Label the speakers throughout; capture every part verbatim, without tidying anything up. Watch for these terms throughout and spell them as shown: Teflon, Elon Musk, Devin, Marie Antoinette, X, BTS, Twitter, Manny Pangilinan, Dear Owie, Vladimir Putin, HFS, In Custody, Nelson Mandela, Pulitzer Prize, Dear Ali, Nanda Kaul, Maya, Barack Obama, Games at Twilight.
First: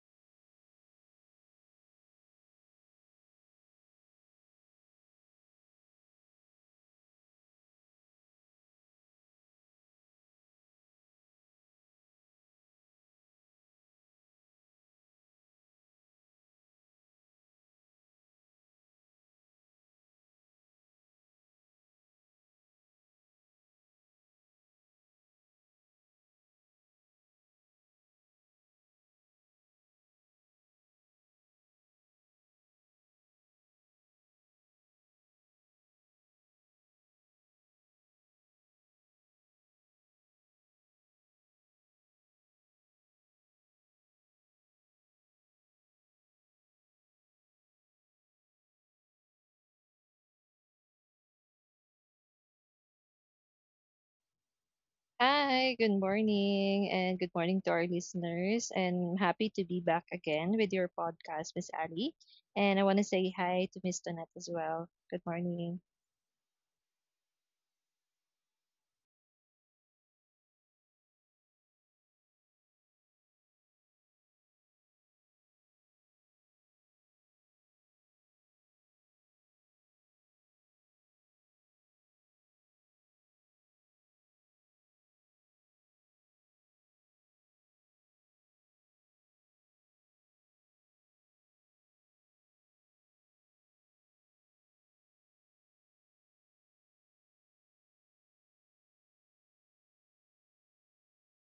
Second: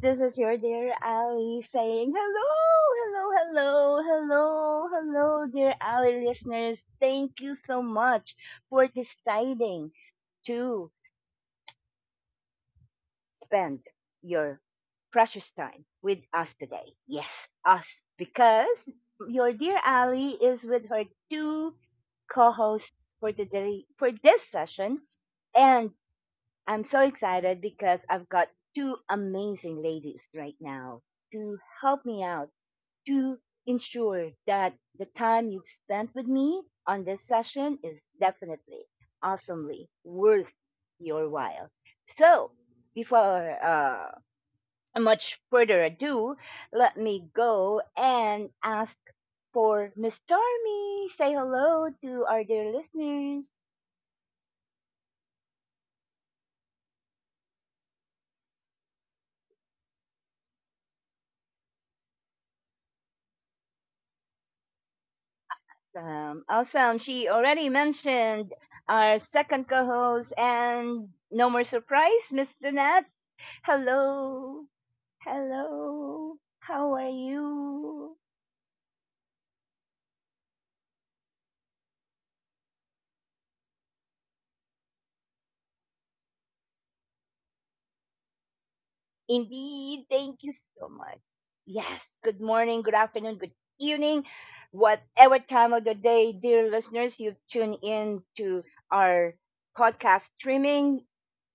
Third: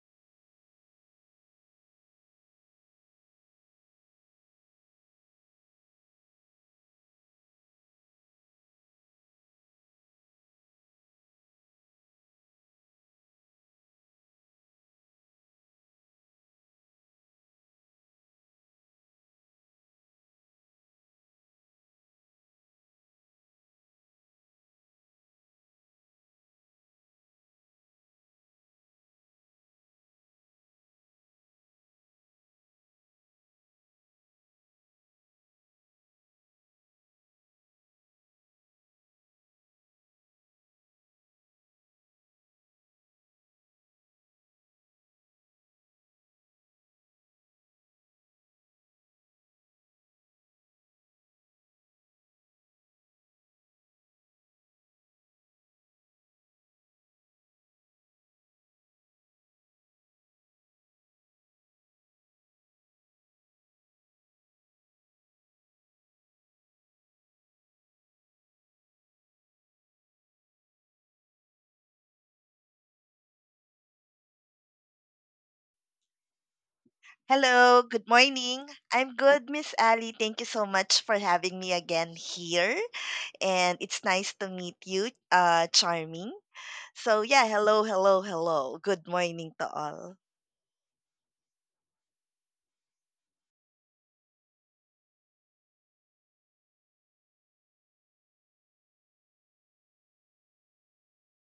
Speaker 1: this is your dear Ali saying hello, hello, hello, hello, hello, dear Ali listeners. Thank you so much for deciding to spend your precious time with us today. Yes, us, because your dear Ali is with her two co-hosts for today for this session, and I'm so excited because I've got two amazing ladies right now to help me out to ensure that the time you've spent with me on this session is definitely awesomely worth your while. So, before uh, much further ado, let me go and ask for Miss Stormy. Say hello to our dear listeners.
Speaker 2: Hi, good morning, and good morning to our listeners. And I'm happy to be back again with your podcast, Miss Ali. And I want to say hi to Miss Tonette as well. Good morning.
Speaker 1: Awesome. Awesome. She already mentioned our second co host, and no more surprise, mister Nat. Hello. Hello. How are
Speaker 3: Hello, good
Speaker 1: you?
Speaker 3: morning. I'm good, Miss Ali. Thank you so much for having me again here. And it's nice to meet you, uh, Charming. So, yeah, hello, hello, hello. Good morning to
Speaker 1: Indeed.
Speaker 3: all.
Speaker 1: Thank you so much. Yes. Good morning, good afternoon, good evening. Whatever time of the day, dear listeners, you tune in to our podcast streaming.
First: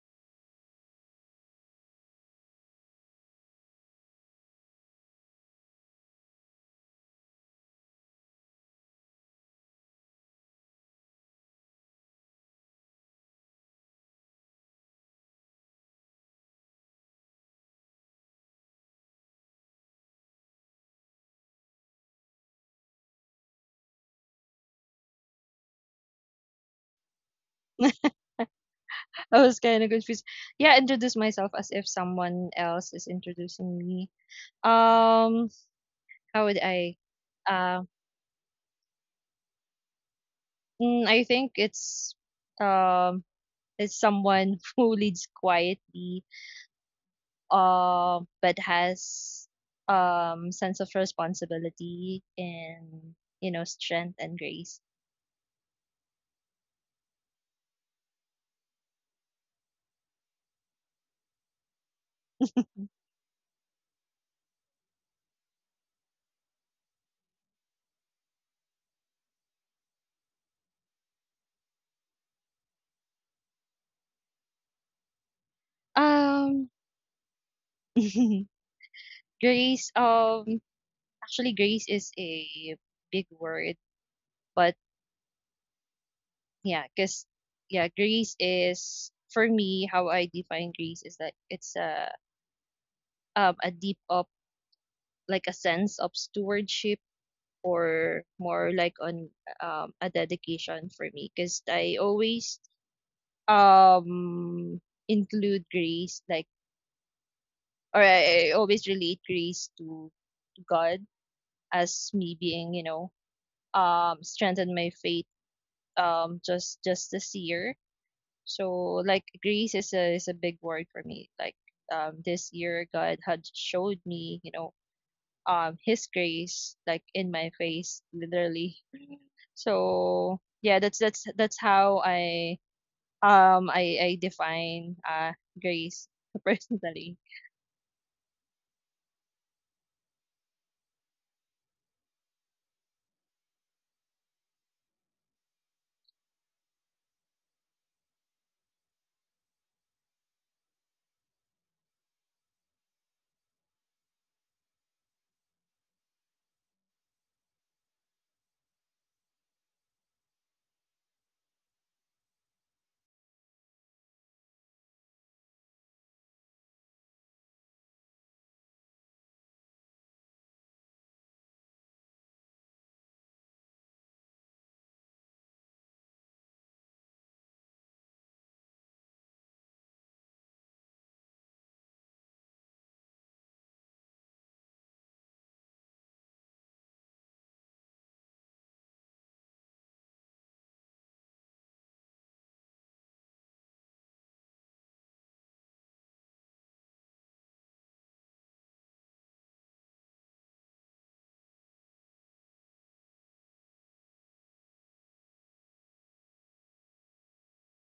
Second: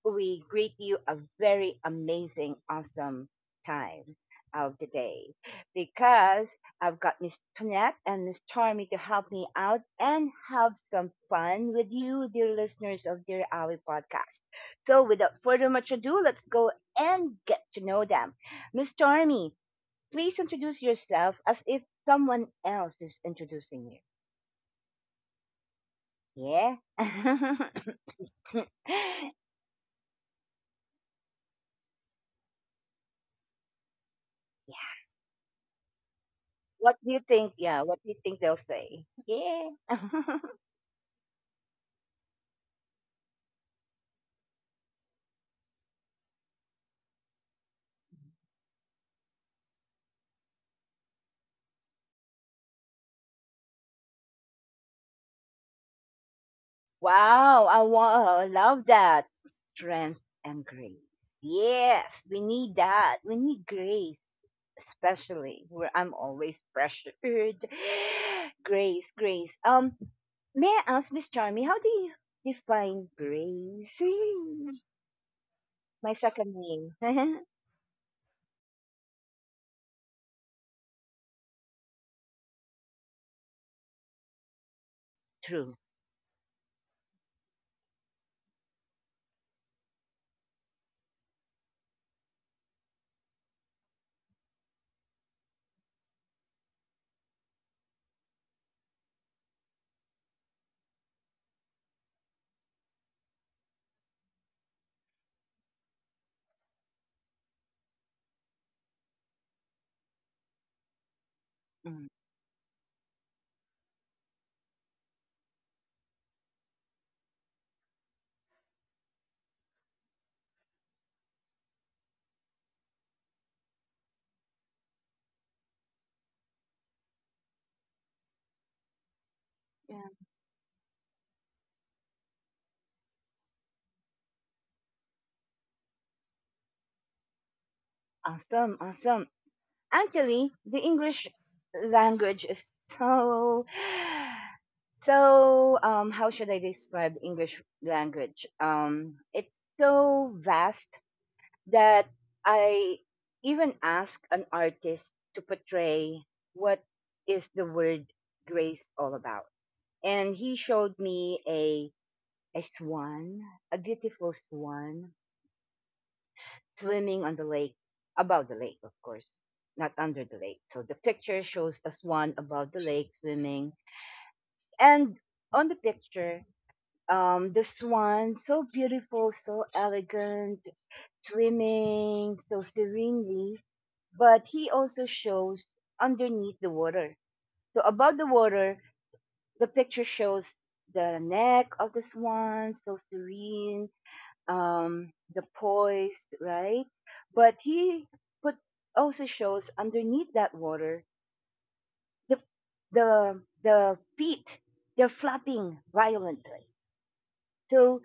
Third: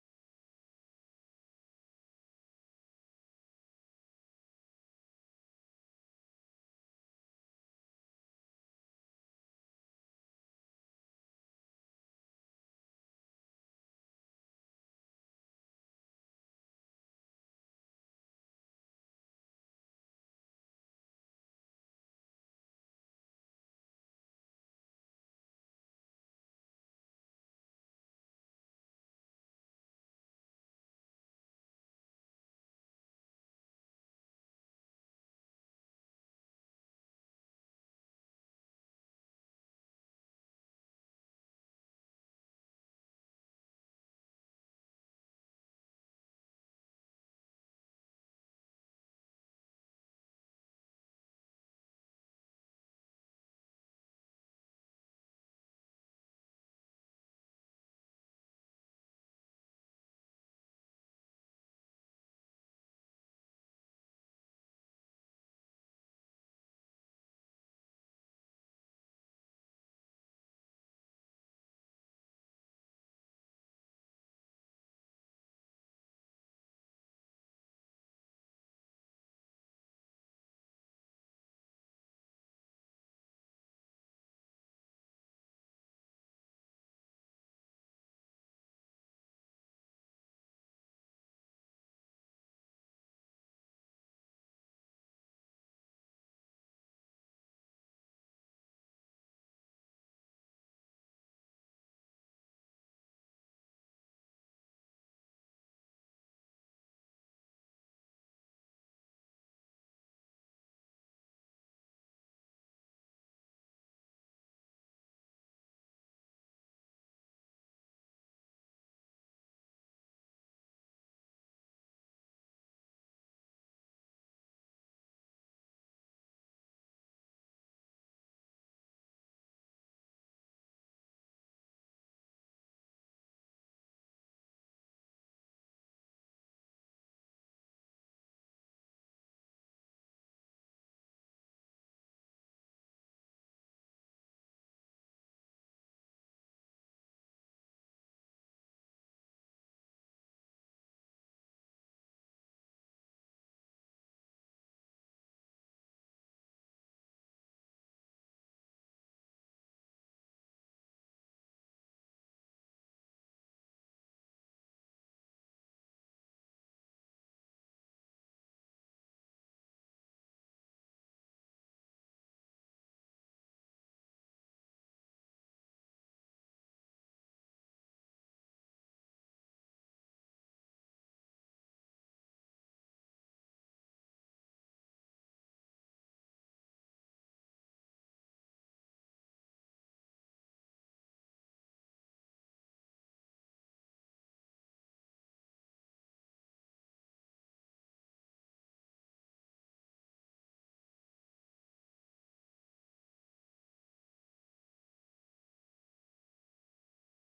Speaker 1: We greet you a very amazing, awesome time of the day because I've got Miss Tonette and Miss Charmy to help me out and have some fun with you, dear listeners of Dear Owie podcast. So, without further much ado, let's go and get to know them. Miss Stormy, please introduce yourself as if someone else is introducing you. Yeah? Yeah.
Speaker 2: I was kind of confused. Yeah, introduce myself as if someone else is introducing me. Um, how would
Speaker 1: What
Speaker 2: I?
Speaker 1: do you think? Yeah,
Speaker 2: Uh,
Speaker 1: what do you think they'll say? Yeah.
Speaker 2: mm, I think it's um, it's someone who leads quietly, uh, but has um sense of responsibility and you know strength and grace.
Speaker 1: Wow, I wa- love that. Strength and grace. Yes, we need that. We need grace, especially where I'm always pressured. Grace, grace. Um, may I ask Miss Charmy, how do you define grace? My second
Speaker 2: Um,
Speaker 1: name.
Speaker 2: grace. Um, actually, grace is a big word, but
Speaker 1: True.
Speaker 2: yeah, cause yeah, grace is for me, how I define grace is that it's a um a deep up, like a sense of stewardship, or more like on, um a dedication for me, cause I always, um include grace, like, or I, I always relate grace to, to God,
Speaker 1: Mm.
Speaker 2: as me being, you know um strengthened my faith, um just just this year. So, like, grace is a is a big word for me, like, um this year God had showed me, you know um his grace, like in my face, literally.
Speaker 1: Yeah.
Speaker 2: So yeah, that's that's that's how I um I I define uh grace, personally.
Speaker 1: Awesome, awesome. Actually, the English language is so so, um, how should I describe English language? Um, it's so vast that I even ask an artist to portray what is the word grace all about. And he showed me a a swan, a beautiful swan swimming on the lake, above the lake, of course, not under the lake. So the picture shows a swan above the lake swimming, and on the picture, um, the swan, so beautiful, so elegant, swimming so serenely, but he also shows underneath the water. So above the water, the picture shows the neck of the swan, so serene, um, the poise, right? But he put also shows underneath that water the the the feet they're flapping violently. So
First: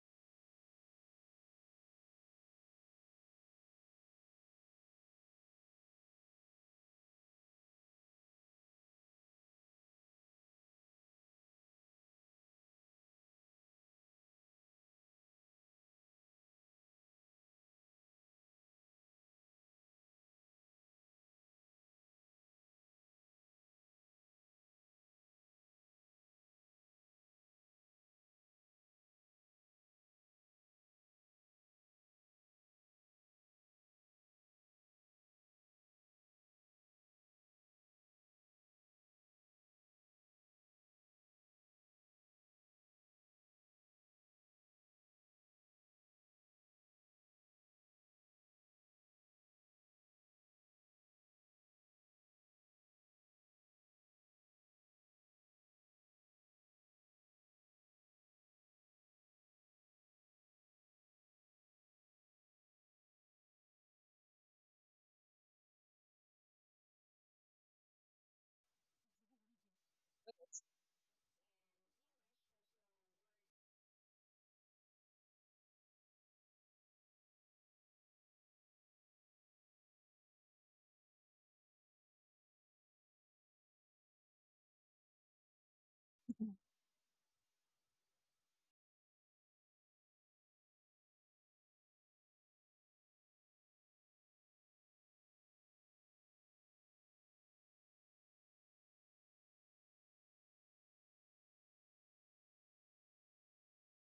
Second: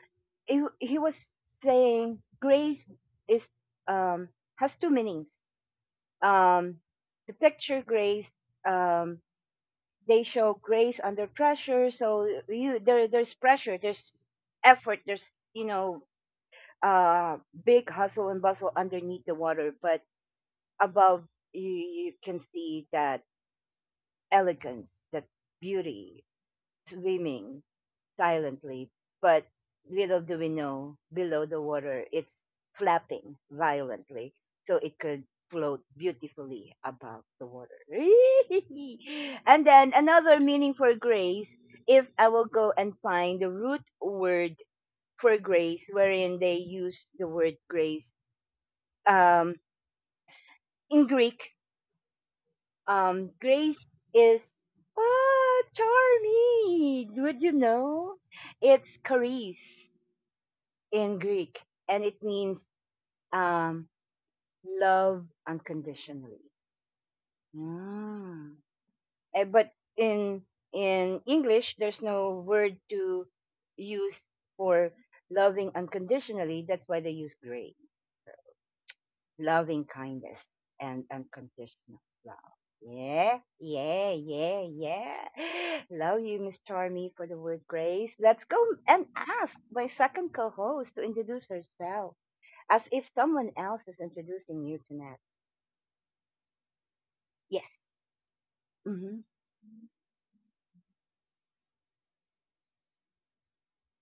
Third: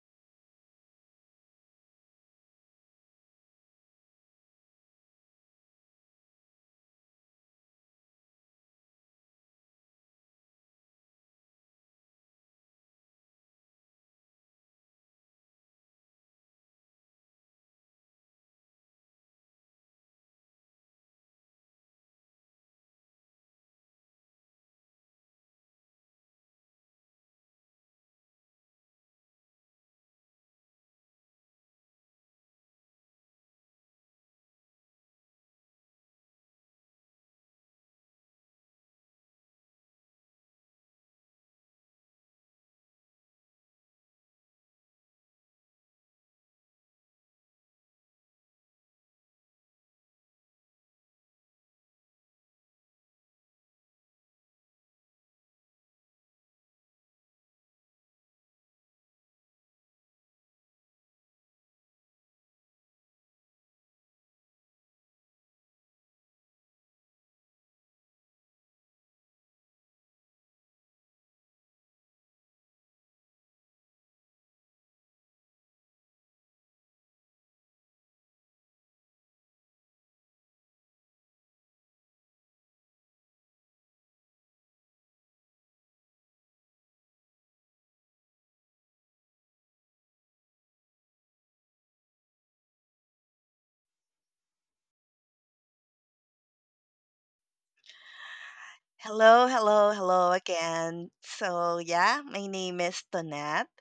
Speaker 1: he, he was saying grace is, um, has two meanings. Um, the picture grace, um, they show grace under pressure. So you there there's pressure, there's effort, there's you know uh, big hustle and bustle underneath the water, but above, you, you can see that elegance, that beauty swimming silently, but little do we know, below the water, it's flapping violently, so it could float beautifully above the water. And then another meaning for grace, if I will go and find the root word for grace, wherein they use the word grace. Um, in Greek, um, grace is, ah, Charming, would you know? It's charis in Greek, and it means, um, love unconditionally. Mm. Eh, But in in English, there's no word to use for loving unconditionally. That's why they use gray, loving kindness and unconditional love. Yeah, yeah, yeah, yeah. Love you, Miss Charmy, for the word grace. Let's go and ask my second co-host to introduce herself, as if someone else is introducing you to that. Yes. Hmm.
Speaker 3: Hello, hello, hello again. So, yeah, my name is Tonette.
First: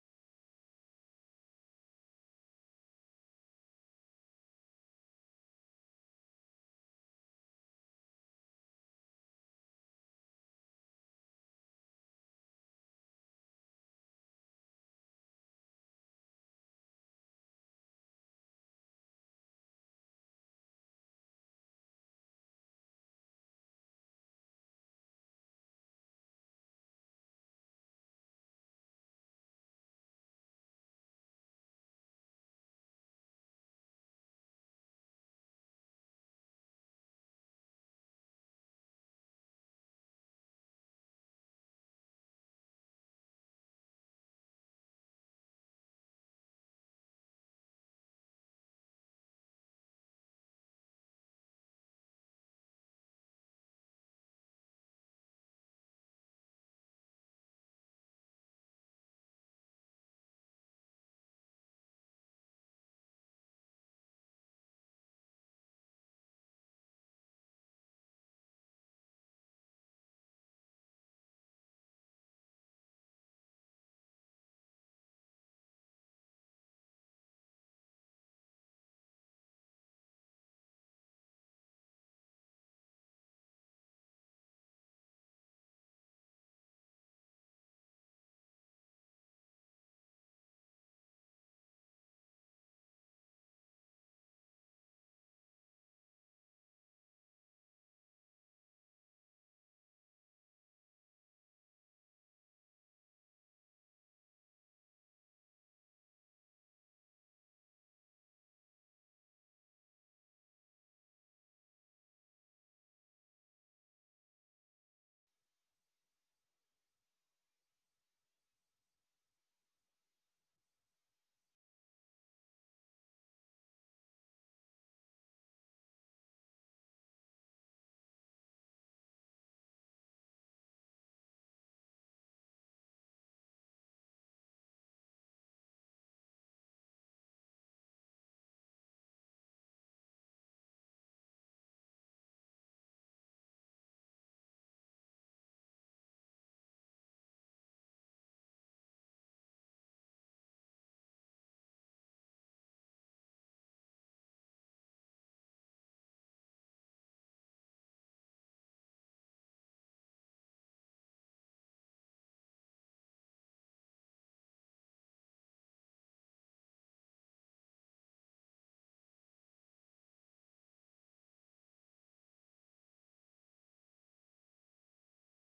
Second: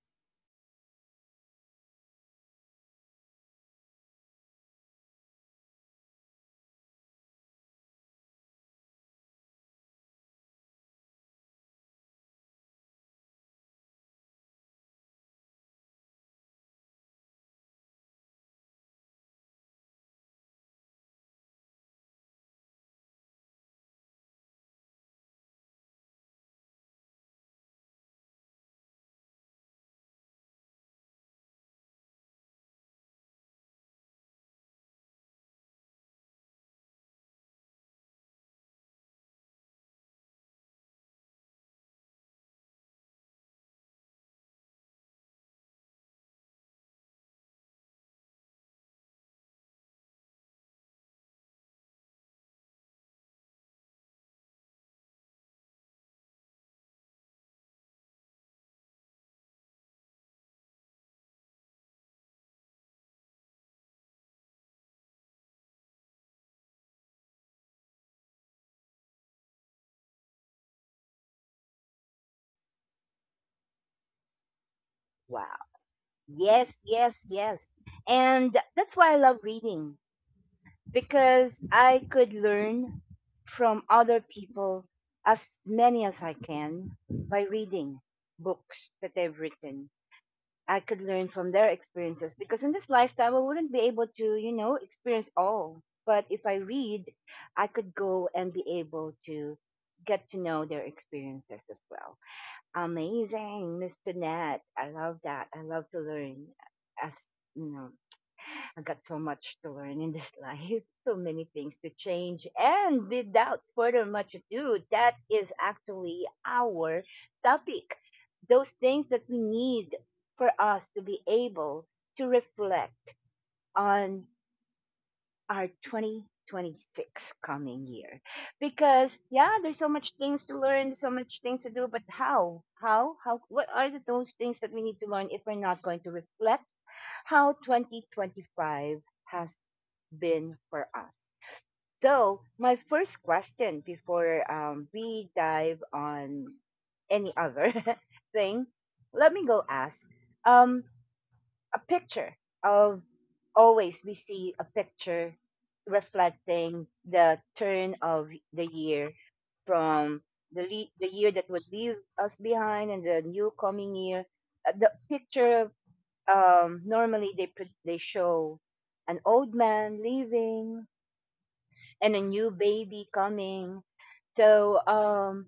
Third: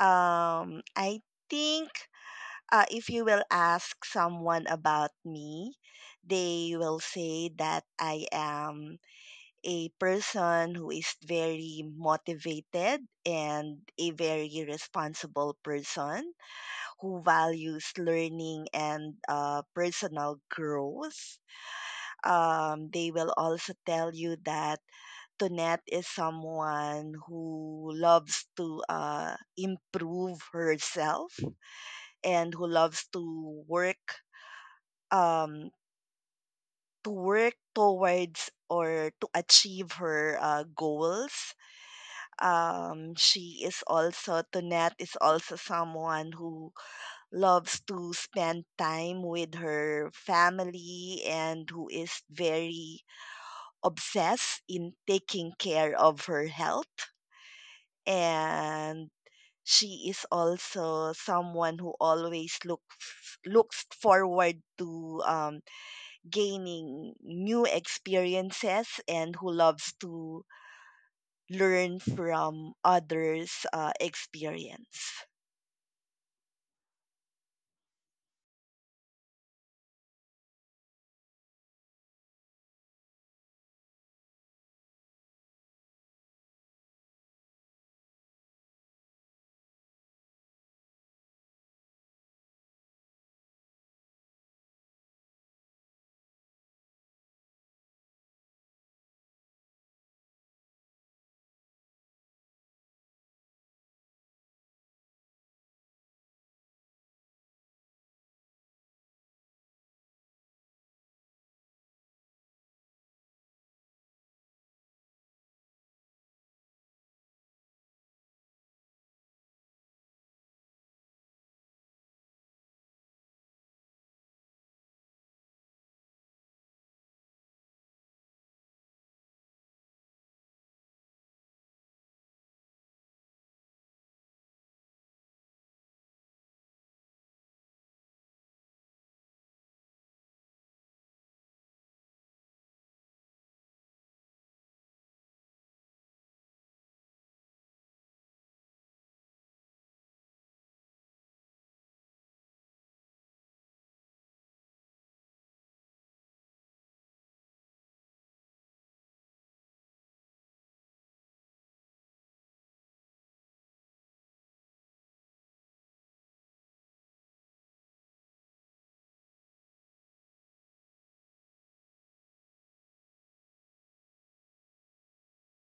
Speaker 3: Um, I think uh, if you will ask someone about me, they will say that I am a person who is very motivated and a very responsible person who values learning and uh, personal growth. Um, they will also tell you that Tonette is someone who loves to uh, improve herself and who loves to work um, to work towards or to achieve her uh, goals. um, she is also, Tonette is also someone who loves to spend time with her family and who is very obsessed in taking care of her health. And she is also someone who always looks looks forward to um, gaining new experiences and who loves to learn from others' uh, experience.
Speaker 1: Wow. Yes, yes, yes. And that's why I love reading because I could learn from other people as many as I can by reading books that they've written. I could learn from their experiences because in this lifetime I wouldn't be able to, you know, experience all. But if I read, I could go and be able to get to know their experiences as well. Amazing, mister Nat. I love that. I love to learn. As you know, I got so much to learn in this life, so many things to change. And without further much ado, that is actually our topic. Those things that we need for us to be able to reflect on our twenty twenty-six coming year, because yeah, there's so much things to learn, so much things to do, but how how how, what are the, those things that we need to learn if we're not going to reflect how twenty twenty-five has been for us. So my first question, before, um, we dive on any other thing, let me go ask, um a picture of, always we see a picture reflecting the turn of the year from the le- the year that would leave us behind and the new coming year. Uh, the picture, um normally, they pre- they show an old man leaving and a new baby coming. So um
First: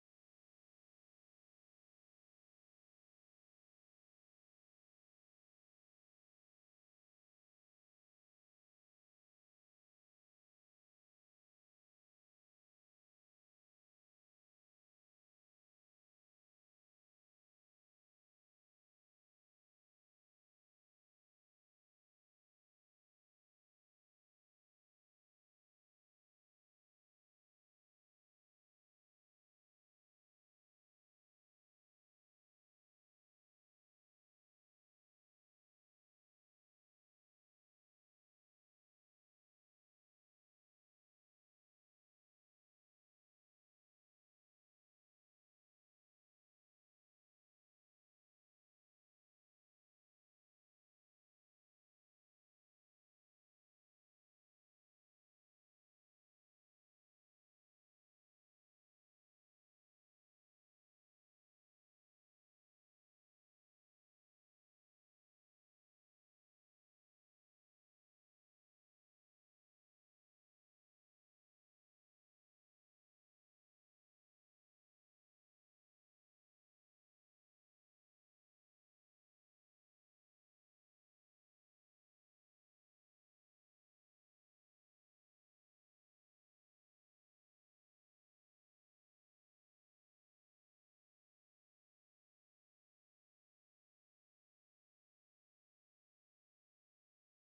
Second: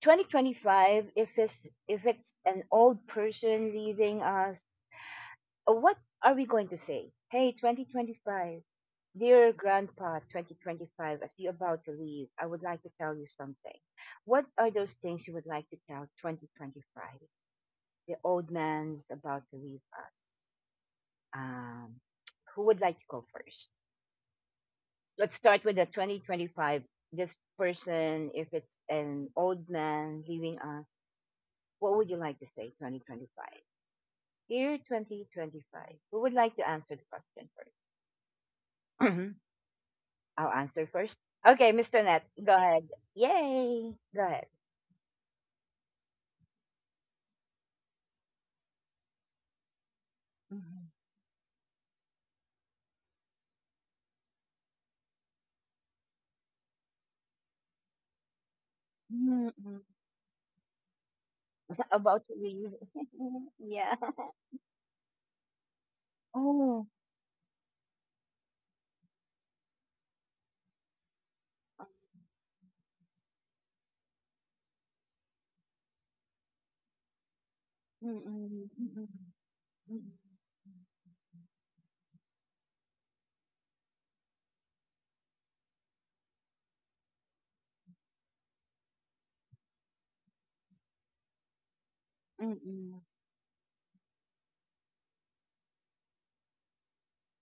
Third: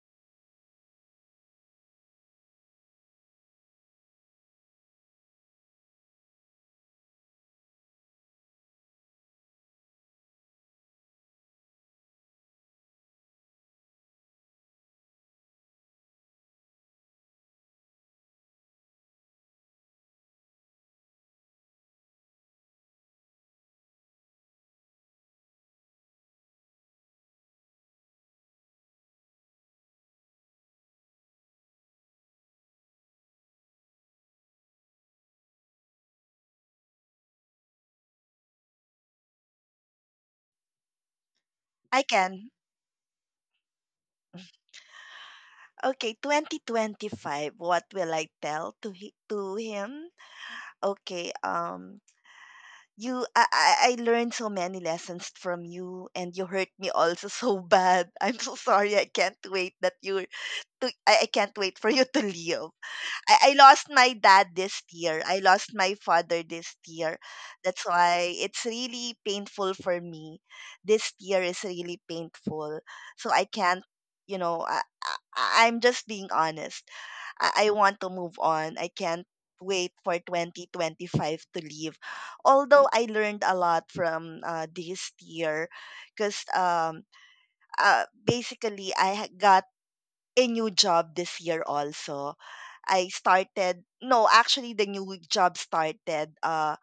Speaker 1: twenty twenty-five, if it's if it's an old person leaving us, what are we going to say? Hey, twenty twenty-five, dear grandpa twenty twenty-five, as you're about to leave, I would like to tell you something. What are those things you would like to tell twenty twenty-five? The old man's about to leave us. Um, who would like to go first? Let's start with the twenty twenty-five. This person, if it's an old man leaving us, what would you like to say, twenty twenty-five? Dear twenty twenty-five, who would like to answer the question first? I'll answer first. Okay,
Speaker 3: I
Speaker 1: mister Net,
Speaker 3: can.
Speaker 1: go ahead. Yay, go ahead.
Speaker 3: Okay, twenty twenty-five. What will I tell to he, to him?
Speaker 1: Mhm.
Speaker 3: Okay, um you I, I I learned so many lessons from you and you hurt me also so bad. I'm so
Speaker 1: Mm,
Speaker 3: sorry. I
Speaker 1: mm.
Speaker 3: can't wait that you to I, I can't
Speaker 1: About to
Speaker 3: wait for you
Speaker 1: leave.
Speaker 3: to leave.
Speaker 1: Yeah.
Speaker 3: I, I lost my dad this year. I lost my
Speaker 1: Oh.
Speaker 3: father this year. That's why it's really painful for me. This year is really painful. So I can't, you know, I, I, I'm just being honest. I, I want to
Speaker 1: Mm-mm,
Speaker 3: move
Speaker 1: mm-mm,
Speaker 3: on. I can't
Speaker 1: mm-mm,
Speaker 3: wait for twenty twenty-five to leave. Although I learned a lot from uh, this year because um, uh, basically I ha- got a new job this year also.
Speaker 1: mm-mm,
Speaker 3: I started no, actually the new job started uh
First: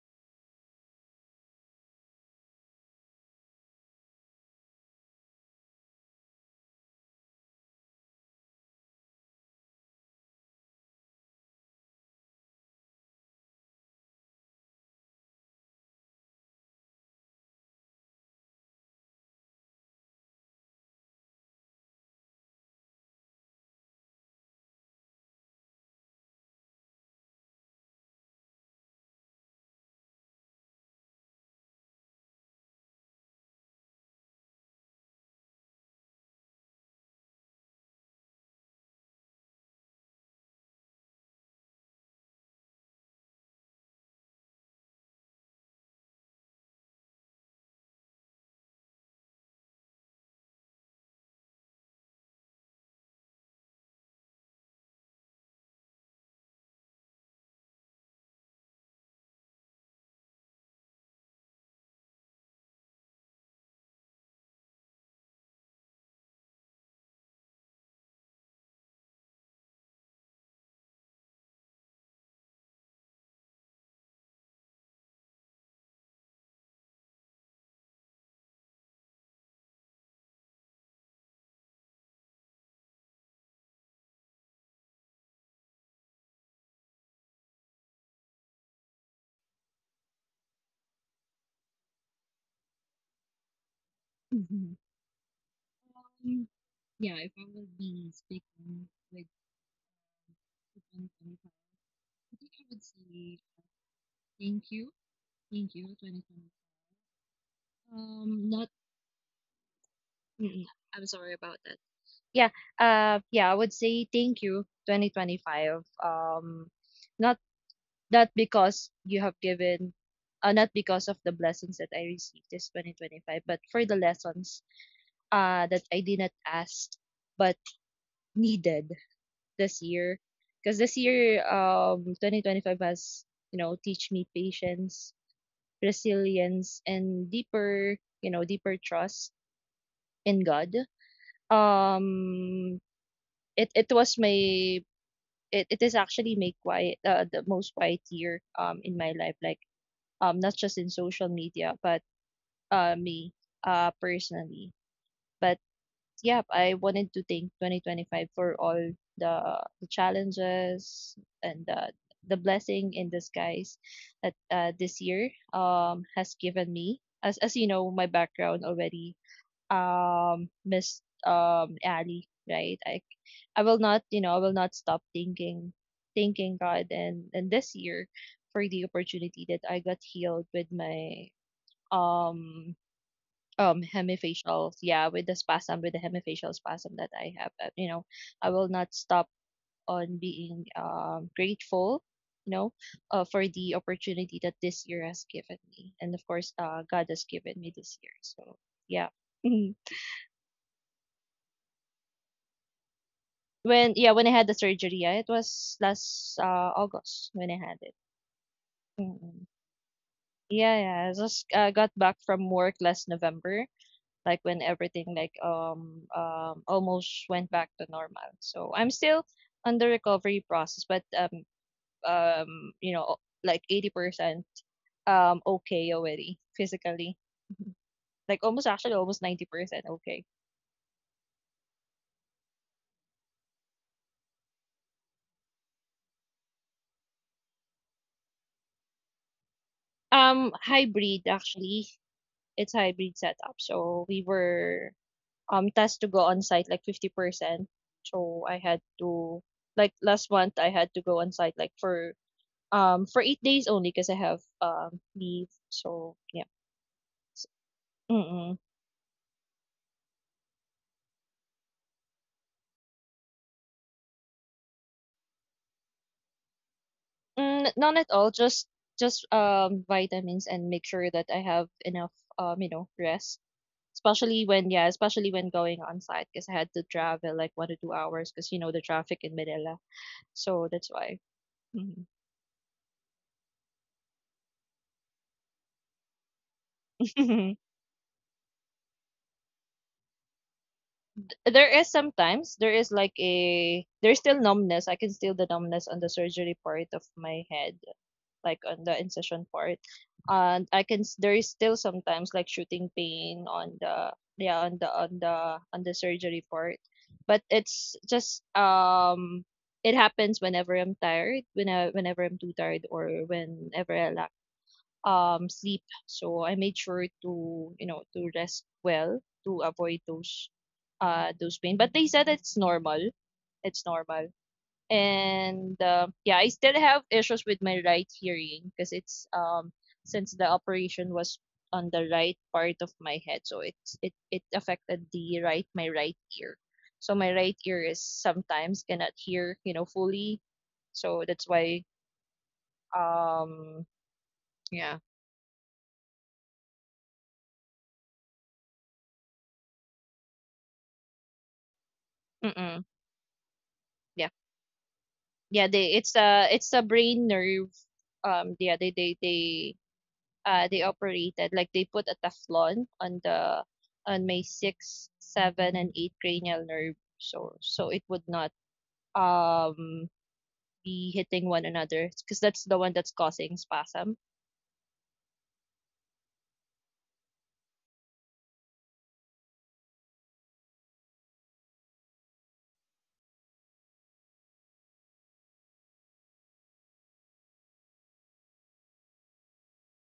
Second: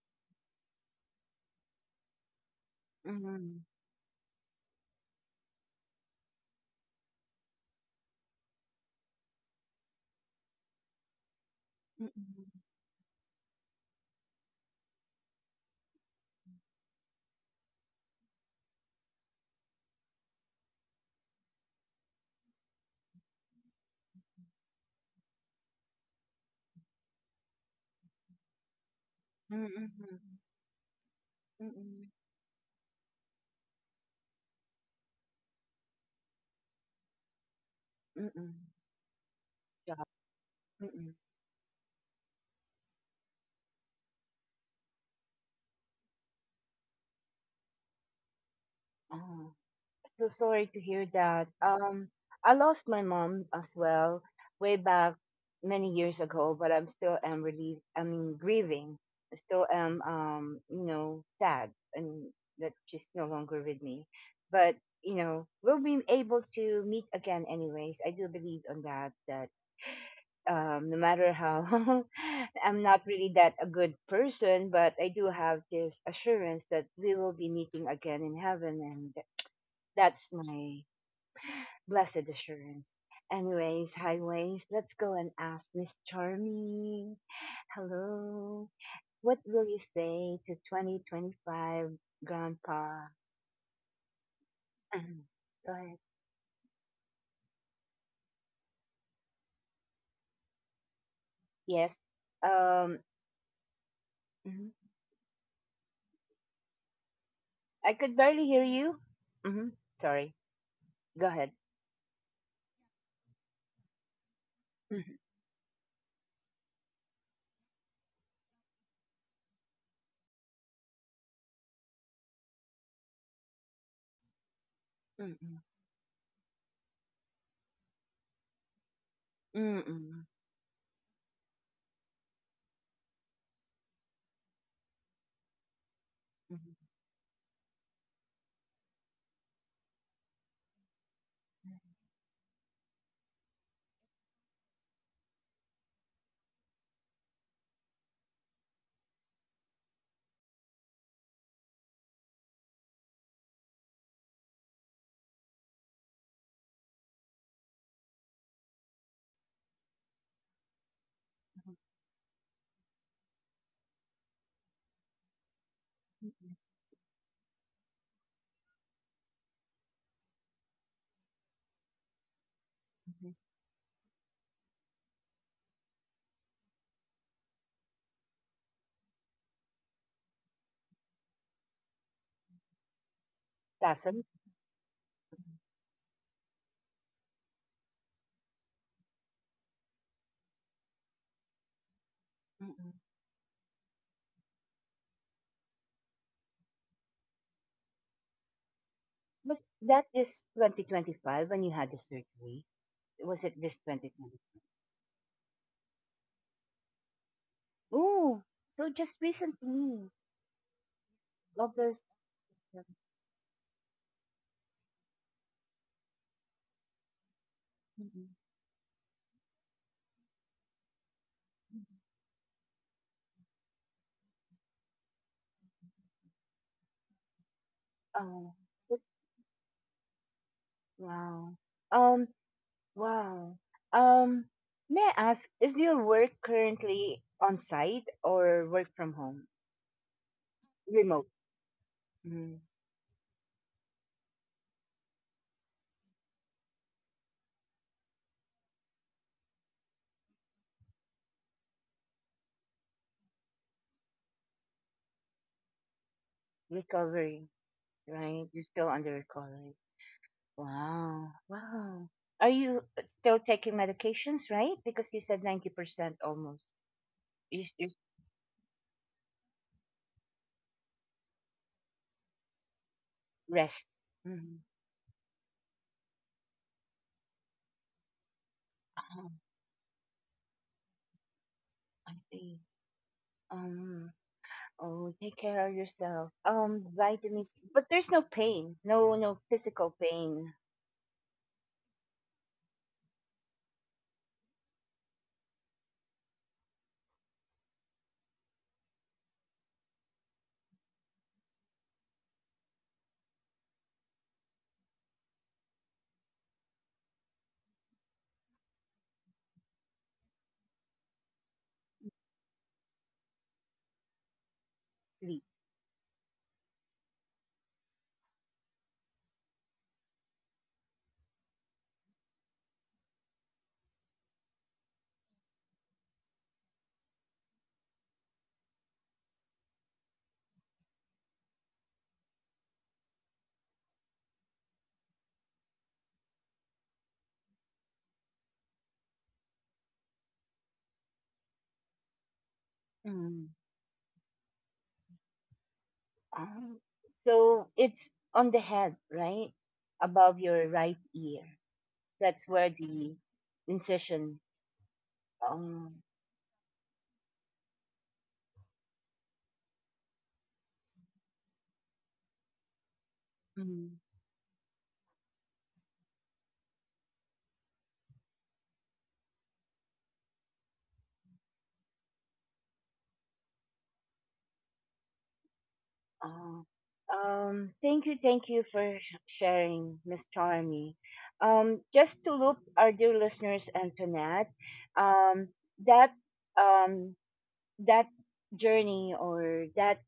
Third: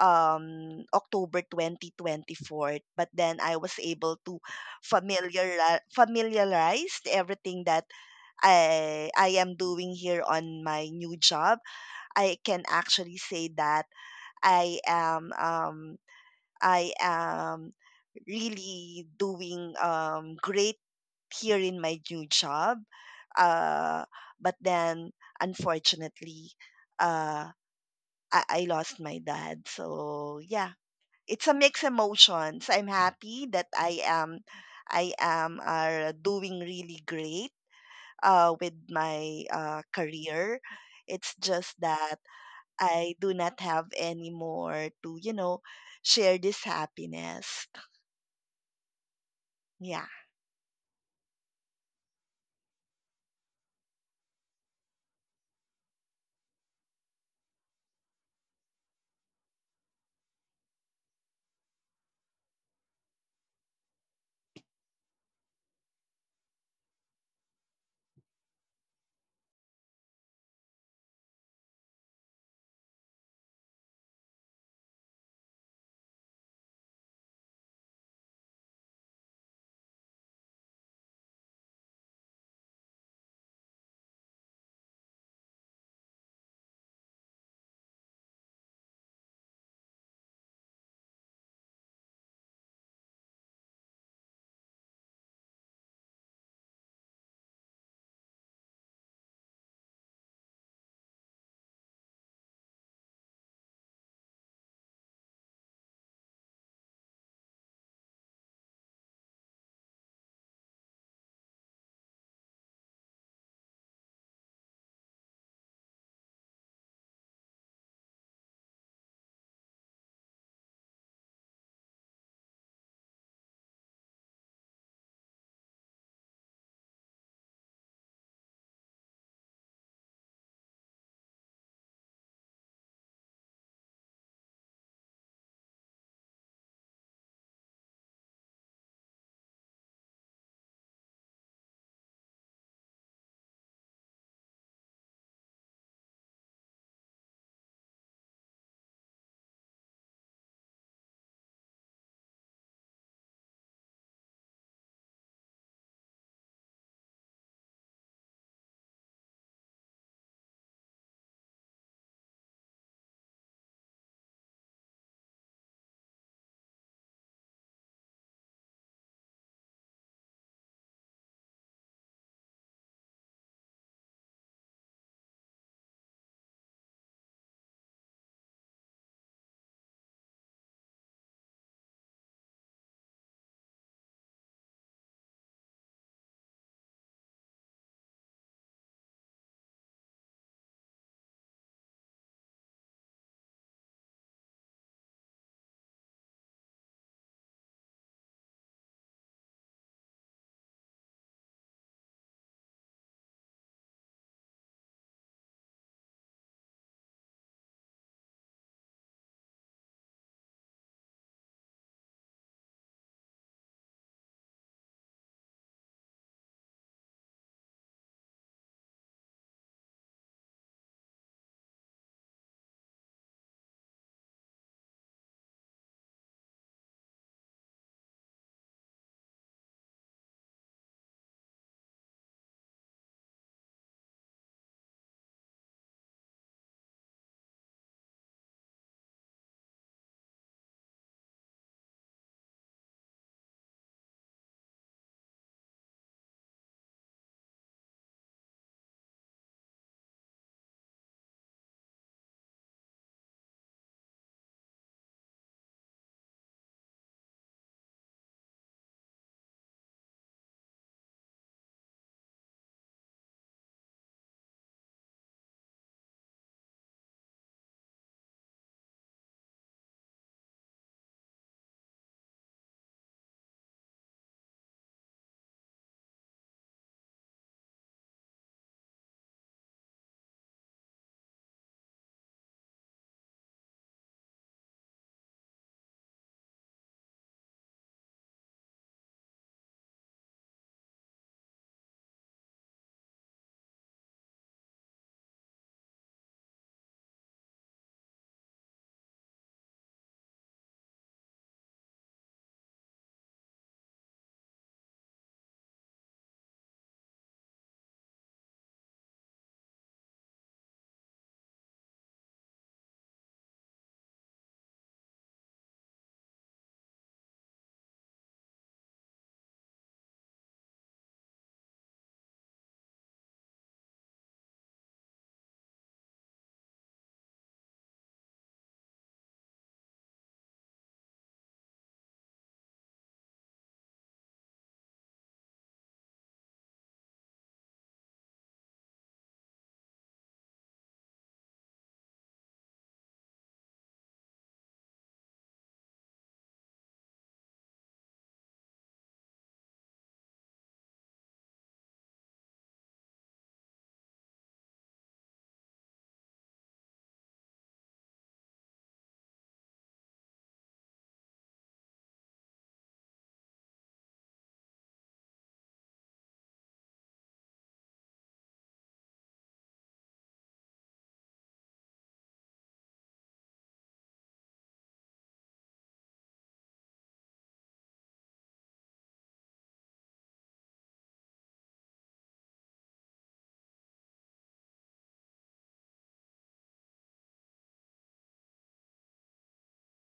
Speaker 3: um October twenty twenty-four, but then
Speaker 1: mm-mm,
Speaker 3: I was able to familiar familiarize everything that I I am doing here on my new job. I can
Speaker 1: mm-mm,
Speaker 3: actually say that I am um I am really doing um great here in my new job. Uh, but then, unfortunately, uh, I, I lost my dad.
Speaker 1: mm-mm,
Speaker 3: So yeah, it's a
Speaker 1: mm-mm,
Speaker 3: mixed emotions. I'm happy that I am, I am are doing really great
Speaker 1: mm-mm,
Speaker 3: uh, with my
Speaker 1: yeah,
Speaker 3: uh, career.
Speaker 1: mm-mm.
Speaker 3: It's just that I do not have any more to you know share this happiness.
Speaker 1: Oh, so
Speaker 3: Yeah,
Speaker 1: sorry to hear that. Um, I lost my mom as well way back many years ago, but I'm still am relieved. I mean, grieving. I still am, um, you know, sad, and that she's no longer with me. But you know, we'll be able to meet again, anyways. I do believe on that. That, um, no matter how I'm not really that a good person, but I do have this assurance that we will be meeting again in heaven, and that's my blessed assurance. Anyways, highways, let's go and ask Miss Charming. Hello. What will you say to twenty twenty-five Grandpa?
Speaker 2: Mhm.
Speaker 1: Go ahead.
Speaker 2: Um, yeah, if I would be speaking with people twenty twenty-five,
Speaker 1: Yes.
Speaker 2: I think I would
Speaker 1: Um,
Speaker 2: say, uh, thank
Speaker 1: mhm.
Speaker 2: you, thank you, twenty twenty.
Speaker 1: I could barely
Speaker 2: Um,
Speaker 1: hear
Speaker 2: not,
Speaker 1: you. hmm Sorry.
Speaker 2: mm, I'm
Speaker 1: Go
Speaker 2: sorry
Speaker 1: ahead.
Speaker 2: about that. Yeah, uh, yeah, I would say thank you,
Speaker 1: Mm-mm.
Speaker 2: twenty twenty-five. Um, not not because you have given, uh, not because of the blessings that I received this twenty twenty-five, but for the lessons
Speaker 1: Mm-mm.
Speaker 2: uh that I did not ask but needed this year,
Speaker 1: Mm-mm.
Speaker 2: because this year, um twenty twenty-five has, you know teach me patience, resilience, and deeper, you know deeper trust in God. Um it it was my it, it is actually my quiet uh, the most quiet year, um in my life, like, um not just in social media, but, uh me, uh personally. But yep, I wanted to thank twenty twenty-five for all the, the challenges and the, the blessing in disguise that, uh, this year, um, has given me. As, as you know, my background already, um, Miss um, Ali, right? I, I will not, you know, I will not stop thanking, thanking God, and, and this year, for the opportunity that I got healed with my um um
Speaker 1: That's a mis-
Speaker 2: hemifacials, yeah, with the spasm with the hemifacial spasm that I have. uh, you know I will not stop on being um grateful, you know
Speaker 1: mm-mm.
Speaker 2: uh, for the opportunity that this year has given me, and of course uh God has given me this year. So yeah.
Speaker 1: Was
Speaker 2: Mhm.
Speaker 1: that this twenty twenty-five when you had the surgery? Was it this
Speaker 2: when Yeah, when I
Speaker 1: twenty twenty-five?
Speaker 2: had the surgery, yeah, it was last uh August when I had it.
Speaker 1: Oh, so just
Speaker 2: Mhm.
Speaker 1: recently,
Speaker 2: yeah yeah I just, uh,
Speaker 1: August.
Speaker 2: got back from work last November, like when everything, like, um um almost went back to
Speaker 1: mm
Speaker 2: normal. So I'm still on the recovery process, but, um um you know like eighty percent um okay already, physically.
Speaker 1: Oh,
Speaker 2: Like almost,
Speaker 1: that's
Speaker 2: actually almost ninety percent okay.
Speaker 1: wow. Um, wow. Um, may I ask, is your work currently on site or work from home?
Speaker 2: Um
Speaker 1: Remote.
Speaker 2: hybrid, actually.
Speaker 1: Mm,
Speaker 2: It's hybrid setup. So we were um tasked to go on site like fifty percent. So I had to, like last month I had to go on site, like, for Um, for eight days only because I have um leave. So yeah.
Speaker 1: Recovery,
Speaker 2: S-
Speaker 1: right? You're
Speaker 2: Mm-mm.
Speaker 1: still under recovery. Wow. Wow. Are you still taking medications, right? Because you said ninety percent almost. You, s-
Speaker 2: Mm,
Speaker 1: you s-
Speaker 2: none at all. Just just um vitamins, and make sure that I have enough, um you know rest.
Speaker 1: Rest.
Speaker 2: Especially
Speaker 1: Mm.
Speaker 2: when yeah, especially when going on site, because I had to travel like one to two hours because you know the traffic
Speaker 1: Oh,
Speaker 2: in Manila. So that's why. Mhm.
Speaker 1: I see. Um, Oh, take care of yourself. Um, vitamins, but there's no pain, no no physical pain.
Speaker 2: there is sometimes, there is like a there's still numbness. I can feel the numbness on the surgery part of my head, like on the incision part. And I can s- there is still sometimes, like, shooting pain on the, yeah on the on the on the surgery part, but, it's just um it happens whenever I'm tired, when I, whenever I'm too tired, or whenever I lack
Speaker 1: Sleep.
Speaker 2: um sleep. So I made sure to, you know to rest well, to avoid those uh those pain. But they said it's normal. It's normal, and, uh, yeah, I still have issues with my right hearing, because, it's um since the operation was on the right part of my head, so it's it it affected the right my right ear, so my right ear is sometimes cannot hear, you know fully. So that's why
Speaker 1: Mm.
Speaker 2: um yeah.
Speaker 1: Um, so it's on the head, right, above your right ear. That's where
Speaker 2: Mm.
Speaker 1: the
Speaker 2: yeah
Speaker 1: incision.
Speaker 2: yeah they
Speaker 1: Um,
Speaker 2: it's a it's a brain nerve. Um yeah, they they they uh, they operated, like, they put a Teflon on the
Speaker 1: Mm.
Speaker 2: on my sixth, seven, and eight cranial nerve, so so it would not um be hitting one another because that's the one that's causing spasm.
Speaker 1: uh, um, thank you, thank you for sh- sharing, Miss Charmy. Um, just to loop our dear listeners, Antoinette, um, that, um that journey, or that,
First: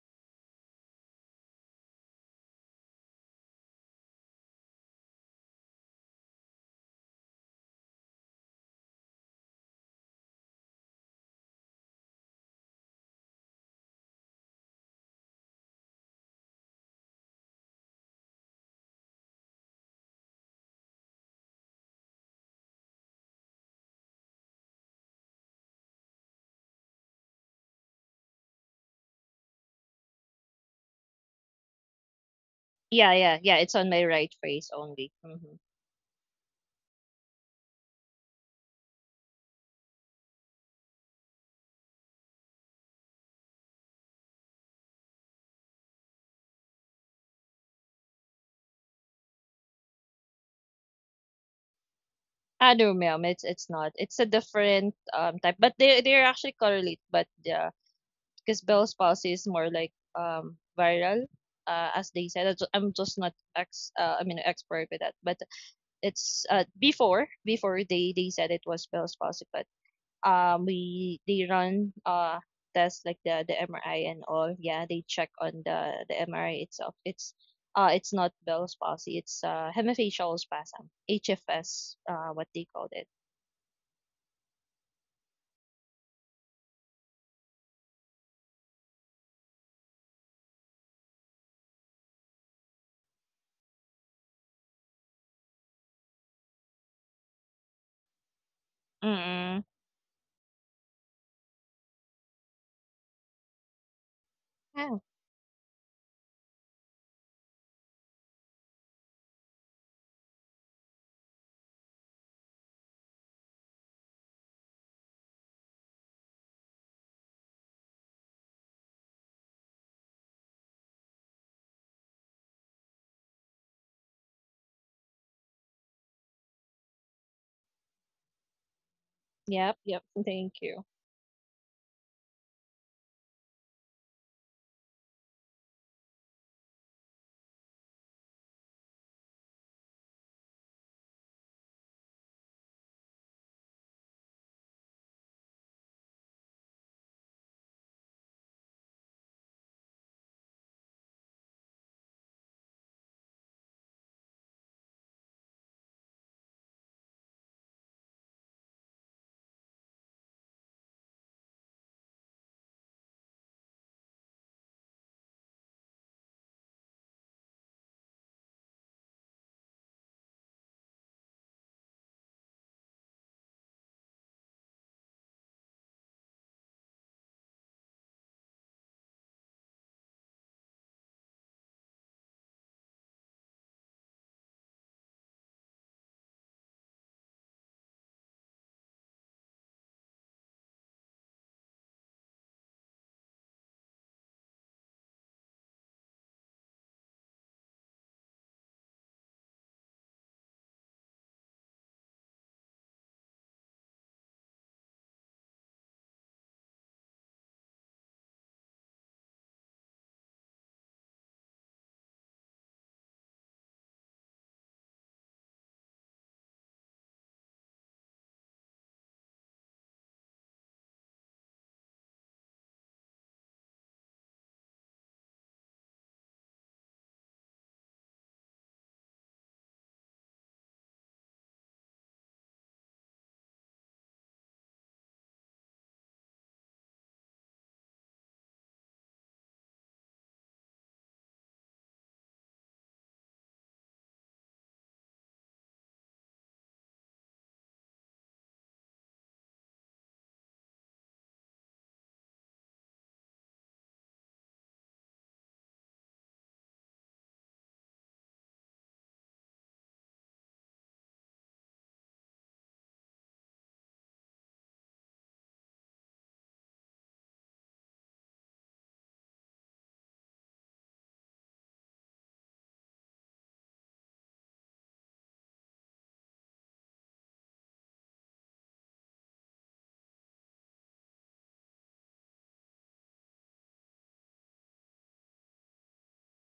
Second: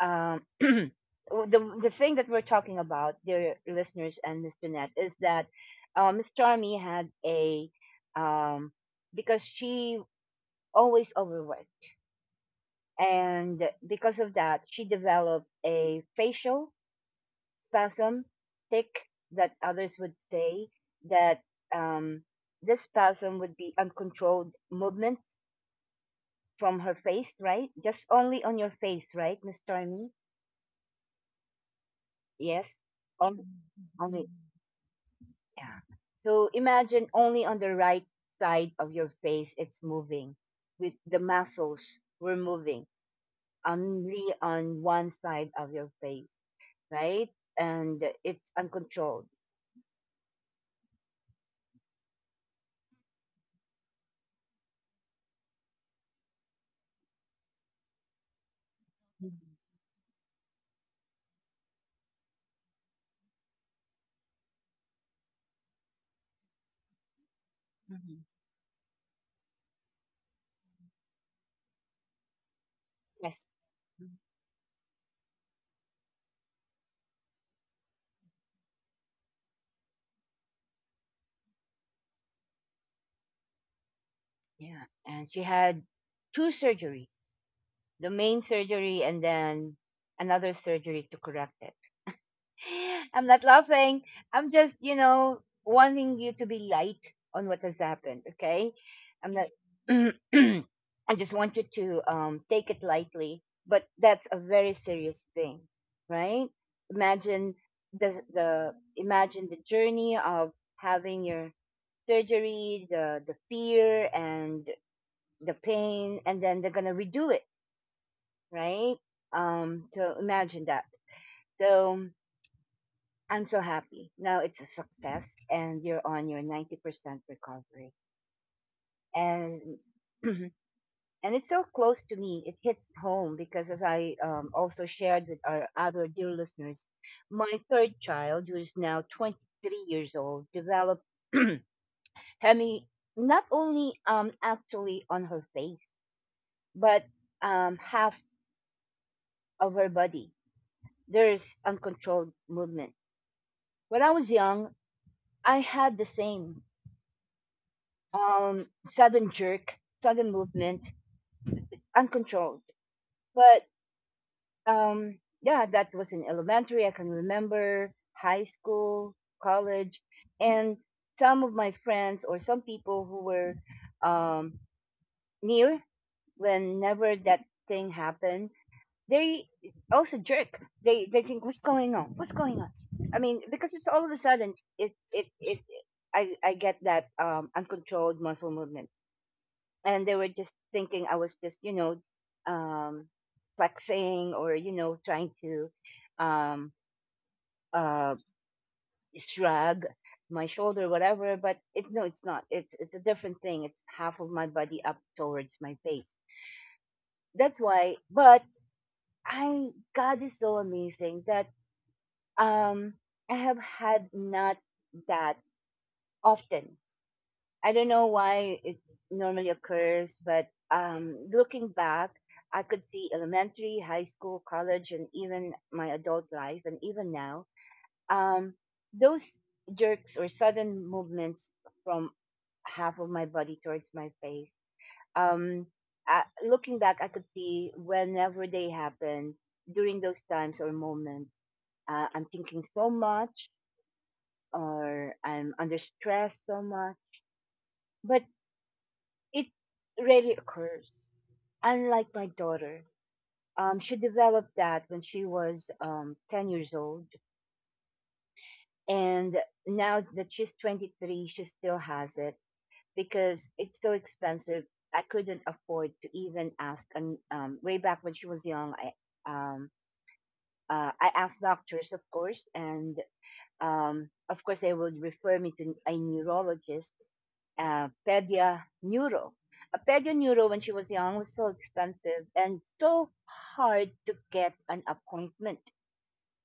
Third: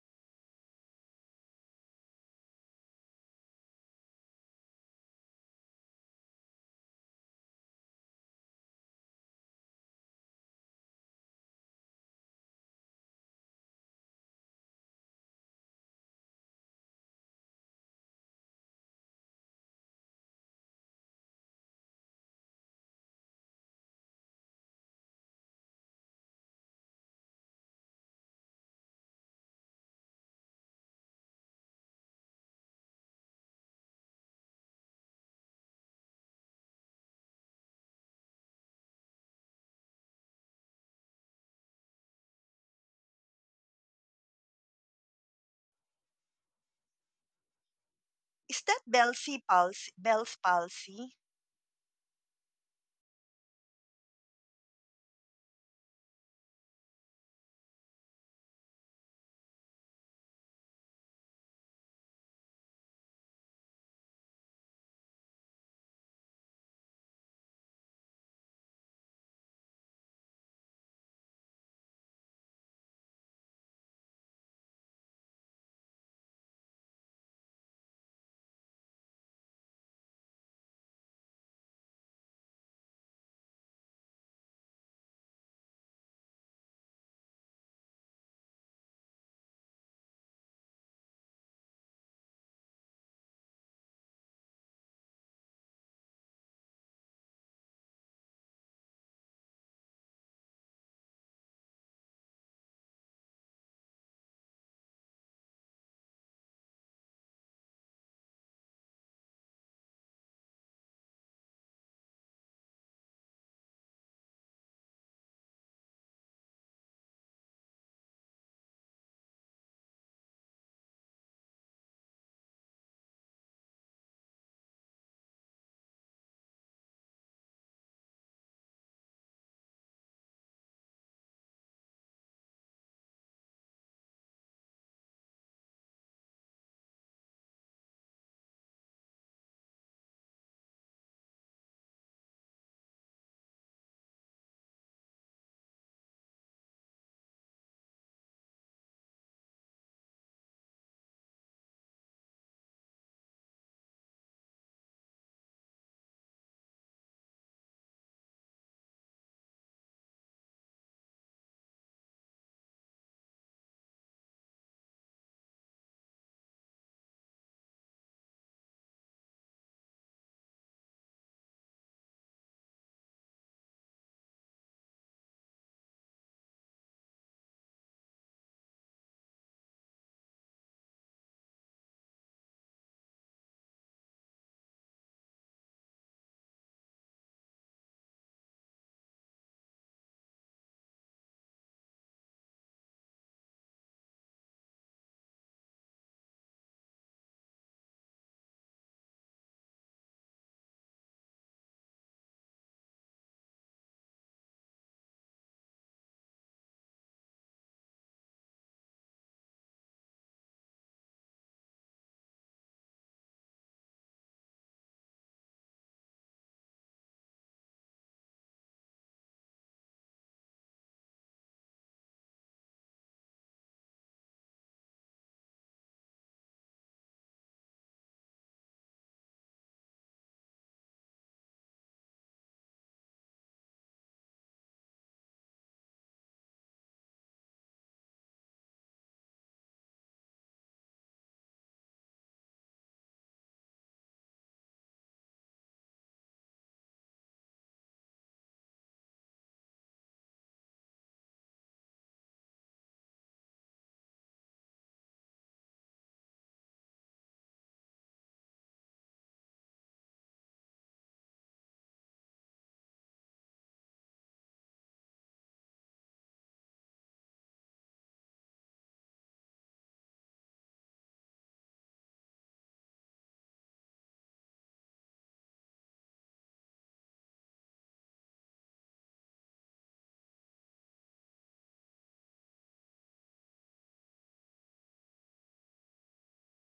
Speaker 1: um, the the thing that we're talking about, dear listeners and Miss Jeanette, is that, uh, Miss Charmy had a, um, because she always overworked, and because of that, she developed a facial spasm tick that others would say that, um, this spasm would be uncontrolled movements from her face, right? Just only on your face, right, Miss Charmy? Yes,
Speaker 2: Yeah,
Speaker 1: on
Speaker 2: yeah, yeah. It's on my
Speaker 1: on it.
Speaker 2: right face only. Mm-hmm.
Speaker 1: Yeah. So imagine only on the right side of your face it's moving. With the muscles were moving only on one side of your face, right? And it's
Speaker 3: is that Bell's
Speaker 1: uncontrolled.
Speaker 3: palsy? Bell's palsy?
Speaker 2: Ah, no, ma'am. It's it's not. It's a different, um type, but they they're actually correlate. But yeah, because Bell's palsy is more like, um viral. Uh, as they said, I'm ju- I'm just not ex. Uh, I mean, expert with that, but, it's, uh, before before they
Speaker 1: Mm-hmm.
Speaker 2: they said it was Bell's palsy, but, um we they run uh tests, like the
Speaker 1: Yes.
Speaker 2: the M R I
Speaker 1: Mhm.
Speaker 2: and all. Yeah, they check on the the M R I itself. It's uh it's not Bell's palsy. It's uh hemifacial spasm, H F S. Uh, what they called it.
Speaker 1: Yeah. And she had two surgeries, the main surgery and then another surgery to correct it. I'm not laughing. I'm just, you know, wanting you to be light on what has happened. Okay. I'm not,
Speaker 2: Mm.
Speaker 1: I just want you to, um, take it lightly, but that's a very
Speaker 2: Yeah.
Speaker 1: serious thing, right? Imagine the, the, Imagine the journey of having your surgery, the, the fear and the pain, and then they're going to redo it, right? Um, so imagine that. So, I'm so happy. Now it's a success and you're on your ninety percent recovery. And
Speaker 2: Yep. Yep. Thank
Speaker 1: and
Speaker 2: you.
Speaker 1: it's so close to me. It hits home because as I, um, also shared with our other dear listeners, my third child, who is now twenty-three years old, developed hemi not only, um actually on her face, but, um half of her body. There's uncontrolled movement. When I was young, I had the same, um, sudden jerk, sudden movement, uncontrolled. But, um, yeah, that was in elementary. I can remember high school, college, and some of my friends or some people who were, um, near whenever that thing happened, they also jerk. They they think, what's going on? What's going on? I mean, because it's all of a sudden, it it it. I, I get that, um, uncontrolled muscle movement. And they were just thinking I was just you know um, flexing or you know trying to um, uh, shrug my shoulder, whatever. But it, no, it's not, it's it's a different thing. It's half of my body up towards my face. That's why. But I, God is so amazing that um I have had not that often. I don't know why it normally occurs, but um, looking back, I could see elementary, high school, college, and even my adult life, and even now, um, those jerks or sudden movements from half of my body towards my face. Um, I, Looking back, I could see whenever they happen during those times or moments, uh, I'm thinking so much, or I'm under stress so much. But it rarely occurs. Unlike my daughter, um, she developed that when she was um, 10 years old. And now that she's 23, she still has it because it's so expensive. I couldn't afford to even ask. And um, way back when she was young, I, um, uh, I asked doctors, of course, and um, of course, they would refer me to a neurologist, uh, Pedia Neuro. A Pedia Neuro, when she was young, was so expensive and so hard to get an appointment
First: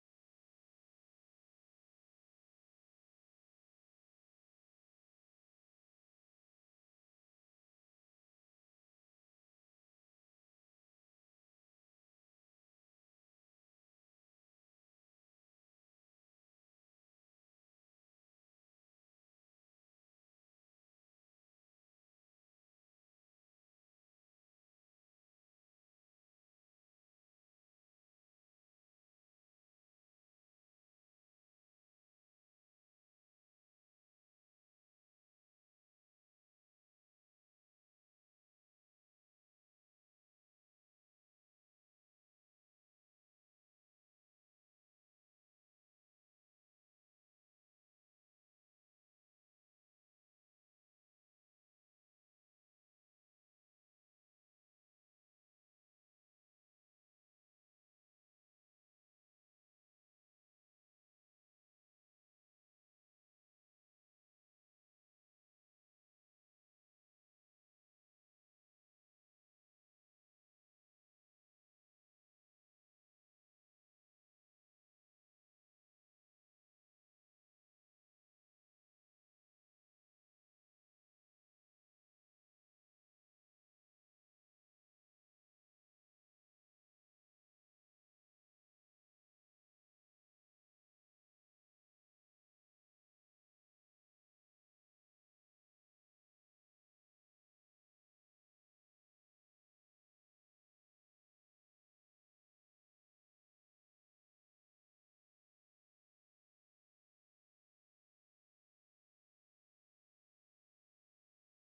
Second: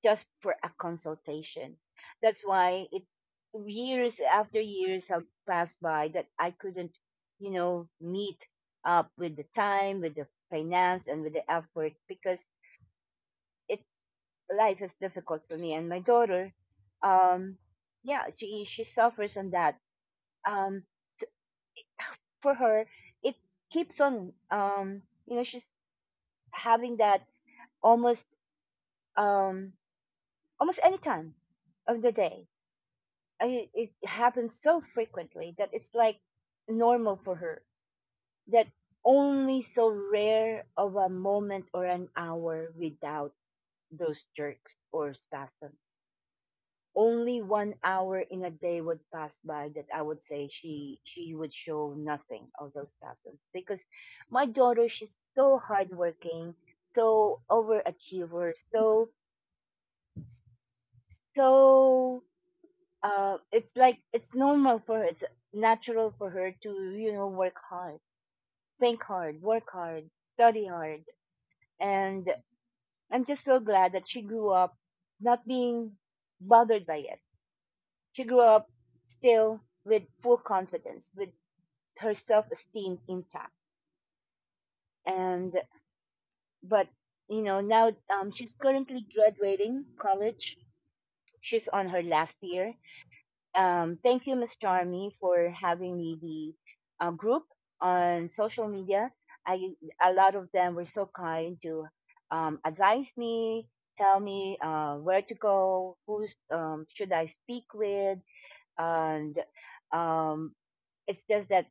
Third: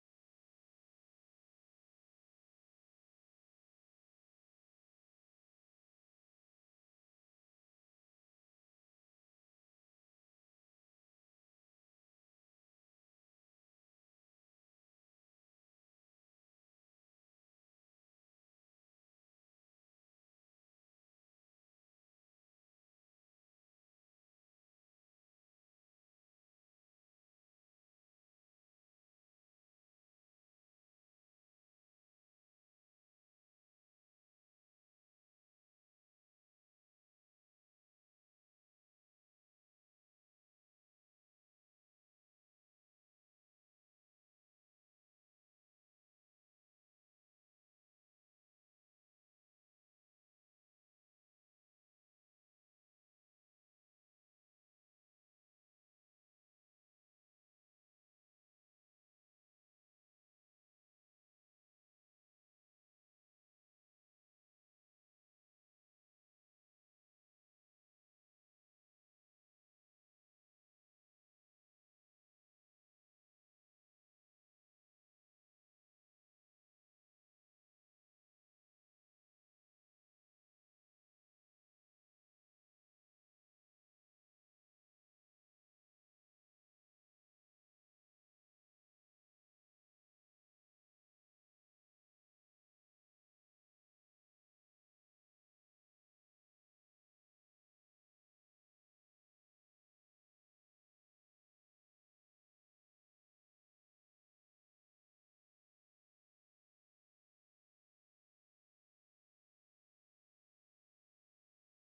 Speaker 1: just for a consultation. That's why it years after years have passed by that I couldn't, you know, meet up with the time, with the finance, and with the effort because it life is difficult for me and my daughter. Um, yeah, she she suffers on that. Um, for her, it keeps on, um you know she's having that almost, um almost any time of the day. I It happens so frequently that it's like normal for her, that only so rare of a moment or an hour without those jerks or spasms. Only one hour in a day would pass by that I would say she she would show nothing of those passions, because my daughter, she's so hardworking, so overachiever, so so uh, it's like it's normal for her, it's natural for her to you know work hard, think hard, work hard, study hard, and I'm just so glad that she grew up not being bothered by it. She grew up still with full confidence, with her self-esteem intact. And but you know now um, she's currently graduating college. She's on her last year. Um, thank you, Miss Charmy, for having me the uh, group on social media. I A lot of them were so kind to um, advise me, tell me uh, where to go, who's, um, should I speak with, and um, it's just that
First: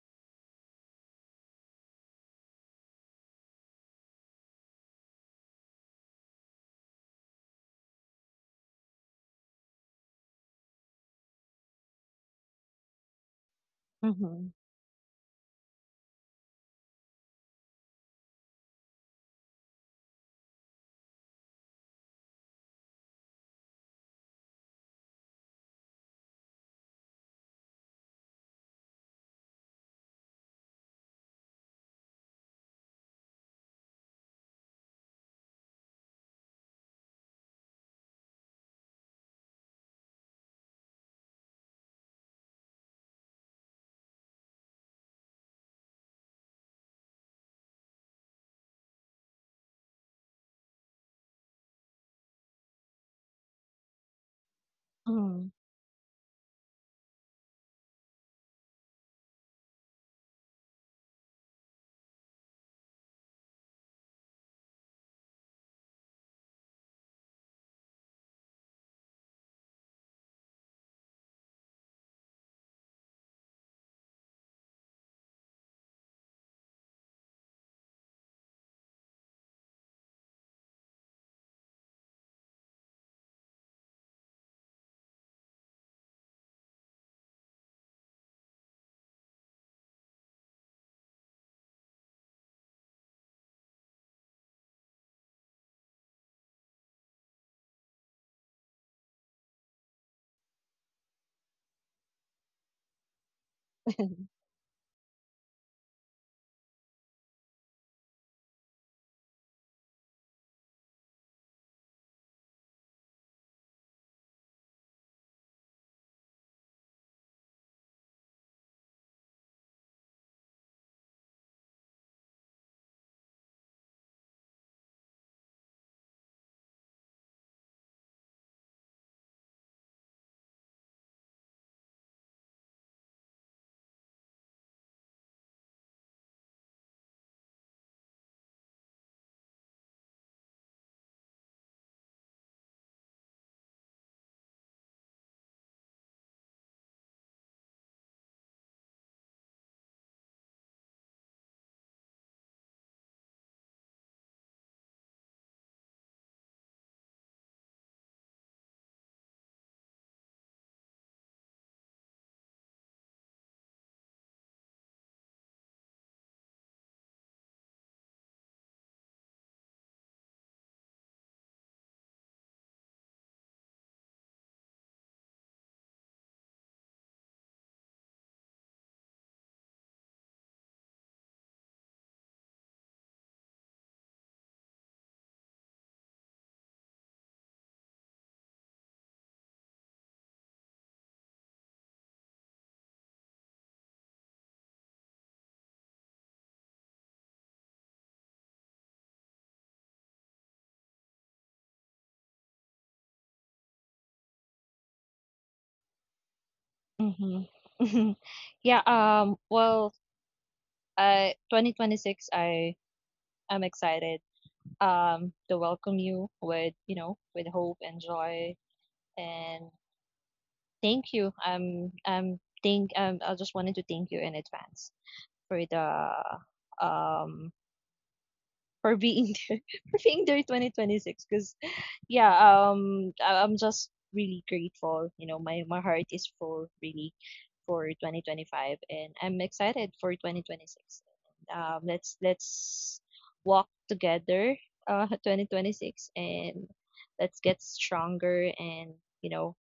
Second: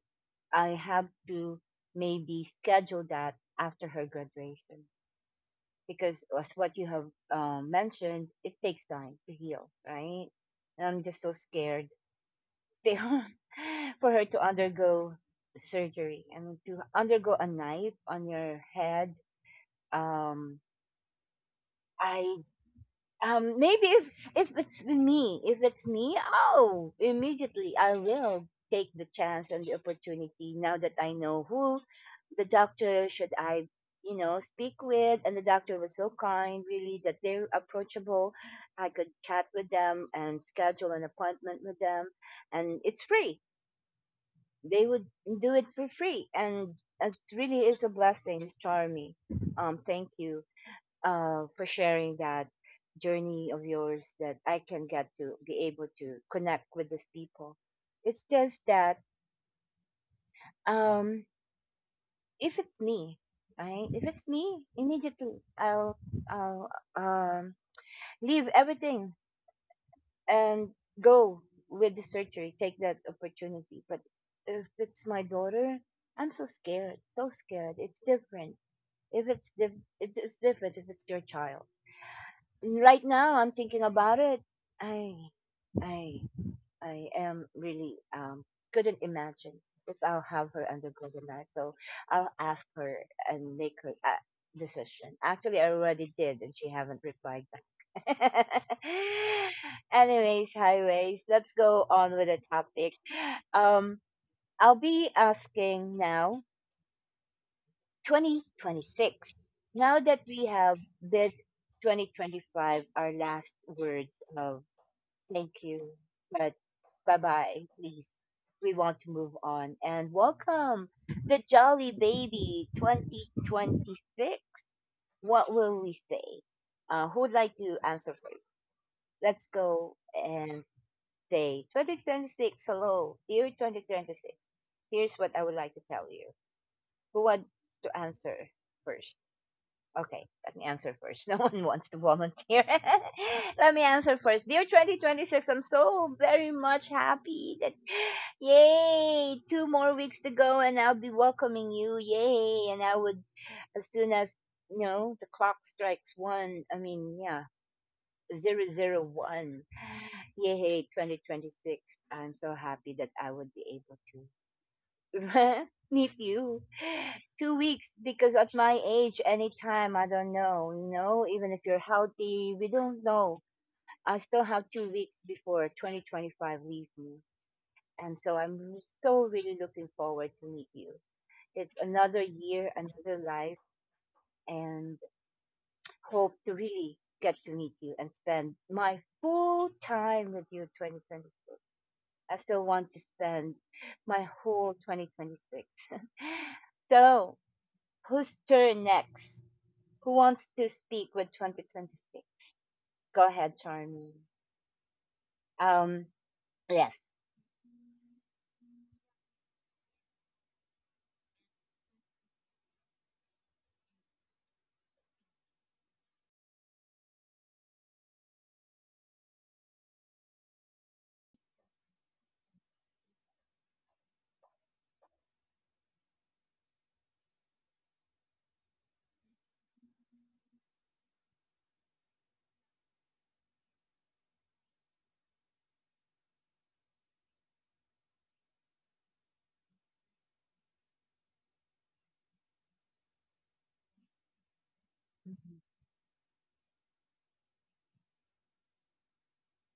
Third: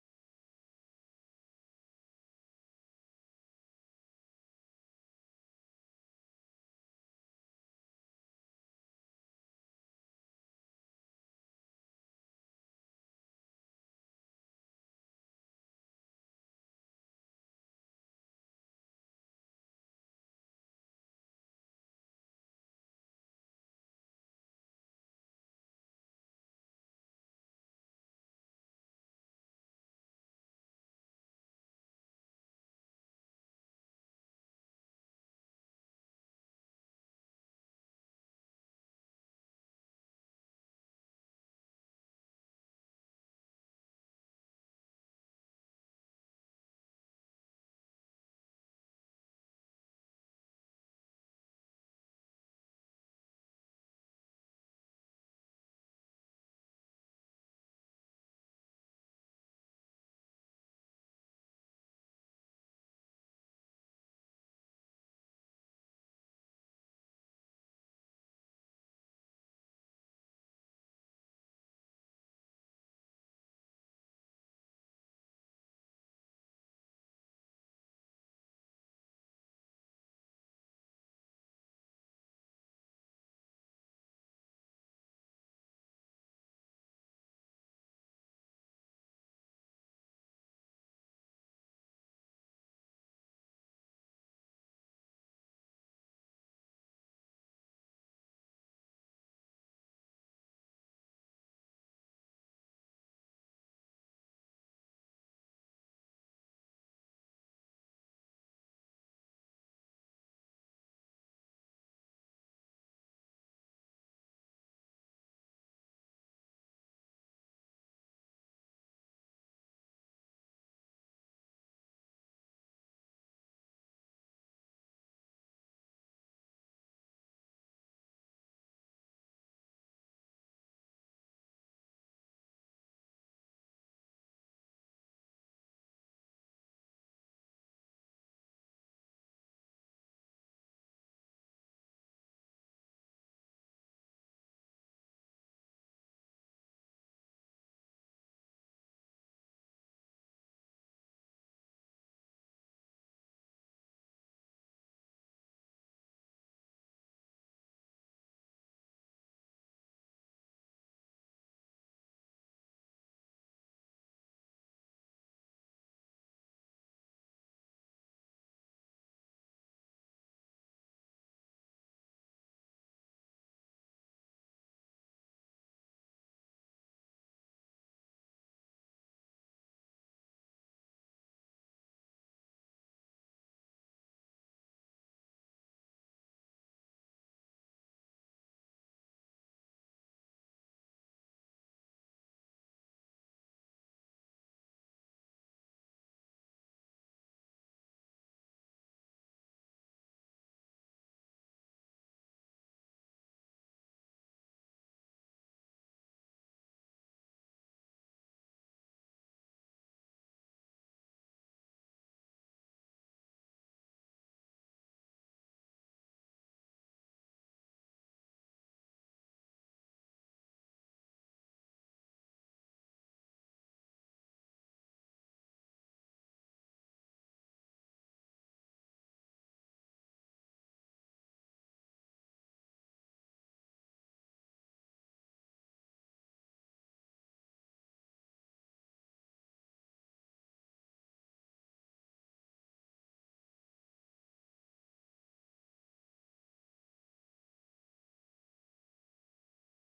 Speaker 1: I have to maybe schedule that after her graduation because as what you have um, mentioned, it takes time to heal, right? And I'm just so scared still for her to
Speaker 2: Mhm.
Speaker 1: undergo surgery and to undergo a knife on your head. Um, I Um, maybe if if it's me, if it's me, oh, immediately I will take the chance and the opportunity now that I know who the doctor should I, you know, speak with. And the doctor was so kind, really, that they're approachable. I could chat with them and schedule an appointment with them, and it's free. They would do it for free, and it really is a blessing, Charmy. Um, thank you uh, for sharing that journey of yours, that I can get to
Speaker 2: Mhm.
Speaker 1: be able to connect with these people. It's just that, um, if it's me, right? If it's me, immediately I'll, I'll um, leave everything and go with the surgery, take that opportunity. But if it's my daughter, I'm so scared, so scared. It's different. If it's diff- it's different, if it's your child. And right now, I'm thinking about it. I I I am really um couldn't imagine if I'll have her undergo the knife. So I'll ask her and make her uh, decision. Actually, I already did, and she haven't replied back. Anyways, highways. Let's go on with the topic. Um, I'll be asking now. Twenty twenty six. Now that we have bid twenty twenty five, our last words of thank you. But bye bye, please. We want to move on and welcome the Jolly Baby twenty twenty-six. What will we say? Uh, who would like to answer first? Let's go and say twenty twenty-six. Hello, dear twenty twenty-six. Here's what I would like to tell you. Who wants to answer first? Okay, let me answer first. No one wants to volunteer. Let me answer first. Dear twenty twenty-six, I'm so very much happy that, yay, two more weeks to go and I'll be welcoming you. Yay. And I would, as soon as, you know, the clock strikes one, I mean, yeah, zero zero one. Yay, twenty twenty-six. I'm so happy that I would be able to. Me too. Two weeks, because at my age, anytime, I don't know. You know, even if you're healthy, we don't know. I still have two weeks before twenty twenty-five leave me. And so I'm so really looking forward to meet you. It's another year, another life, and hope to really get to meet you and spend my full time with you, twenty twenty-six. I still want to spend my whole twenty twenty-six. So, whose turn next? Who wants to speak with twenty twenty-six? Go ahead, Charmy. Um, yes.
Speaker 2: Mhm. yeah. Um. Well. Uh. twenty twenty-six. I. I'm excited, um, to welcome you, with you know with hope and joy. And thank you. Um, um, thank um, I just wanted to thank you in advance for the, um for being there, for being there, twenty twenty-six, because, yeah um I- I'm just really grateful, you know, my my heart is full, really, for twenty twenty-five, and I'm excited for twenty twenty-six. Um let's let's walk together, uh
Speaker 1: Mm-hmm.
Speaker 2: twenty twenty-six, and let's get stronger, and, you know,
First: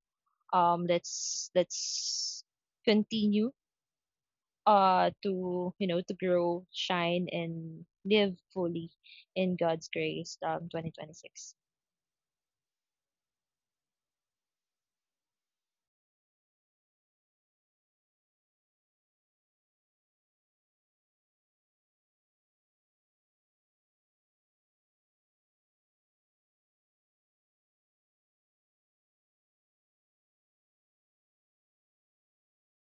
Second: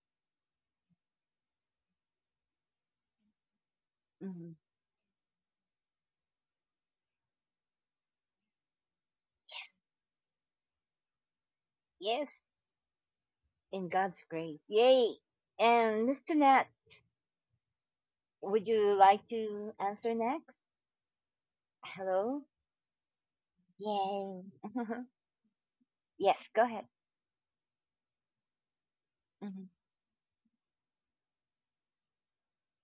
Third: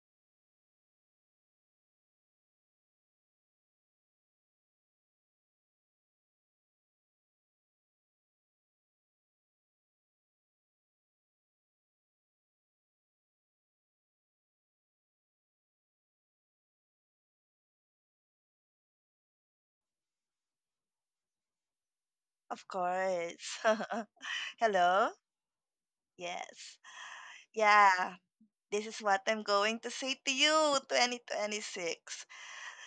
Speaker 2: um let's let's continue,
Speaker 1: Mm-hmm.
Speaker 2: uh to, you know to grow, shine, and live fully in
Speaker 1: Yes.
Speaker 2: God's grace, um twenty twenty-six.
Speaker 1: Yes. In God's grace. Yay. And Mister Nat, would you like to answer next? Hello?
Speaker 3: Of course.
Speaker 1: Yay.
Speaker 3: Hello?
Speaker 1: Yes, go
Speaker 3: Yes.
Speaker 1: ahead.
Speaker 3: Yeah. This is what I'm
Speaker 1: Mhm,
Speaker 3: going to say to you, twenty twenty-six.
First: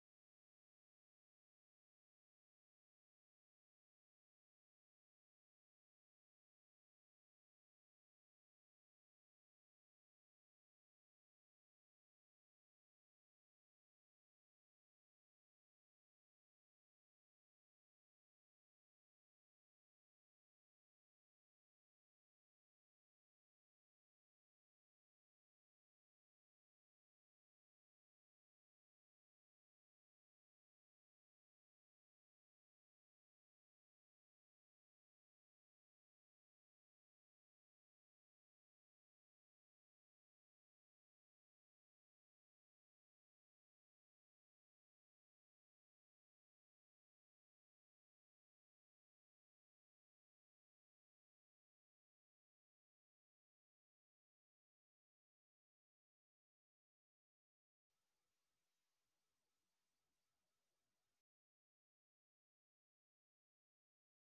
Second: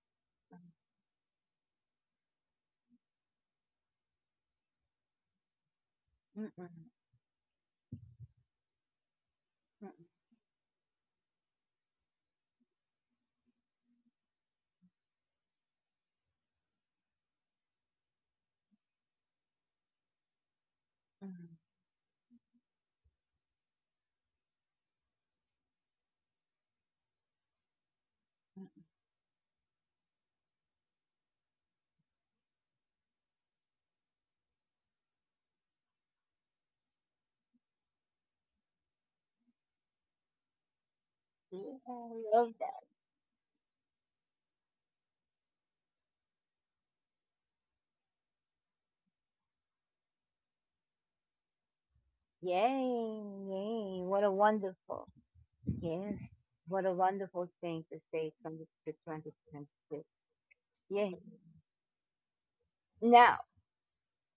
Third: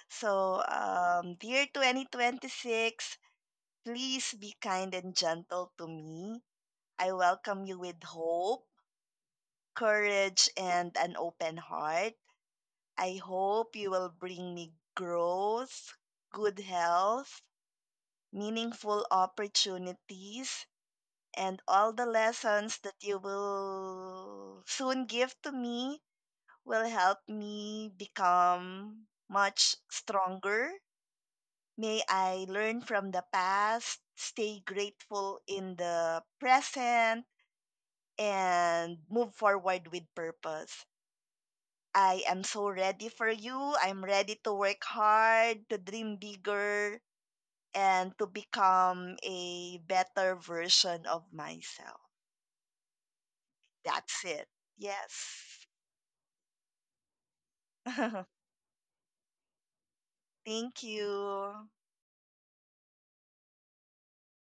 Speaker 3: So,
Speaker 1: mhm,
Speaker 3: um, dear twenty twenty-six, please be kind and gentle to me.
Speaker 1: mhm,
Speaker 3: I welcome you with hope,
Speaker 1: mhm,
Speaker 3: courage, and an open heart. I hope you will bring me growth, good health, meaningful opportunities,
Speaker 1: mhm,
Speaker 3: and all the lessons that you will soon give to me will help me
Speaker 1: mhm.
Speaker 3: become much stronger. May I learn from the past, stay grateful in the present, and move forward with purpose.
Speaker 1: Yeah, I
Speaker 3: I am
Speaker 1: love
Speaker 3: so
Speaker 1: that.
Speaker 3: ready for you. I'm ready to work hard, to dream bigger, and to become a better version of myself.
Speaker 1: Yay. Yay.
Speaker 3: That's
Speaker 1: What a
Speaker 3: it.
Speaker 1: wonderful.
Speaker 3: Yes.
Speaker 1: Yes, what a wonderful thing to say twenty, to twenty twenty-six.
Speaker 3: Thank
Speaker 1: Yeah.
Speaker 3: you.
Speaker 1: Now,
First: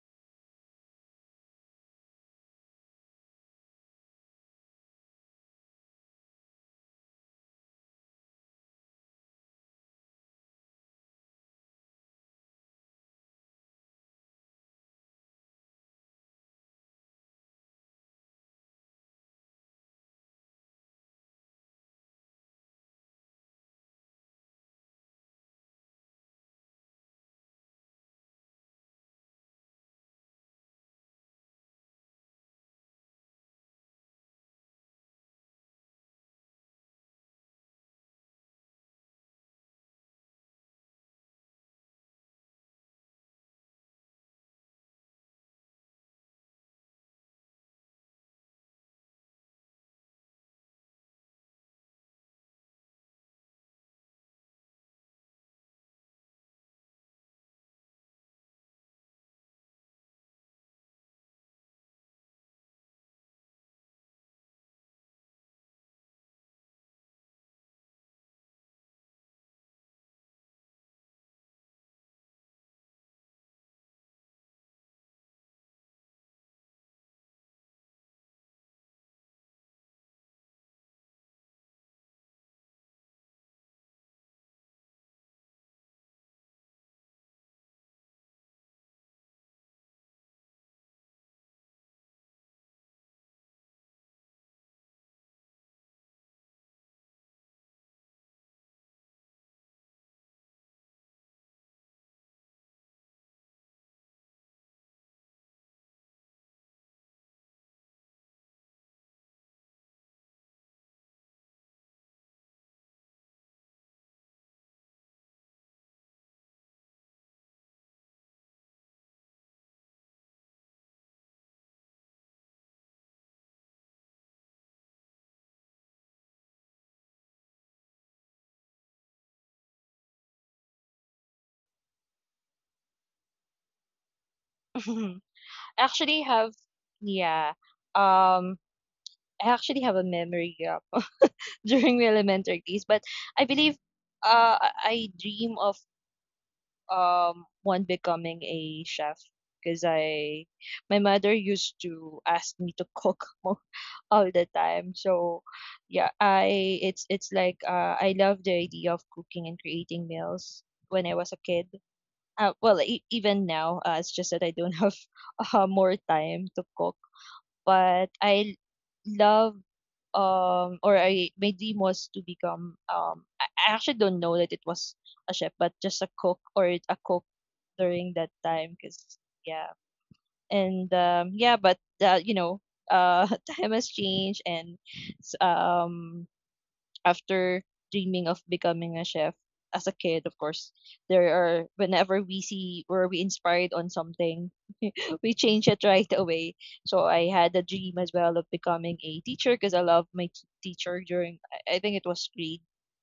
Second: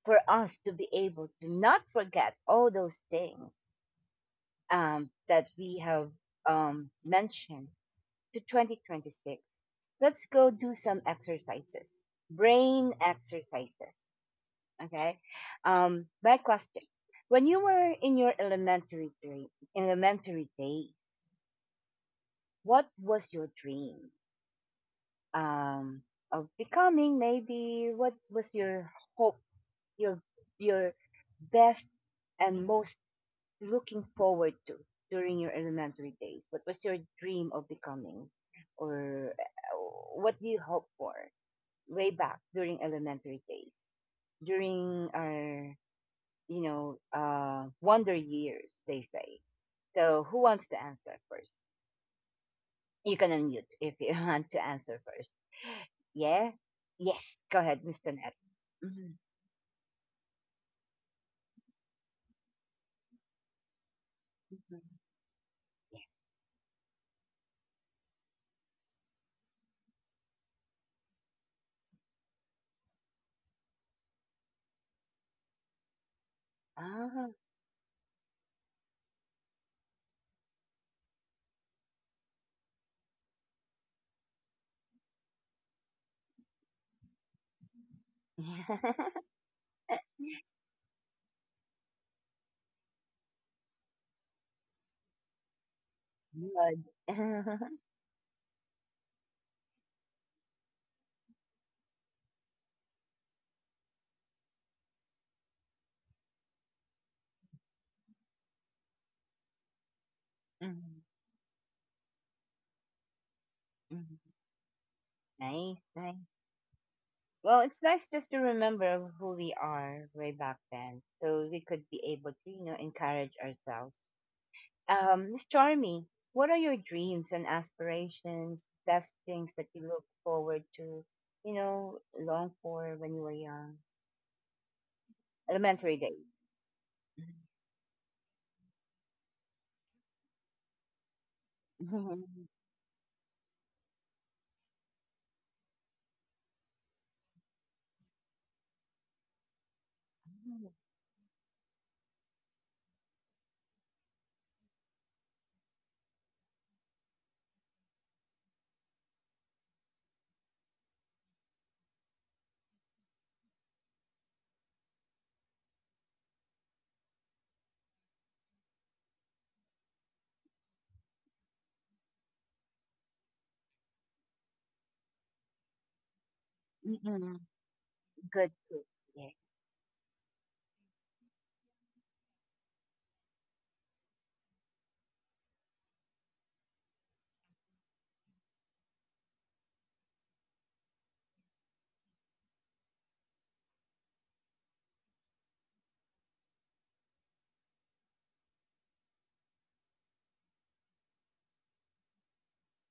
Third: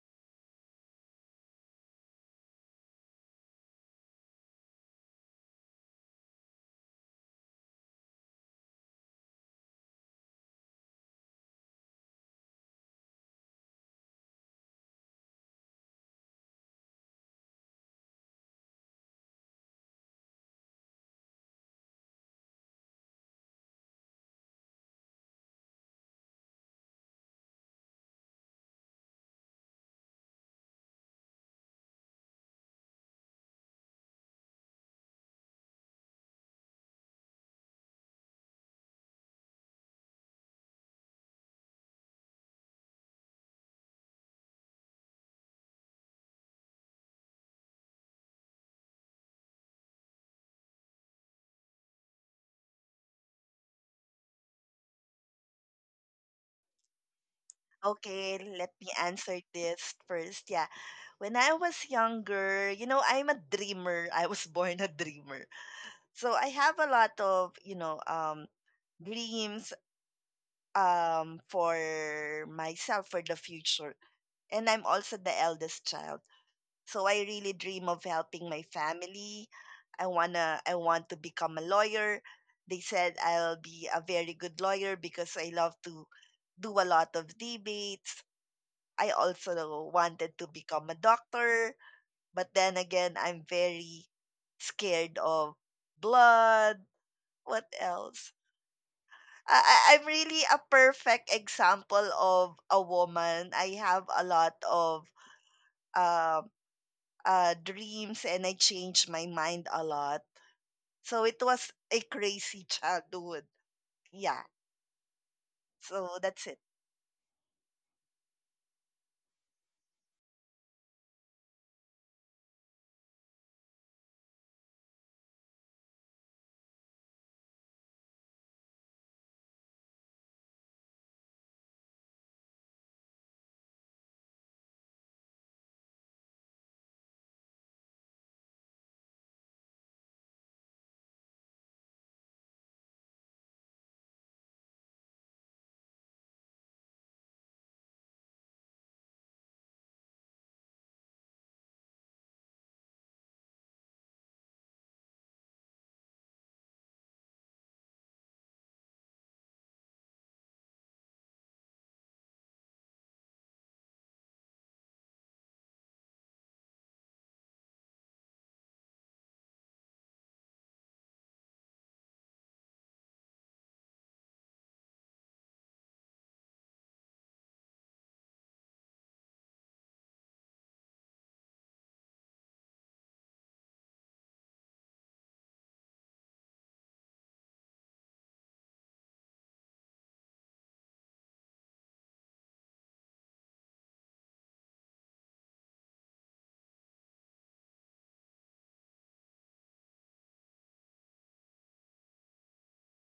Speaker 1: for us to be able to not forget all those things um, that we have um, mentioned to twenty twenty-six, let's go do some exercises, brain exercises. Okay. Um, my question, when you were in your elementary, dream, elementary days, what was your dream? um of becoming, maybe what was your hope, your your best and most looking forward to during your elementary days? What was your dream of becoming, or uh, what do you hope for way back during elementary days, during our, you know uh wonder years, they say? So who wants to answer first? You can unmute if you want to answer first. Yeah. Yes. Go ahead, Mister Ned.
Speaker 3: Okay, let me
Speaker 1: Mhm,
Speaker 3: answer this first. Yeah. When I was younger, you know, I'm a dreamer. I was born a
Speaker 1: mhm.
Speaker 3: dreamer. So I have a lot of, you know, um dreams um for myself for the future. And I'm also the eldest child. So I
Speaker 1: Ah.
Speaker 3: really dream of helping my family. I wanna I want to become a lawyer. They said I'll be a very good lawyer because I love to do a lot of debates. I also wanted to become a doctor, but then again I'm very scared of blood.
Speaker 1: Good.
Speaker 3: What else? I, I- I'm really a perfect example of a woman. I have a lot of uh, uh, dreams and I changed my mind a lot.
Speaker 1: Mhm,
Speaker 3: So it was a crazy childhood. Yeah.
Speaker 1: mhm. Nice,
Speaker 3: So
Speaker 1: nice.
Speaker 3: that's it.
Speaker 1: Well, it's nice just to remember who we are way back then, so we could be able to, you know, encourage ourselves. Um, Miss Charmy, what are your dreams and aspirations, best things that you look forward to, you know, long for when you were young,
Speaker 2: i
Speaker 1: elementary
Speaker 2: actually
Speaker 1: days?
Speaker 2: have yeah um I actually have a memory gap during my elementary days, but I believe, uh i I dream of, um want becoming a chef, because I my mother used to ask me to cook mo- all the time. So yeah, I it's it's like, uh, I love the idea of cooking and creating meals when I was a kid. Uh, well, e- even now, uh, it's just that I don't have uh, more time to cook. But I love um or I my dream was to become, um I I actually don't know that it was a chef, but just a cook, or a cook
Speaker 1: Mhm.
Speaker 2: during that
Speaker 1: Good
Speaker 2: time,
Speaker 1: food.
Speaker 2: because
Speaker 1: Yeah.
Speaker 2: yeah. And, um yeah, but, uh, you know uh time has changed, and, s- um after dreaming of becoming a chef as a kid, of course, there are, whenever we see or we inspired on something, we change it right away. So I had a dream as well of becoming a teacher, because I loved my t- teacher during, I I think it was grade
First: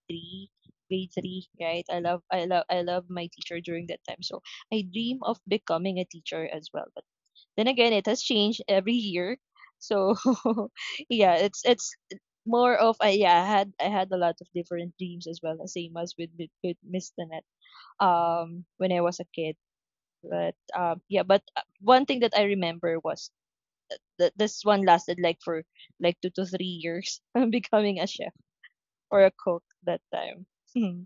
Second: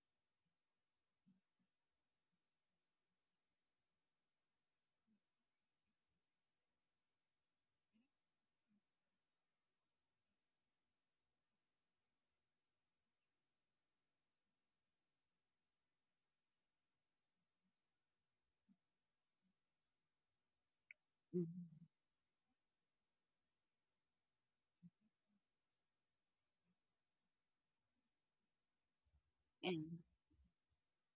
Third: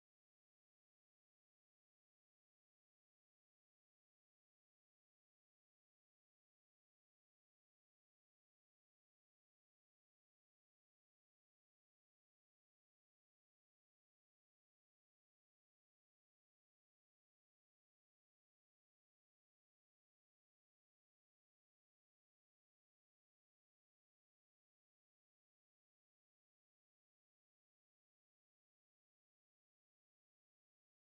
Speaker 2: three, grade three, right? I love I love I love my teacher during that time. So I dream of becoming a teacher as well. But then again, it has changed every year. So yeah, it's it's more of, I yeah I had I had a lot of different dreams as well, same as with with, with Miss Tanet, um when I was a kid. But, um yeah, but, uh,
Speaker 1: Mhm.
Speaker 2: one thing that I remember was that this one lasted like, for like two to three years. I'm becoming a chef or a cook
Speaker 1: And
Speaker 2: that time. Hmm.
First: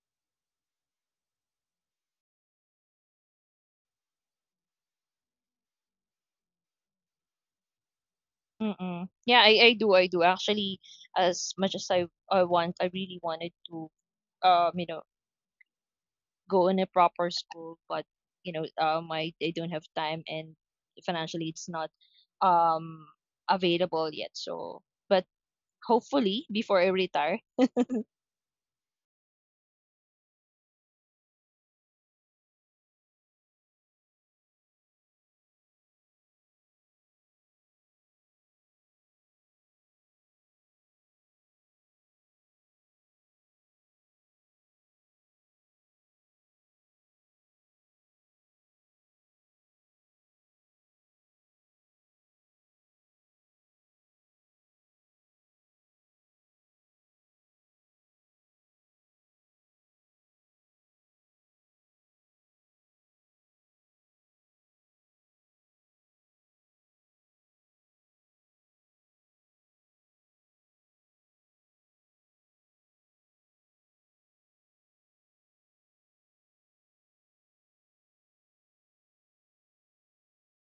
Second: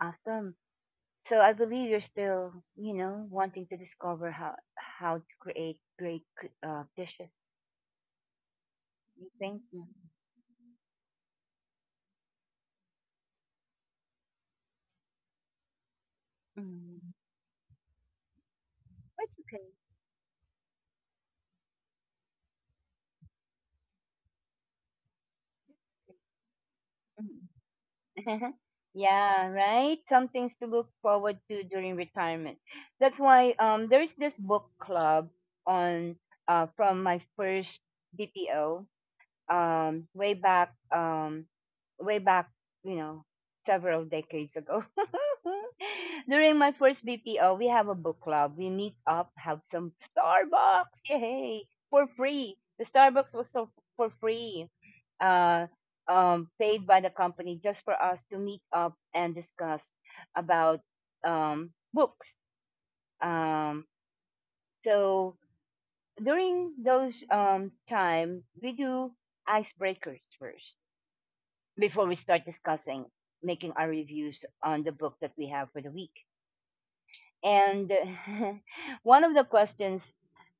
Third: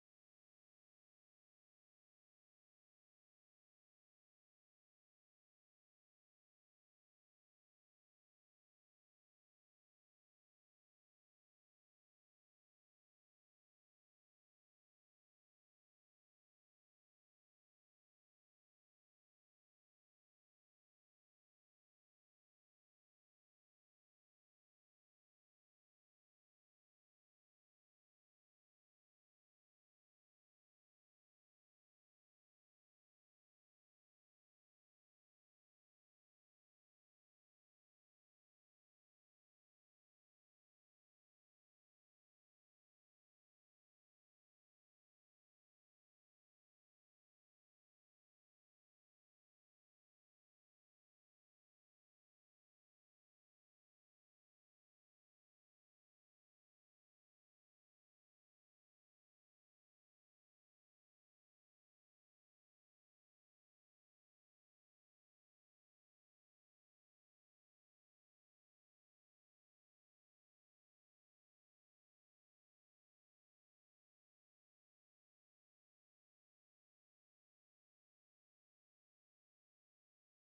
Speaker 1: awesome. So I believe you're still, you know, wanting to discover how how to create great cr- uh, dishes.
Speaker 2: Mm-mm.
Speaker 1: You
Speaker 2: Yeah,
Speaker 1: think?
Speaker 2: I, I
Speaker 1: Mm-hmm.
Speaker 2: do i do actually. As much as i i want, I really wanted to, um you know go in a
Speaker 1: Mm-hmm.
Speaker 2: proper school, but, you know um i,
Speaker 1: It's
Speaker 2: I
Speaker 1: okay.
Speaker 2: don't have time, and financially it's not um available yet, so. But hopefully before I retire.
Speaker 1: It's okay. Mhm. Yeah, right. Some things to look forward to during retirement. That's why um there is this book club on uh from my first B P O, um way back um way back, you know, several decades ago. During my first BPO, we have a book club. We meet up, have some Starbucks, yay, for free. The Starbucks was so for free, uh um paid by the company, just for us to meet up and discuss about um books. Um so during those um time, we do icebreakers first before we start discussing, making our reviews on the book that we have for the week. And one of the questions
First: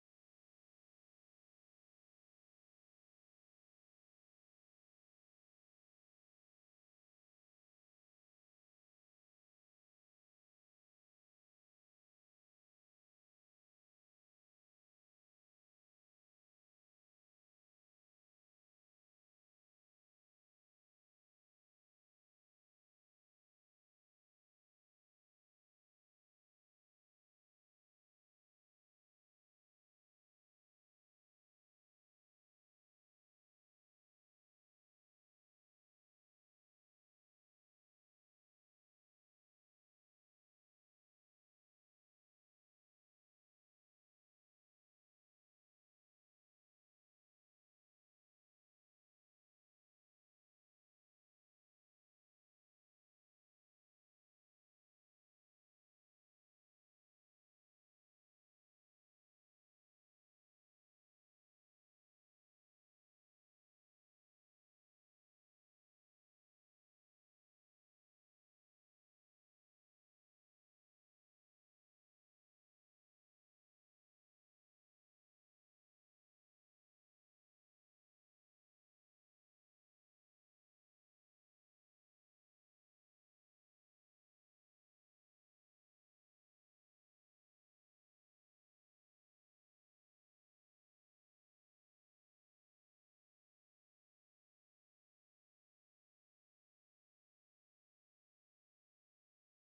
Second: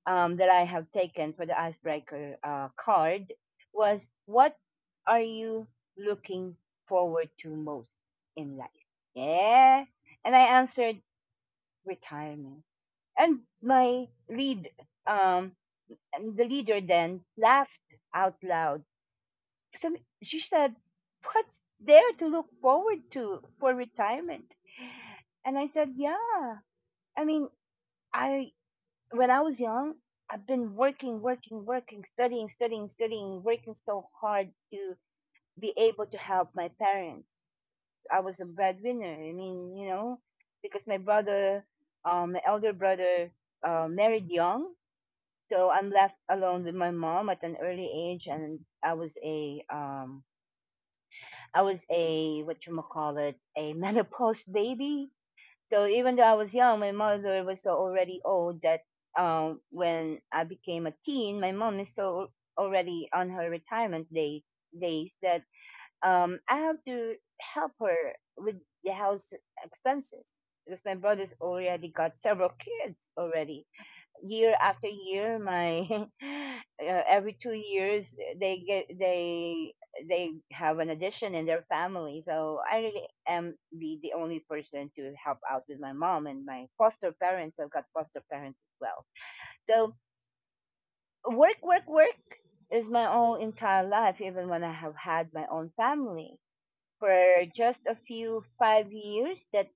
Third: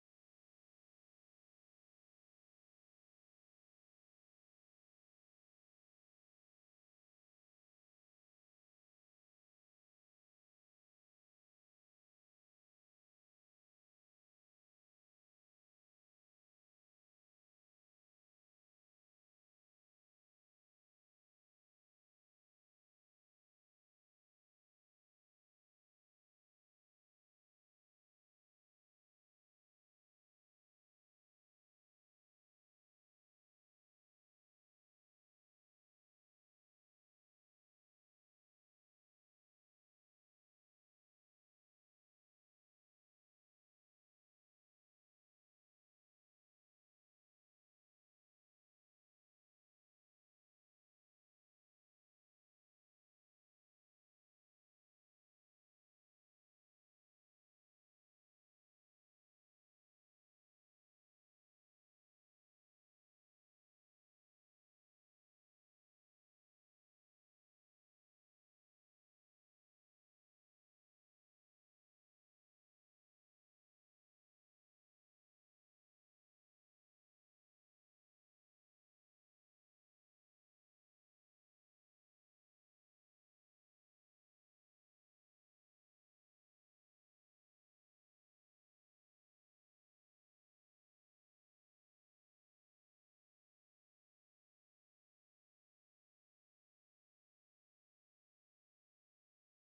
Speaker 1: um, that I have taken for the icebreaker uh, card was, what are you looking forward to most in life? Yeah. And I answered, retirement. And my lead, um, and the leader then laughed out loud some she said, what's there to look forward to for retirement? And I said, yeah, I mean, I when I was young, I've been working, working, working, studying, studying, studying, working so hard to be able to help my parents. I was a breadwinner. I mean, you know, because my brother, um, my elder brother, uh, married young, so I'm left alone with my mom at an early age, and I was a um, I was a, what you call it, a menopause baby. So even though I was young, my mother was so already old that um, when I became a teen, my mom is so already on her retirement days. Days that um, I have to help her with the house expenses, because my brother's already got several kids already, year after year. My uh, every two years they get, they they have an addition in their family. So I really am the, the only person to help out with my mom and my foster parents. I've got foster parents as well. So work, work, work is my own entire life. Even when I have had my own family for just a few five years, that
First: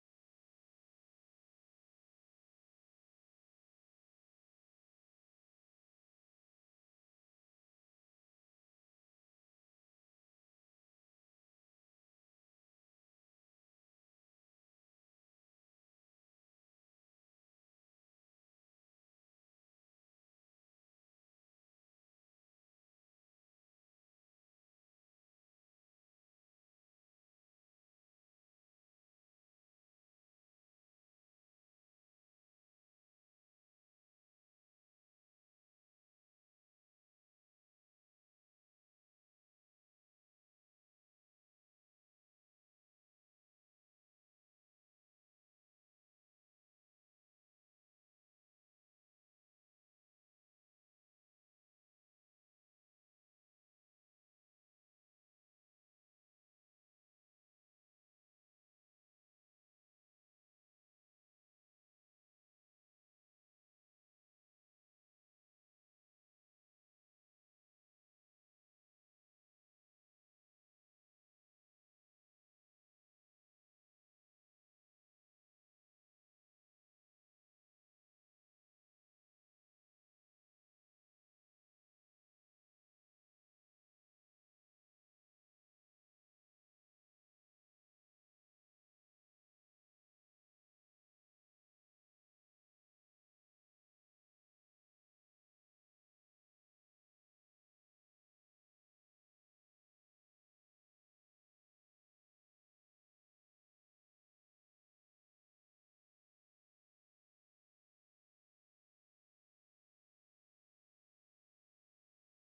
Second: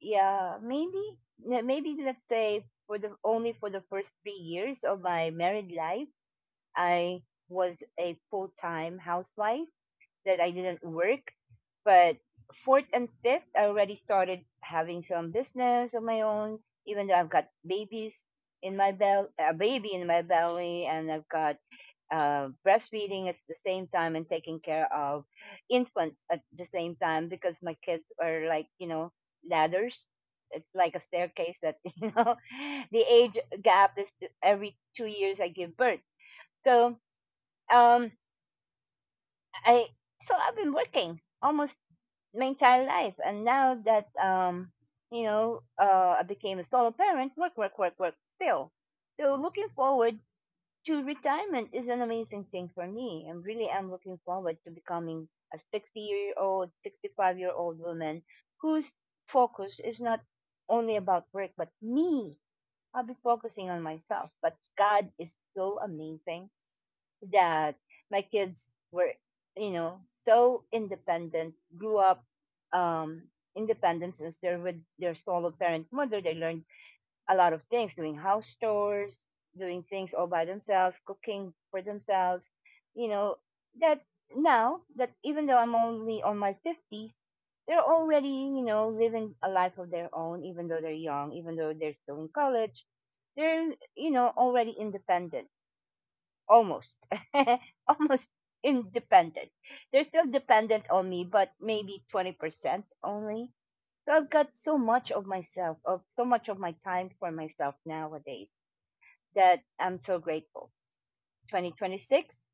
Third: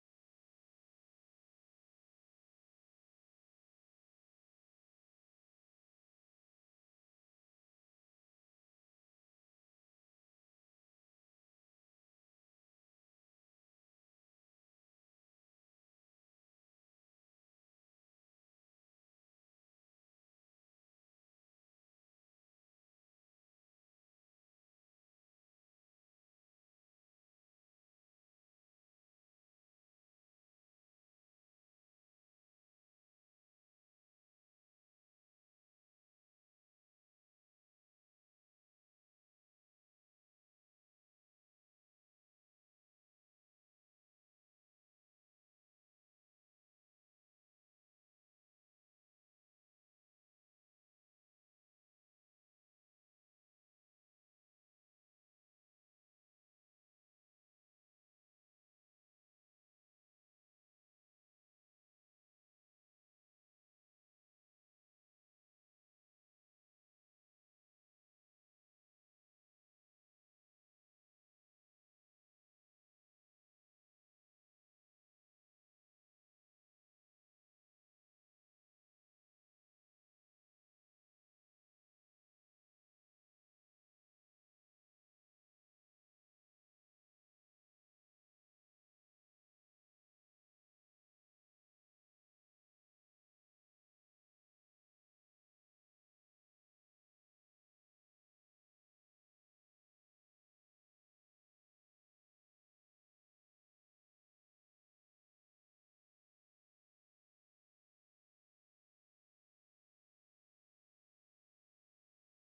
Speaker 1: yeah, maybe n- maybe let's say for the, only for the first three years of my married life, I was a full time housewife, that I didn't work. But fourth and fifth, I already started having some business of my own, even though I've got babies in my belly, a baby in my belly, and I've got uh, breastfeeding at the same time and taking care of infants at the same time because my kids are like, you know, ladders. It's like a staircase that, you know, the age gap is t- every two years I give birth. So, um, I, so I've been working almost my entire life. And now that um, you know, uh, I became a solo parent. Work, work, work, work still. So looking forward to retirement is an amazing thing for me. And really am looking forward to becoming a sixty year old, sixty five year old woman whose focus is not only about work but me. I'll be focusing on myself. But God is so amazing that my kids were, you know, so independent, grew up um, independent since they're with their solo parent mother. They learned a lot of things doing house chores, doing things all by themselves, cooking for themselves, you know, that now that even though I'm only on my fifties, they're already, you know, living a life of their own, even though they're young, even though they're still in college. They're, you know, already independent, almost almost independent. They're still dependent on me, but maybe twenty percent only. So I've got so much of myself, of so much of my time for myself nowadays, that I'm so grateful. twenty twenty-six,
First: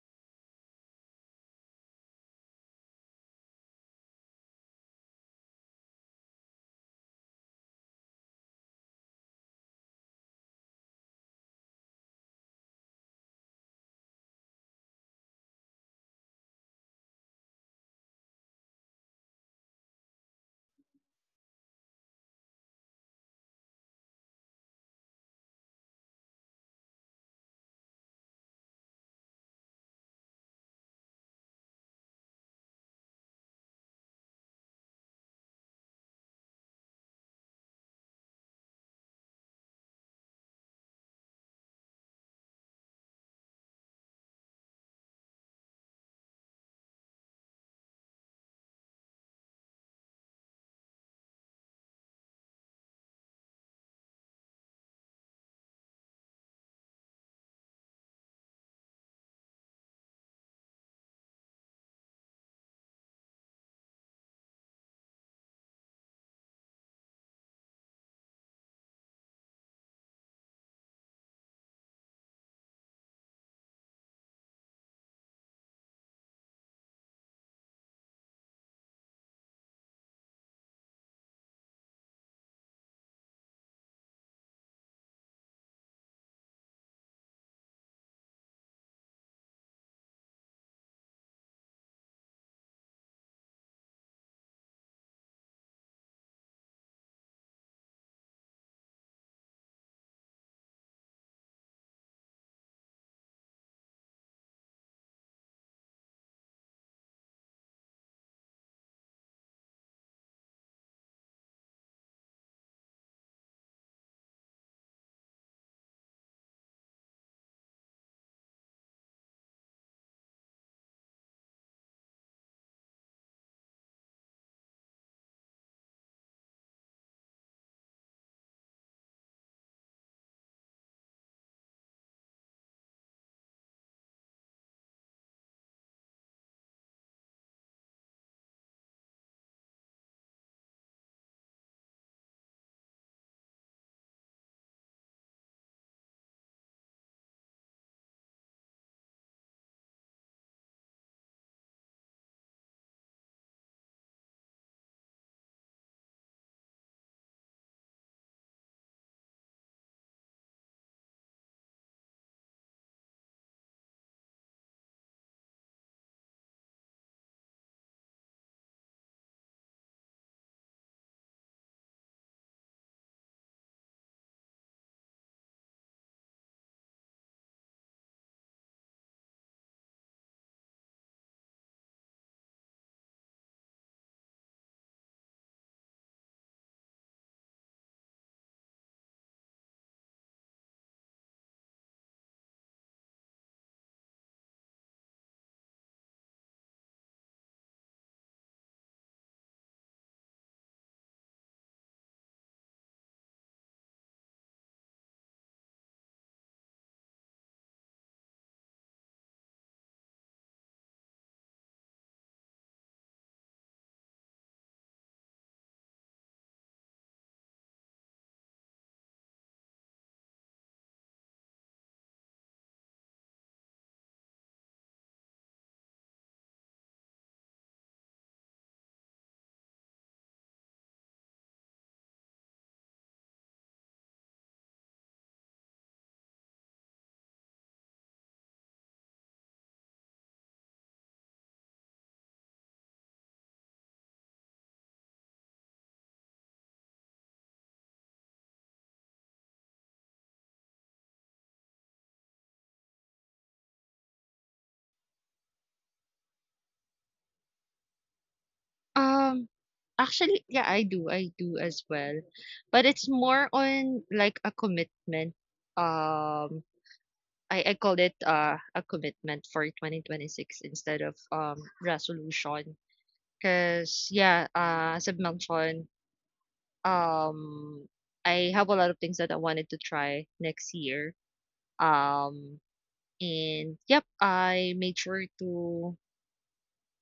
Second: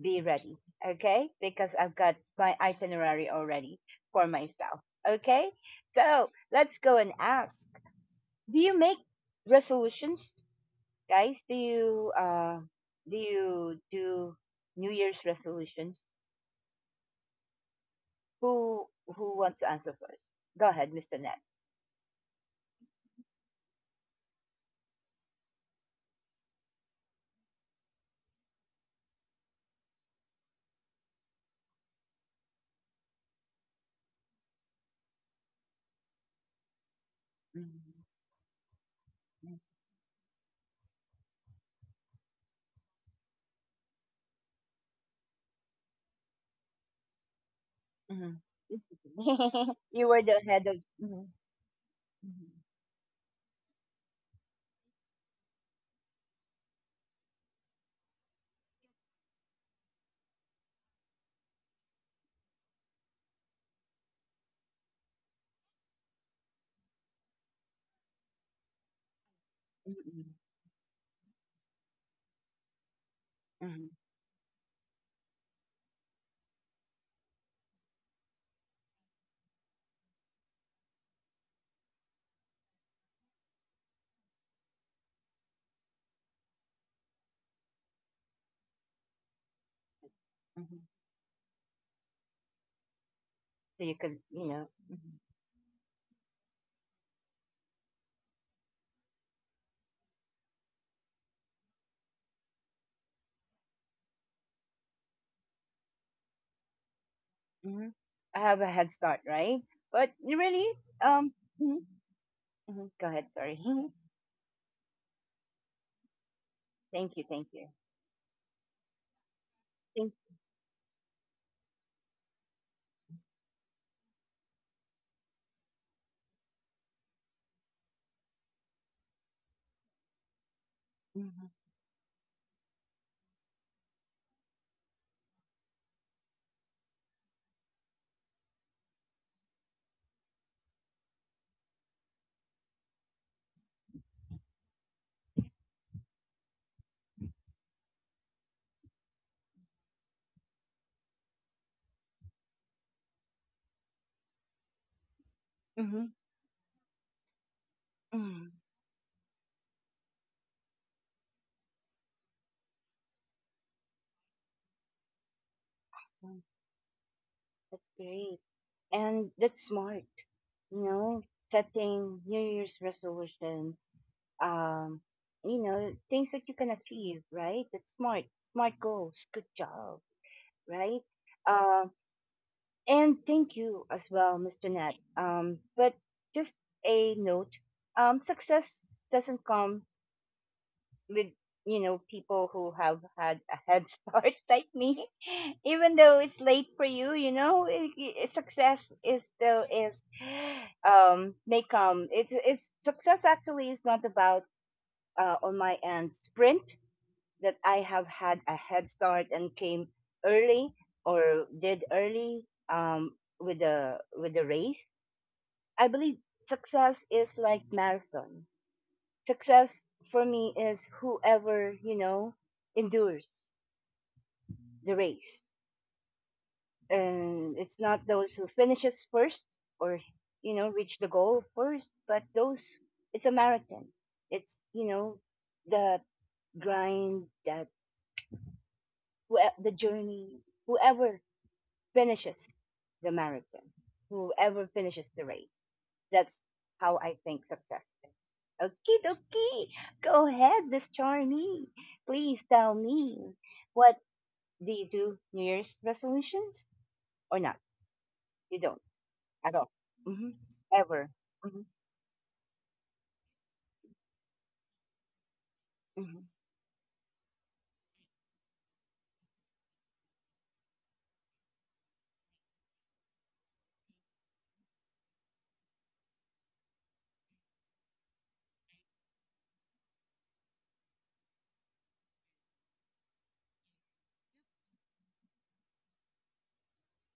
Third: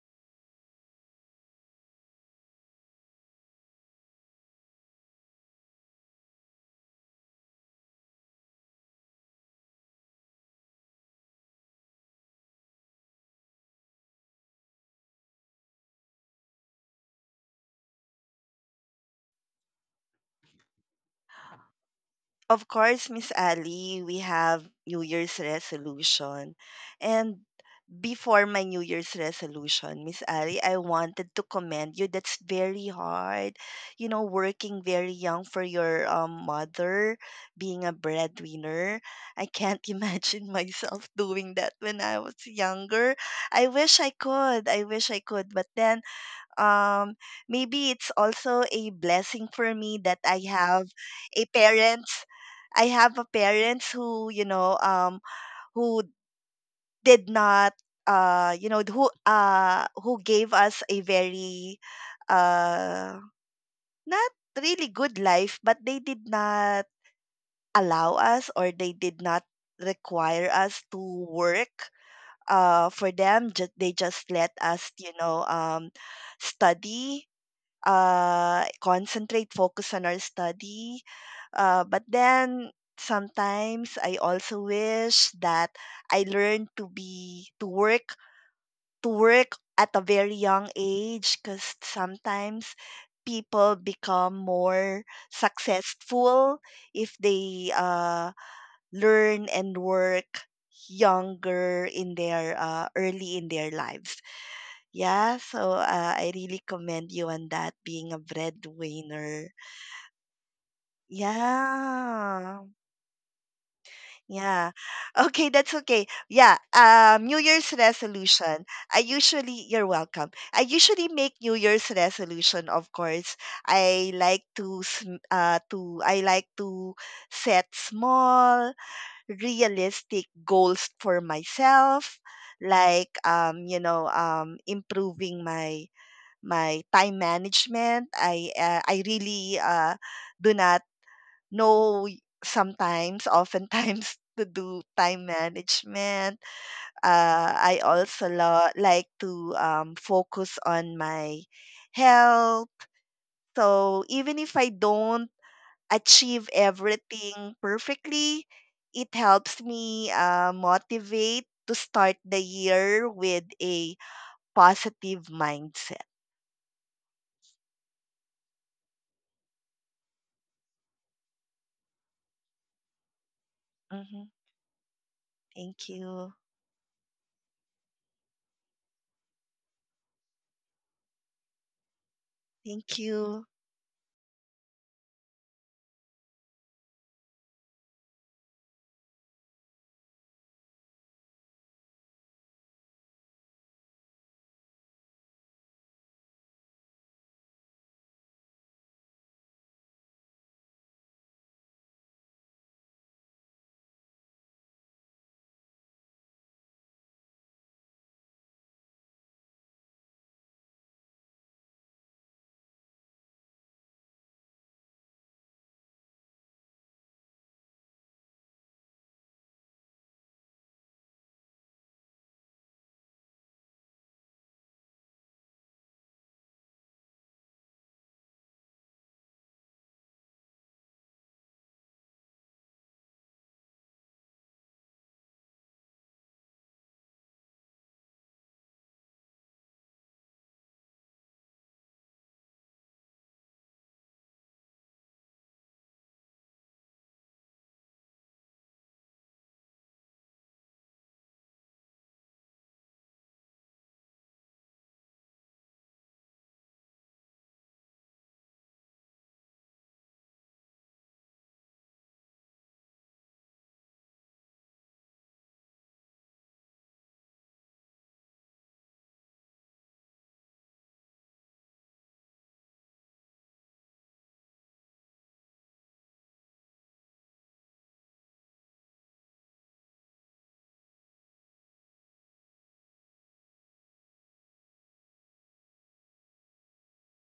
Speaker 1: be ready. Okay, because I've got my itinerary already for myself. Okay, so let's go and ask, do you make resolutions? Guys, do you uh do you do New Year's resolutions? Who who wants to answer first? Go ahead, mister Nat.
Speaker 3: Of course, Miss Ali, we have New Year's resolution. And before my New Year's resolution, Miss Ali, I wanted to commend you. That's very hard. You know, working very young for your um, mother, being a breadwinner. I
Speaker 1: Mm-hmm.
Speaker 3: can't imagine myself doing that when I was younger. I wish I could. I wish I could. But then um, maybe it's also a blessing for
Speaker 1: You
Speaker 3: me
Speaker 1: were
Speaker 3: that
Speaker 1: the
Speaker 3: I
Speaker 1: head of.
Speaker 3: have
Speaker 1: Mm-hmm.
Speaker 3: a parents.
Speaker 1: Mm-hmm.
Speaker 3: I have a parents who, you know, um, who did not uh you know who uh who gave us a very uh not really good life but they did not allow us or they did not
Speaker 1: Mm-hmm.
Speaker 3: require us to work uh for
Speaker 1: Mhm,
Speaker 3: them just they just let us you know um study uh concentrate focus on our study uh but then sometimes I also wish that I learned to be to work to work at a
Speaker 1: mhm.
Speaker 3: very young age because
Speaker 1: So you could,
Speaker 3: sometimes
Speaker 1: you know, mhm,
Speaker 3: people become more successful if they uh, learn and work younger in their uh, early in their lives. Yeah, so
Speaker 1: mhm.
Speaker 3: uh, I
Speaker 1: I have
Speaker 3: really
Speaker 1: a head
Speaker 3: commend
Speaker 1: start,
Speaker 3: you on
Speaker 1: right?
Speaker 3: that
Speaker 1: But
Speaker 3: being a
Speaker 1: you really, um,
Speaker 3: breadwinner.
Speaker 1: mhm, mhm. Go ahead. Sorry.
Speaker 3: Yeah. Yeah.
Speaker 1: Thank you, thank
Speaker 3: Okay,
Speaker 1: you.
Speaker 3: that's okay. Yeah. Um, New Year's
Speaker 1: Thank.
Speaker 3: resolution. I usually, you're welcome. I usually make New Year's resolution, of course. I like to, sm- uh, to, I like to set small,
Speaker 1: Mhm,
Speaker 3: realistic goals for myself, like, um, you know, um, improving my, my time management. I, uh, I really, uh, do not know y- sometimes, oftentimes to do time management. Uh, I also lo- like to um, focus on my health. So even if I don't
Speaker 1: mhm,
Speaker 3: achieve everything perfectly, it
Speaker 1: mhm.
Speaker 3: helps me uh, motivate to start the year with a positive mindset.
Speaker 1: So That's great, and that's smart. You know, setting New Year's
Speaker 3: Mhm.
Speaker 1: resolution. Um,
Speaker 3: Thank
Speaker 1: you
Speaker 3: you.
Speaker 1: know, things that you can achieve, right? That's smart. Smart goals. Good job, right? Um,
Speaker 3: Thank you.
Speaker 1: And thank you as well, mister Nat. Um, but just a note, um, success doesn't come with, you know, people who have had a head start like me. Even though it's late for you, you know, i- i- success is still is, um, may come. It's, it's success actually is not about, uh, on my end sprint that I have had a head start and came early or did early um, with the with the race. I believe success is like marathon. Success for me is whoever, you know, endures the race, and it's not those who finishes first or you know reach the goal first, but those it's a marathon. It's, you know, the grind that whoe- the journey whoever finishes the marathon, whoever finishes the race. That's how I think success is. Okay, okay. Go ahead, Miss Charmy. Please tell me, what do you do? New Year's resolutions or not? You don't
Speaker 2: Um,
Speaker 1: at all. Mm-hmm.
Speaker 2: actually, yeah, I
Speaker 1: Ever.
Speaker 2: do. I
Speaker 1: Mm-hmm.
Speaker 2: do as well. But it's more on like a commitment.
Speaker 1: Mm-hmm.
Speaker 2: Um, I, I call it, uh, a commitment for twenty twenty-six, instead of, um resolution. Because yeah, uh, as I've mentioned, um, I have a lot of things that I wanted to try next year. Um, and yep, I made sure to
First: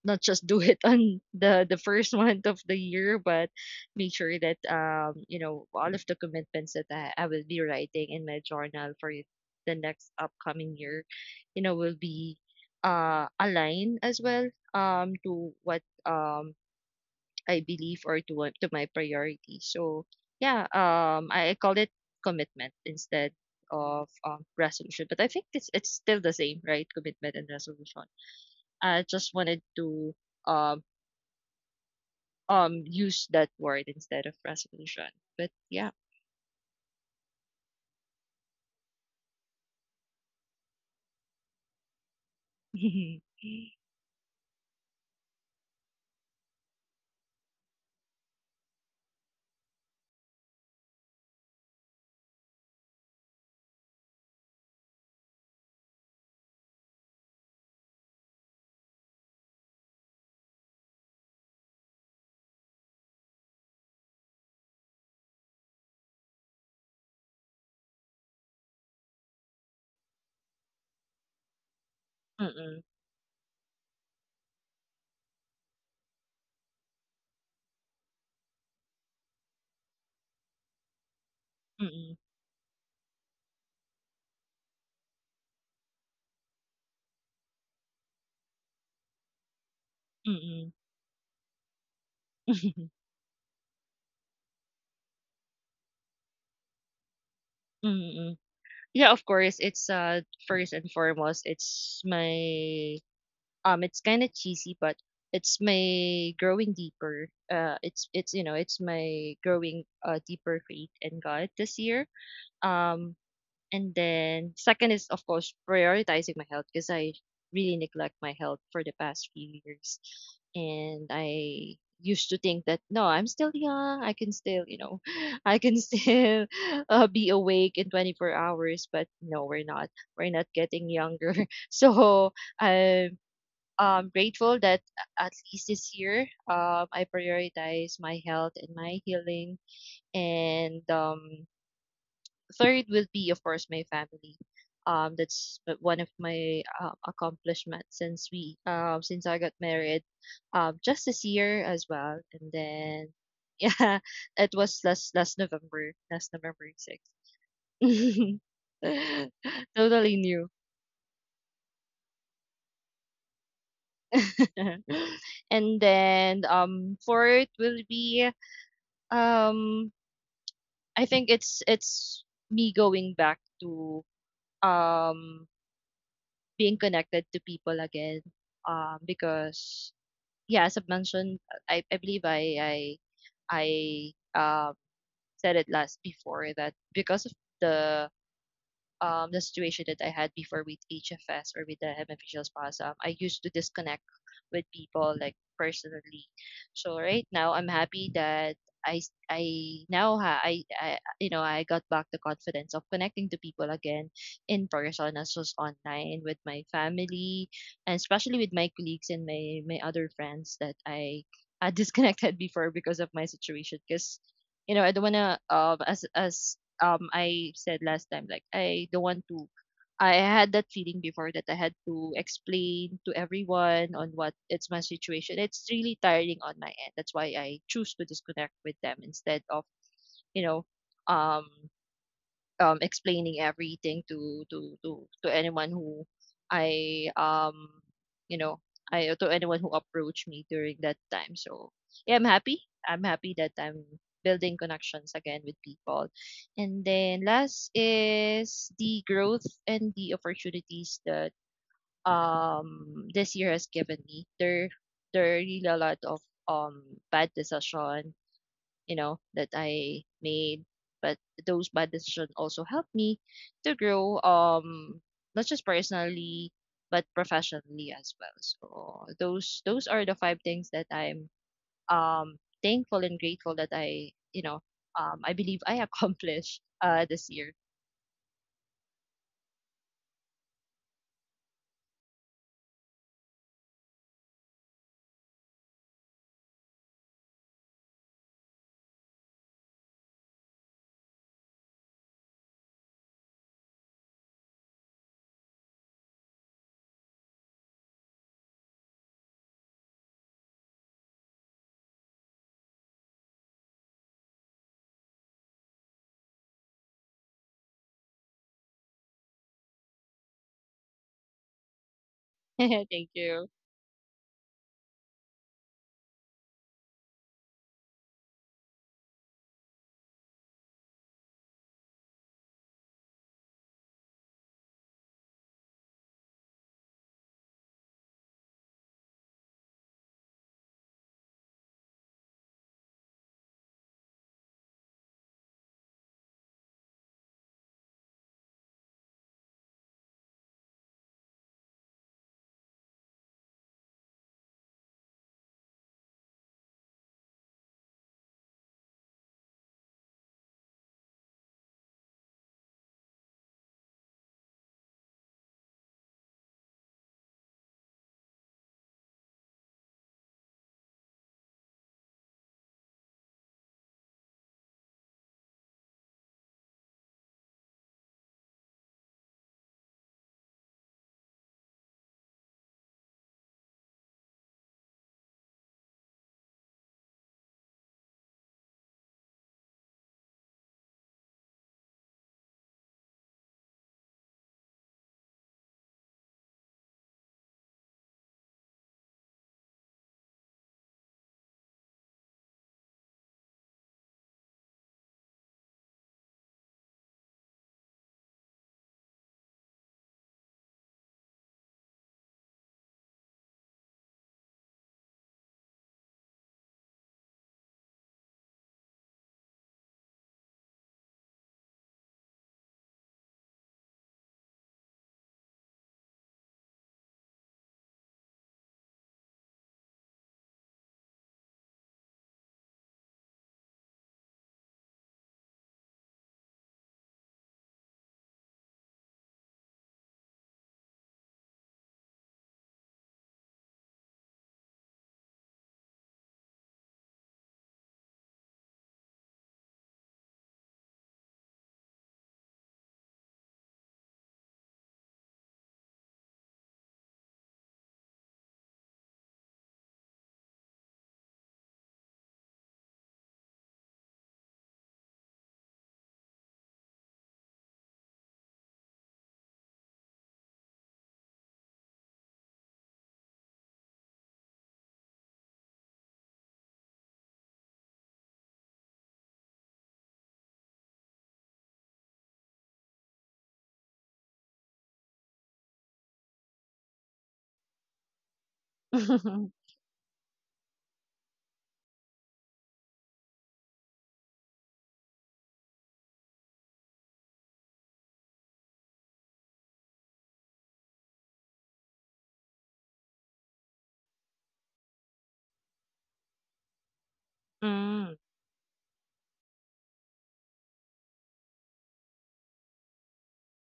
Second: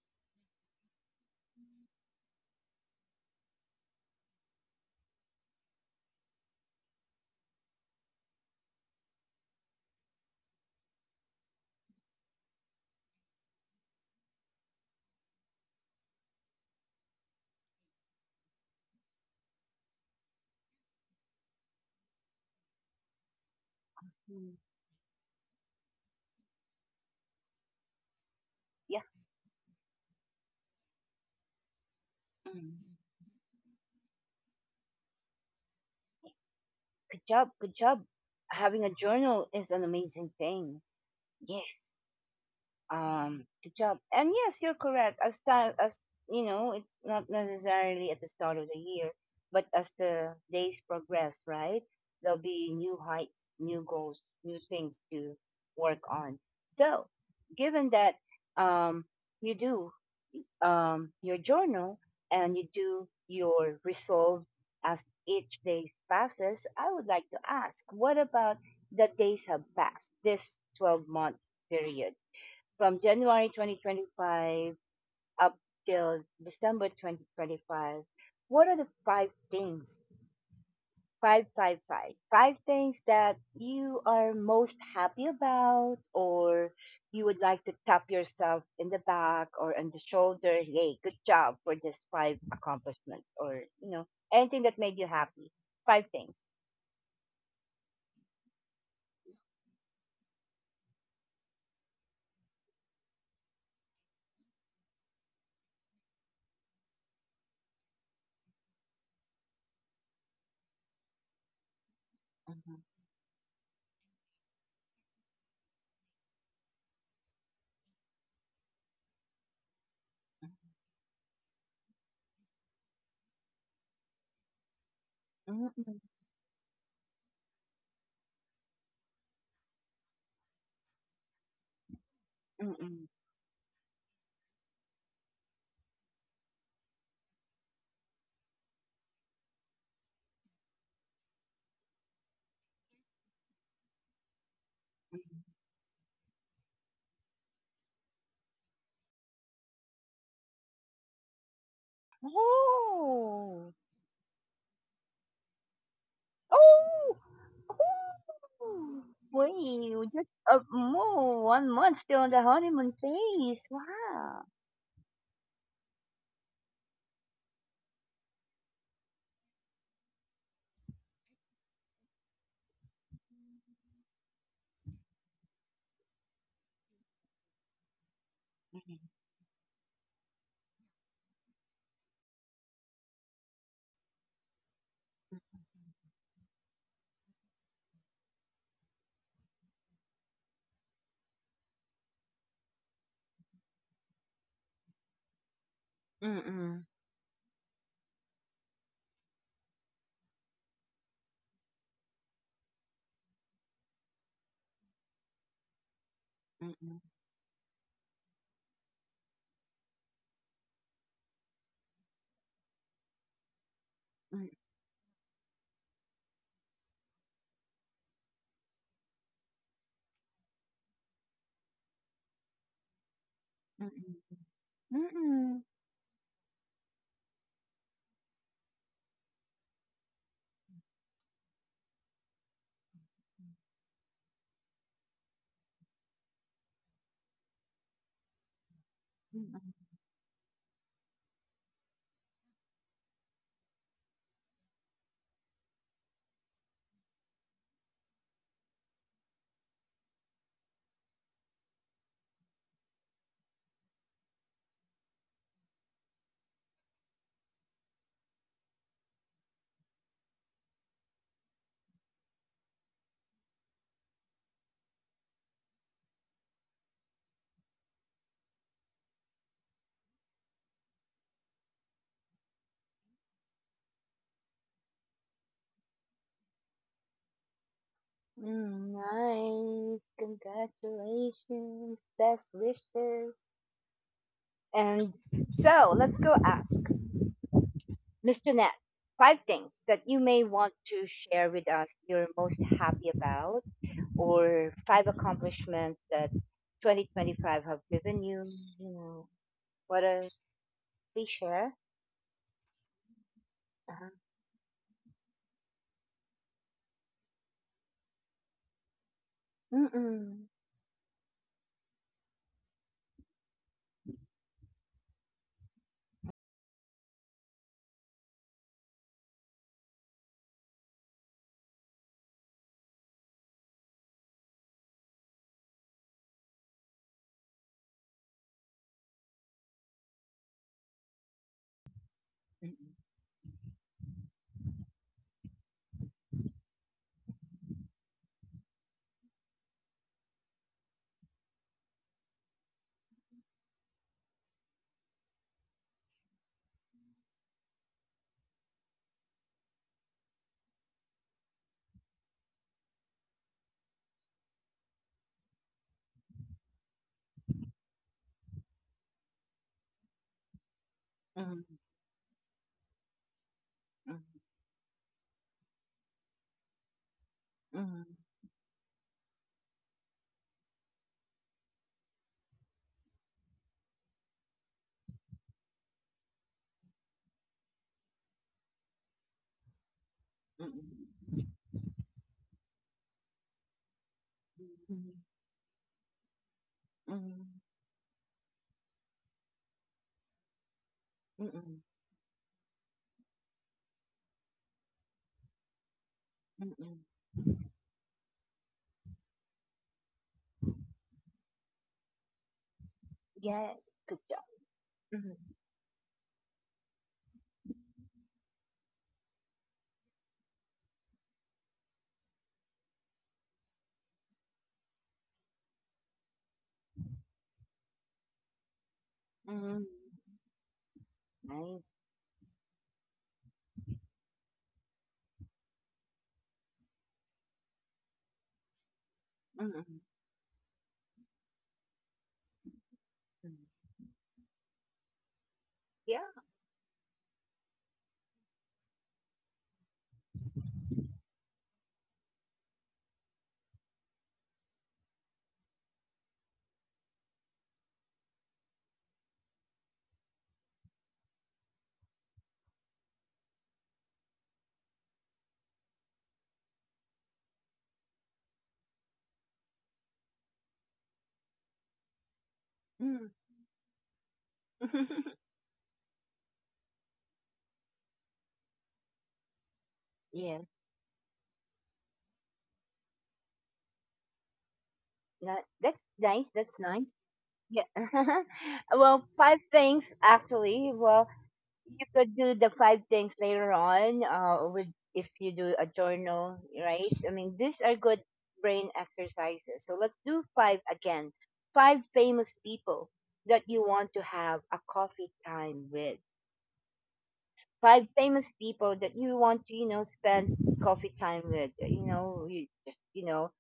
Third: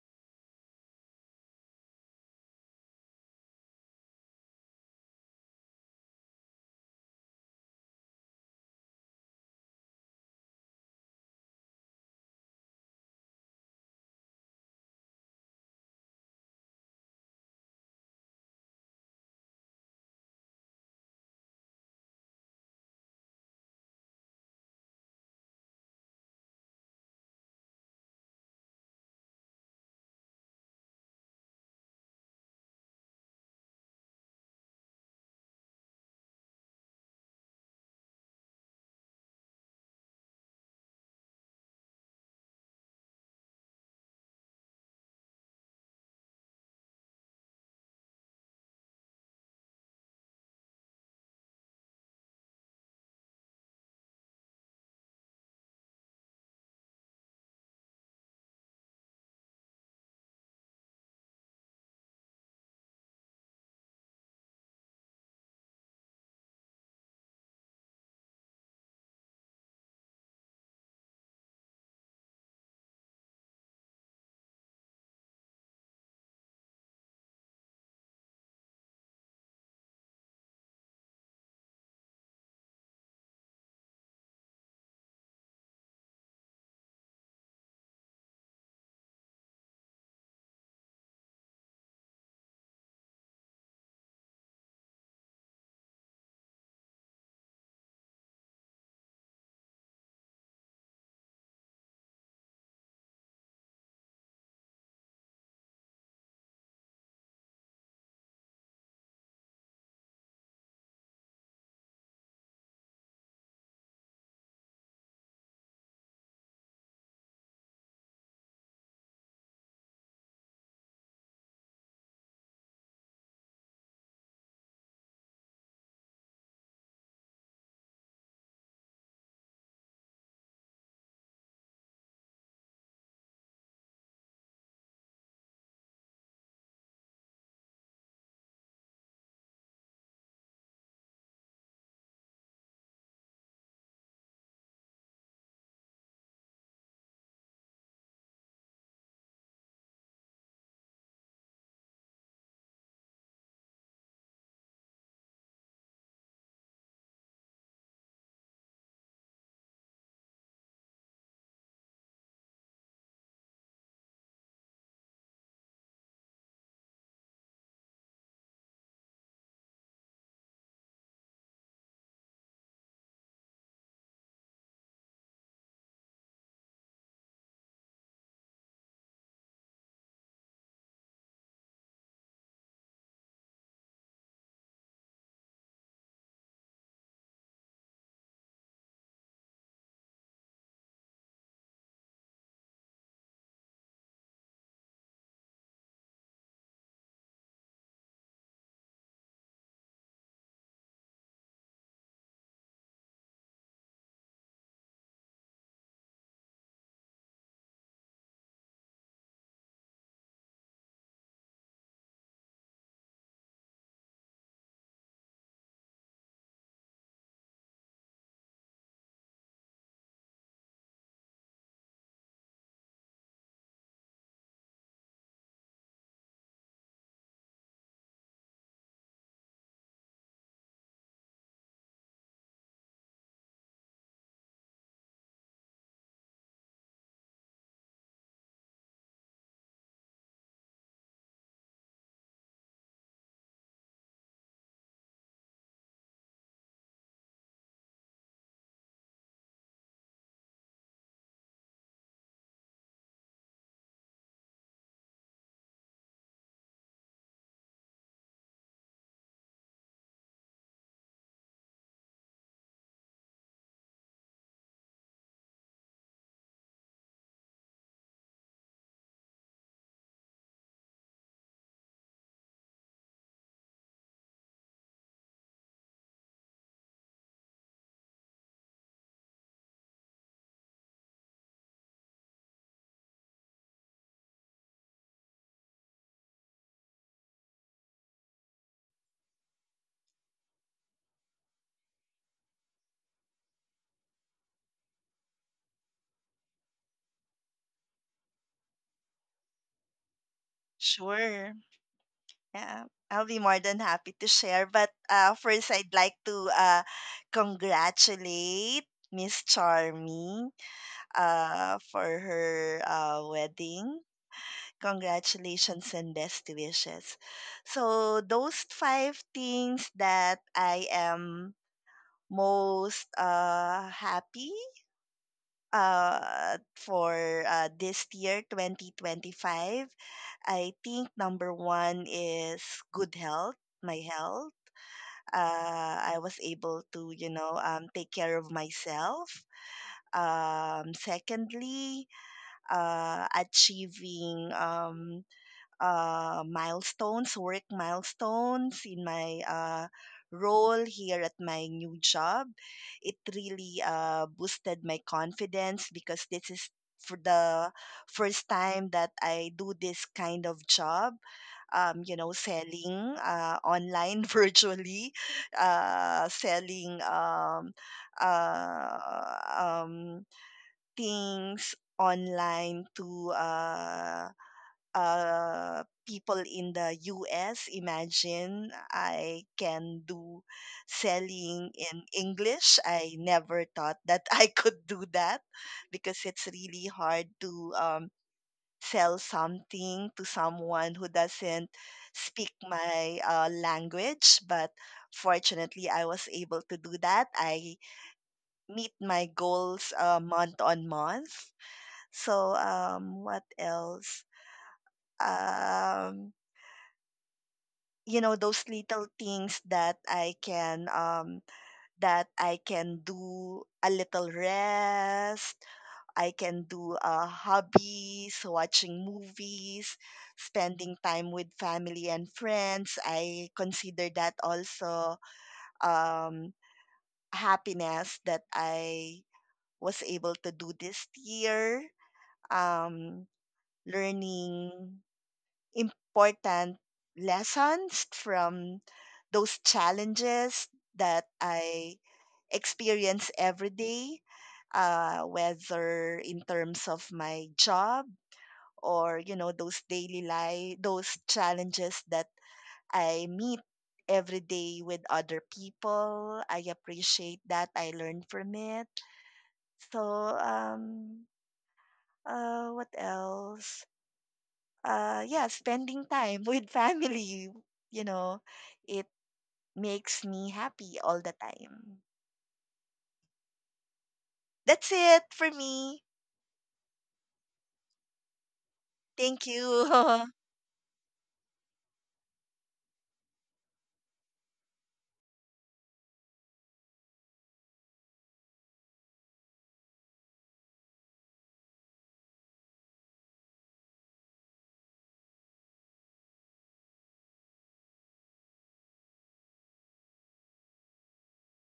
Speaker 2: not just do it on the the first month of the year, but make sure that, um you know all of the commitments that I, I will be writing in my journal for the next upcoming year, you know, will be uh aligned as well, um to what, um I believe, or to what, to my priority, so yeah. um I, I call it commitment instead of, um,
Speaker 1: Mm-hmm.
Speaker 2: resolution, but I think it's it's still the same, right? Commitment and resolution.
Speaker 1: Yeah.
Speaker 2: I just wanted to, um
Speaker 1: Mm.
Speaker 2: um use that word instead of resolution. But yeah.
Speaker 1: Good job, good job. Having a journal is an amazing thing. Yes. um the job and yes you're correct. As time, as you know, it's not necessarily at the start of the year, but as the days progress, right, there'll be new heights, new goals, new things to work on. So given that, um you do um your journal, and you do your resolve as each day passes. I would like to ask, what about the days have passed this twelve month period
Speaker 2: Mm-mm,
Speaker 1: from January twenty twenty-five up till December twenty twenty-five, what are the five things, five, five, five,
Speaker 2: mm-mm,
Speaker 1: five things that you are most happy about, or you would like to tap yourself in the back or on the shoulder?
Speaker 2: mm-mm,
Speaker 1: Hey, good job for these five accomplishments, or, you know, anything that made you happy. Five things.
Speaker 2: mm-mm. Yeah, of course, it's uh first and foremost, it's my um it's kind of cheesy, but it's my growing deeper. Uh it's it's you know, it's my growing uh deeper faith in God this year.
Speaker 1: Mhm,
Speaker 2: Um And then second is of course prioritizing my health because I really neglect my health for the past few years. And I used to think that no, I'm still young. I can still, you know, I
Speaker 1: mhm,
Speaker 2: can
Speaker 1: mhm,
Speaker 2: still uh, be awake in twenty-four hours, but no, we're not. We're not getting younger. So
Speaker 1: mhm,
Speaker 2: I'm um, grateful that a- at least this year um, I prioritize my health and my healing. And um, Third will be of course my family um that's
Speaker 1: mhm.
Speaker 2: uh, one of my uh, accomplishments since we um since I got married um just this year as well. And then
Speaker 1: Oh.
Speaker 2: yeah, it was last last november last november sixth.
Speaker 1: Oh! Oh! Wow,
Speaker 2: totally
Speaker 1: just
Speaker 2: new.
Speaker 1: a more one month still on the honeymoon phase. Wow.
Speaker 2: and then um fourth will be um I think it's it's me going back to um being connected to people again. Um, because yeah, as I've mentioned, I, I believe I I I uh, said it last before that because of the um, the situation that I had before with H F S or with the hemiphageal spasm, I used to disconnect with people like personally.
Speaker 1: Mm-mm,
Speaker 2: So right now, I'm happy that I, I now ha I, I you know I got back the confidence of connecting to people again in person as was online with my
Speaker 1: mm-mm,
Speaker 2: family, and especially with my colleagues and my my other friends that I had disconnected before because of my situation. Because
Speaker 1: mm,
Speaker 2: you know I don't wanna um as as um I said last time, like I don't want to, I had that feeling before that I had to explain to everyone on
Speaker 1: mm-mm,
Speaker 2: what it's my situation. It's
Speaker 1: Mm-mm.
Speaker 2: really tiring on my end. That's why I choose to disconnect with them instead of, you know, um um, explaining everything to to to to anyone who I um you know I to anyone who
Speaker 1: Mm-mm.
Speaker 2: approached me during that time. So yeah, I'm happy. I'm happy that I'm building connections again with people. And then last is the growth and the opportunities that um this year has given me. There there are really a lot of um bad decision, you know, that I made. But those bad decisions also helped me to grow, um, not just personally, but professionally as well. So those those are the five things that I'm um thankful and grateful that I, you know, um, I believe I accomplished uh this year.
Speaker 1: Mm, nice. Congratulations. Best wishes. And so let's go ask mister Nat five things that you may want to share with us you're most happy about, or five accomplishments that twenty twenty-five have given you. You know, what a please share?
Speaker 3: Sure.
Speaker 1: Uh-huh.
Speaker 3: Yeah, I'll be more than happy to share. But uh, first, I'd like to uh, congratulate
Speaker 1: Mm-mm.
Speaker 3: Miss Charming
Speaker 2: Thank
Speaker 3: uh, for
Speaker 2: you.
Speaker 3: her uh, wedding. Congratulations and best wishes. So, those five things that I am most uh, happy uh, for uh, this year, twenty twenty-five, I think number one is good health, my health. uh, I was able to, you know, um, take care of myself. Um, secondly, uh, achieving um, uh, milestones, work milestones in my uh, role here at my new job. It really uh, boosted my confidence because this is for the first time that I do this
Speaker 1: Mm-mm.
Speaker 3: kind of job. Um, you know,
Speaker 1: Mm-mm.
Speaker 3: selling uh, online virtually, uh,
Speaker 1: Mm-mm.
Speaker 3: selling um, uh, um, things online to uh, uh, people in the U S. Imagine I can do selling in English. I
Speaker 1: Mm-mm.
Speaker 3: never
Speaker 1: Mm-mm.
Speaker 3: thought that I could do that
Speaker 1: Mm-mm. Mm-mm.
Speaker 3: because it's really hard to um, sell something to
Speaker 1: Mm-mm.
Speaker 3: someone who doesn't speak my uh, language. But fortunately, I was able to do that. I meet my goals uh, month on month.
Speaker 1: Yeah,
Speaker 3: So,
Speaker 1: good job.
Speaker 3: um, what
Speaker 1: Mm-hmm.
Speaker 3: else? Um, you know those little things that i can um that I can do a little rest I can do uh
Speaker 1: Mm-hmm.
Speaker 3: hobbies watching movies
Speaker 1: Nice.
Speaker 3: spending time with family and friends I consider that also um
Speaker 1: Mm-hmm.
Speaker 3: happiness that I was able to do this
Speaker 1: Mm-hmm.
Speaker 3: year. um
Speaker 1: Yeah.
Speaker 3: learning important lessons from those challenges that I experience every day, uh, whether in terms of my job or, you know, those daily life, those challenges that I meet every day with other people. I appreciate that. I learn from it. So, um,
Speaker 1: Mm.
Speaker 3: uh, what else? Uh yeah, spending time with family, you know,
Speaker 1: Yeah.
Speaker 3: it makes me happy all the time.
Speaker 1: That, that's nice.
Speaker 3: That's
Speaker 1: That's
Speaker 3: it
Speaker 1: nice.
Speaker 3: for
Speaker 1: Yeah.
Speaker 3: me.
Speaker 1: Well,
Speaker 2: mm,
Speaker 1: five things actually. Well,
Speaker 3: Thank you.
Speaker 1: you could do the five things later on uh, with, if you do a journal, right? I mean, these are good brain exercises. So let's do five again. Five famous people that you want to have a coffee time with. Five famous people that you want to, you know, spend coffee time with. You know, you just, you know,